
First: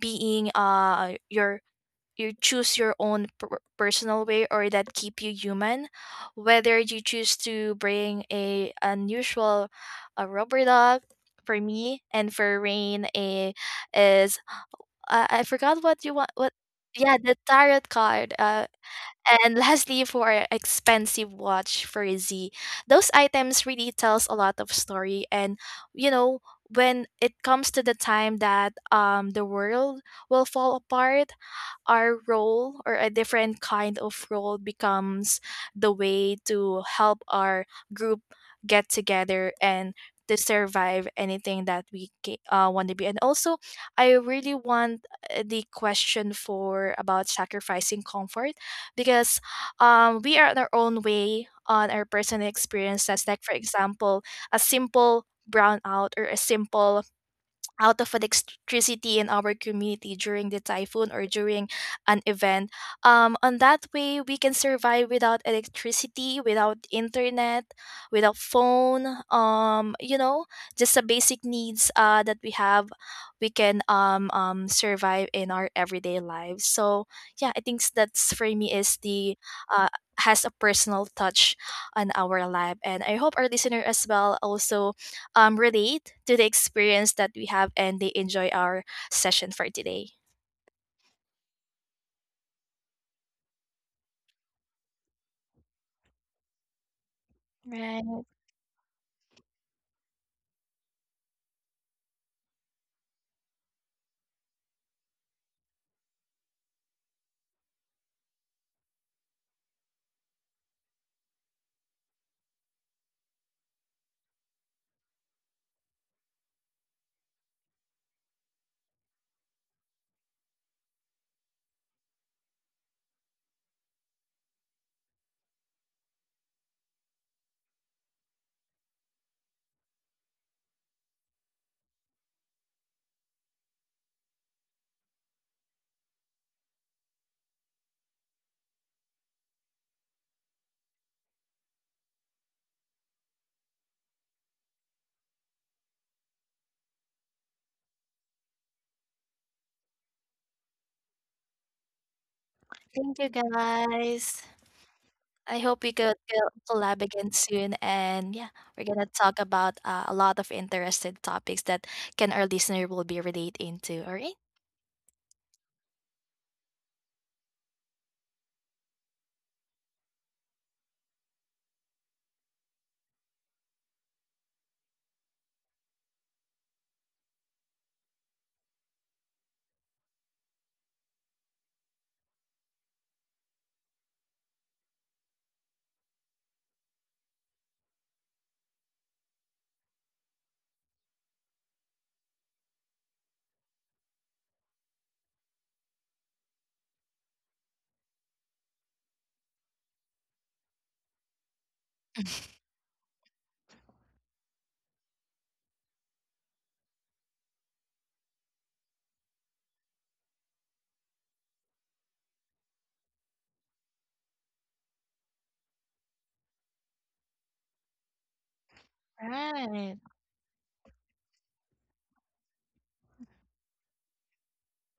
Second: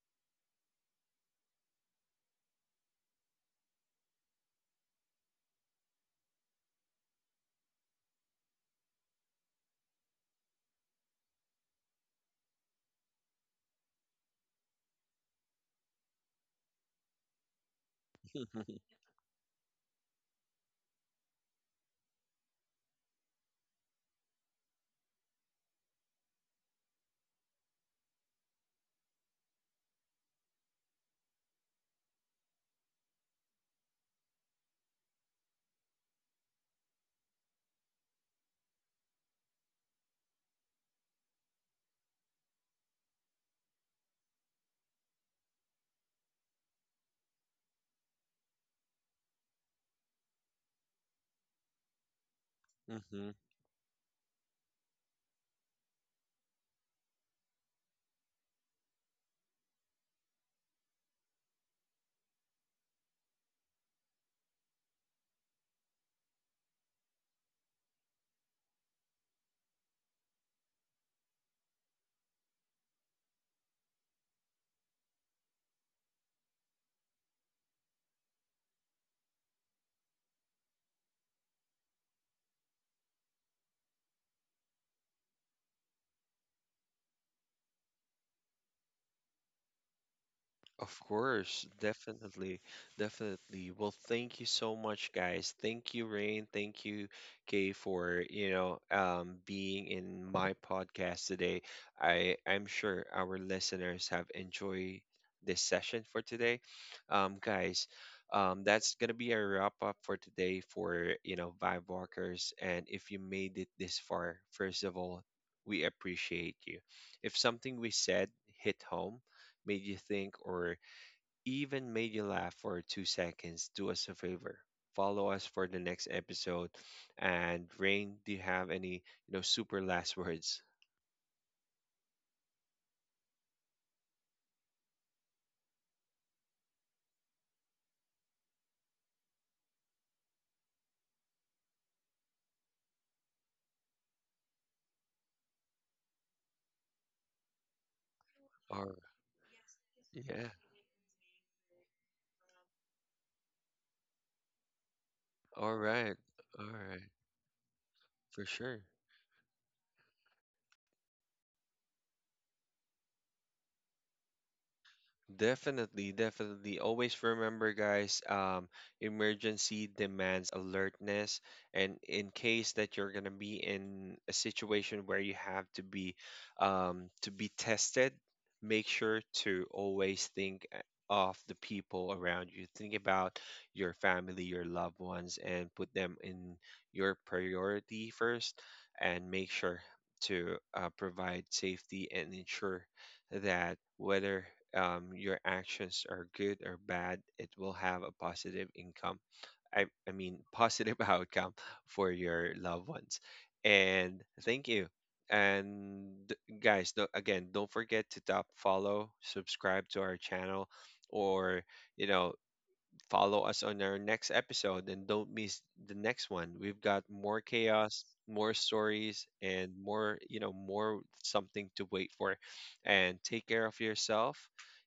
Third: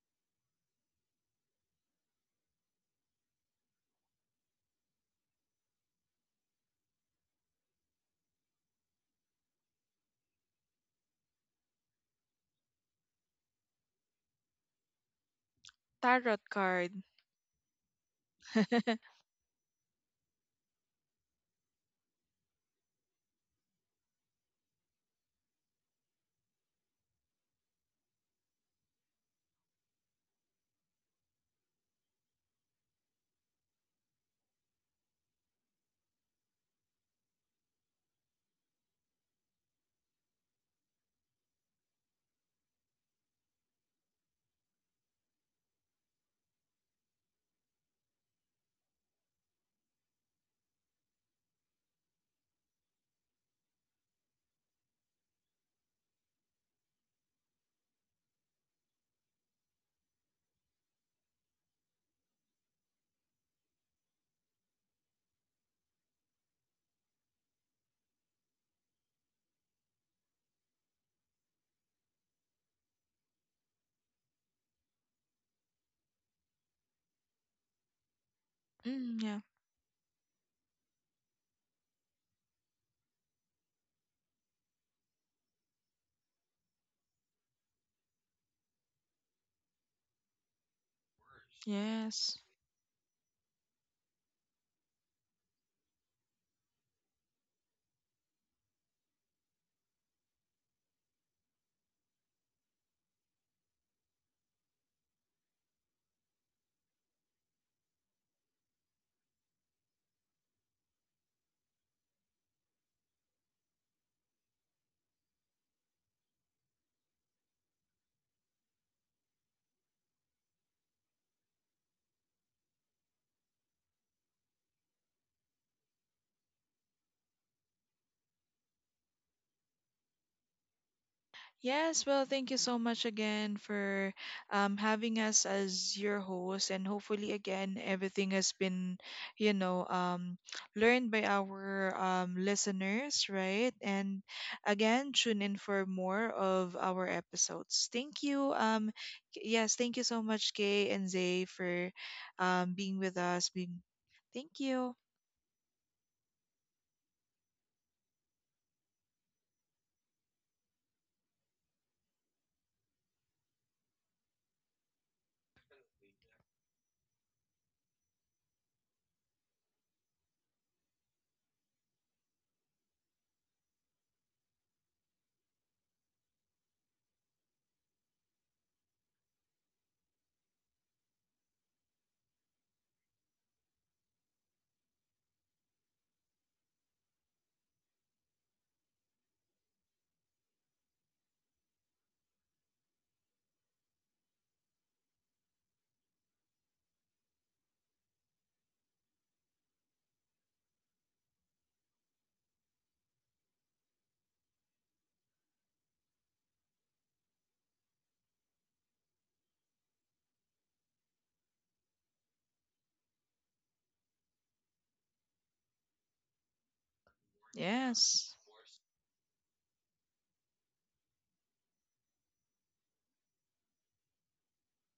Speaker 3: being, your, you choose your own personal way or that keep you human, whether you choose to bring a unusual a rubber dog for me, and for Rain a is, I forgot what you want,
Speaker 2: Tarot
Speaker 3: what.
Speaker 2: cards.
Speaker 3: Yeah, the tarot card,
Speaker 1: *laughs*
Speaker 2: *laughs*
Speaker 3: and *laughs* lastly for expensive watch for Z, those items really tells a lot of story. And you know, when it comes to the time that the world will fall apart, our role or a different kind of role becomes the way to help our group get together and to survive anything that want to be. And also, I really want, the question for about sacrificing comfort, because we are on our own way, on our personal experiences,
Speaker 1: Hmm.
Speaker 3: like for example a simple brownout or a simple out of electricity in our community during the typhoon or during an event. On that way, we can survive without electricity, without internet, without phone. You know, just the basic needs that we have, we can survive in our everyday lives. So yeah, I think that's for me is
Speaker 2: Mm,
Speaker 3: the,
Speaker 2: yeah.
Speaker 3: uh, has a personal touch on our life, and I hope our listener as well also, relate to the experience that we have and they enjoy our session for today.
Speaker 1: Of course,
Speaker 2: Yes.
Speaker 1: definitely, definitely. Well, thank you so much, guys. Thank you, Rain. Thank you, Kay,
Speaker 3: Right.
Speaker 1: for, being in my podcast today. I'm sure our listeners have enjoyed this session for today, guys. That's gonna be a wrap up for today for, Vibe Walkers. And if you made it this far, first of all, we appreciate you. If something we said hit home, made you think, or even made you laugh for 2 seconds, do us a favor. Follow us for the next episode. And Rain, do you have any, super last *laughs* words?
Speaker 2: Yes, well, thank you so much again for having us as your host. And hopefully, again, everything has been, you know, learned by our listeners, right? And again, tune in for more of our episodes. Thank you.
Speaker 1: Or
Speaker 2: Yes, thank you so
Speaker 1: Yeah.
Speaker 2: much, Kay and Zay, for being
Speaker 3: Thank
Speaker 2: with
Speaker 3: you,
Speaker 2: us. Being,
Speaker 3: guys.
Speaker 2: thank you.
Speaker 3: I
Speaker 1: All
Speaker 3: hope we could
Speaker 1: right. All
Speaker 3: collab
Speaker 1: right.
Speaker 3: again soon. And yeah,
Speaker 1: For
Speaker 3: we're going
Speaker 1: sure.
Speaker 3: to talk about, a lot of interesting topics that can our listener will be relate into. All right.
Speaker 1: Definitely, definitely. Always remember, guys, emergency demands alertness. And in case that you're gonna be in a situation where you have to be, to be tested, make sure to always think of the people around you. Think about your family, your loved ones, and put them in your priority first, and make sure to, provide safety and ensure that, whether, your actions are good or bad, it will have a positive income. I mean, positive *laughs* outcome for your loved ones. And thank you. And, guys, do again, don't forget to top follow, subscribe to our channel, or, you know, follow us on our next episode, and don't miss the next one. We've got more chaos,
Speaker 2: Yes.
Speaker 1: more stories, and
Speaker 3: Right.
Speaker 1: more, more something to wait for. And take care of yourself,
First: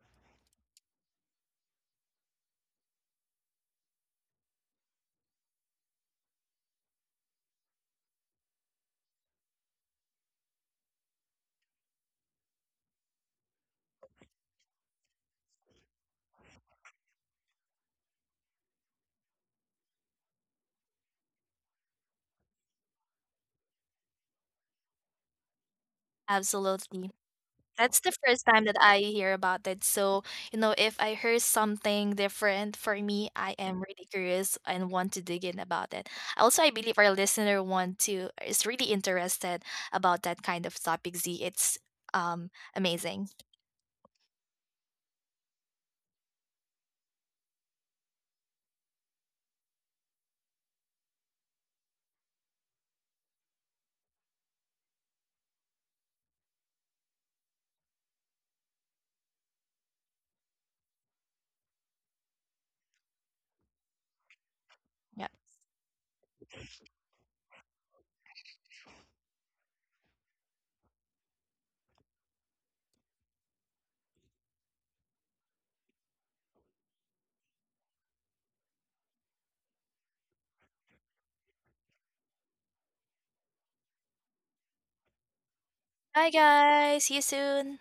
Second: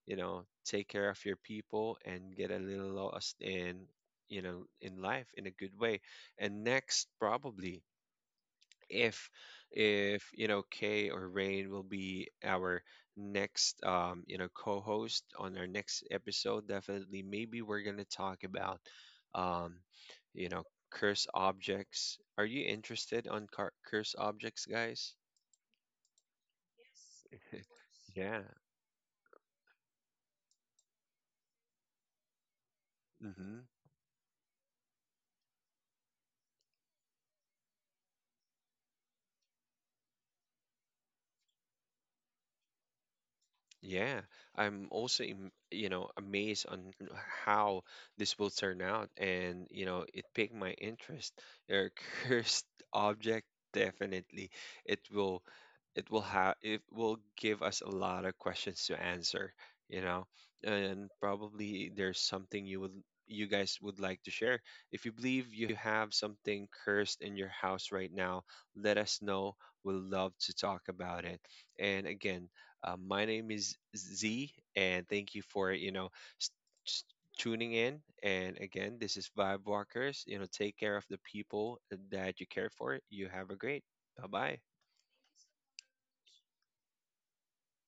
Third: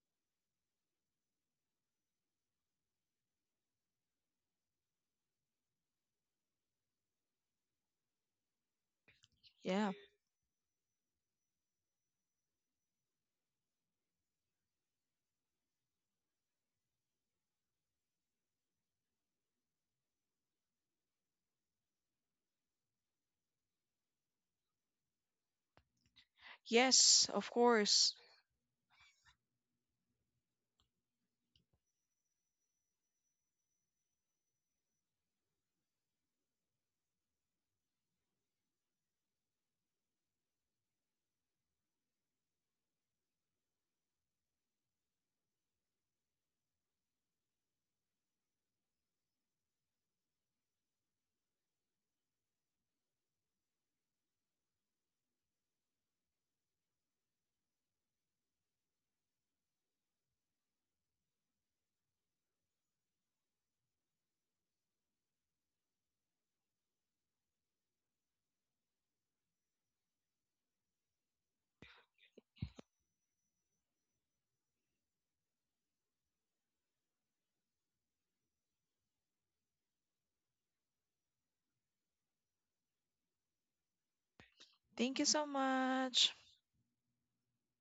Speaker 1: take care of your people, and get a little lost in, in life in a good way. And next, probably, if
Speaker 2: Yeah.
Speaker 1: if you know Kay or Rain will be our next, co-host on our next episode, definitely maybe we're going to talk about, um you know curse objects. Are you interested on curse objects, guys?
Speaker 3: Absolutely.
Speaker 2: Yes, of
Speaker 3: That's the
Speaker 2: course.
Speaker 1: *laughs* Yeah.
Speaker 3: first time that I hear about it. So, you know, if I heard something different for me, I
Speaker 1: Mhm.
Speaker 3: am really curious and want to dig in about it. Also, I believe our listener want to is really interested about that kind of topic, Z. It's um amazing.
Speaker 1: Yeah, I'm also, amazed on how this will turn out, and, it piqued my interest. A cursed *laughs* object, definitely. It will, it will give us a lot of questions to answer, you know, and probably there's something you guys would like to share. If you
Speaker 3: Yeah.
Speaker 1: believe you have something cursed in your house right now, let us know. We'll love to talk about it. And again, my name is Z, and thank you for, s- s- tuning in. And again, this is Vibe Walkers. You know, take care of the people that you care for. You have a great. Bye bye.
Speaker 2: Thank you so
Speaker 3: Bye
Speaker 2: much.
Speaker 3: guys. See you soon.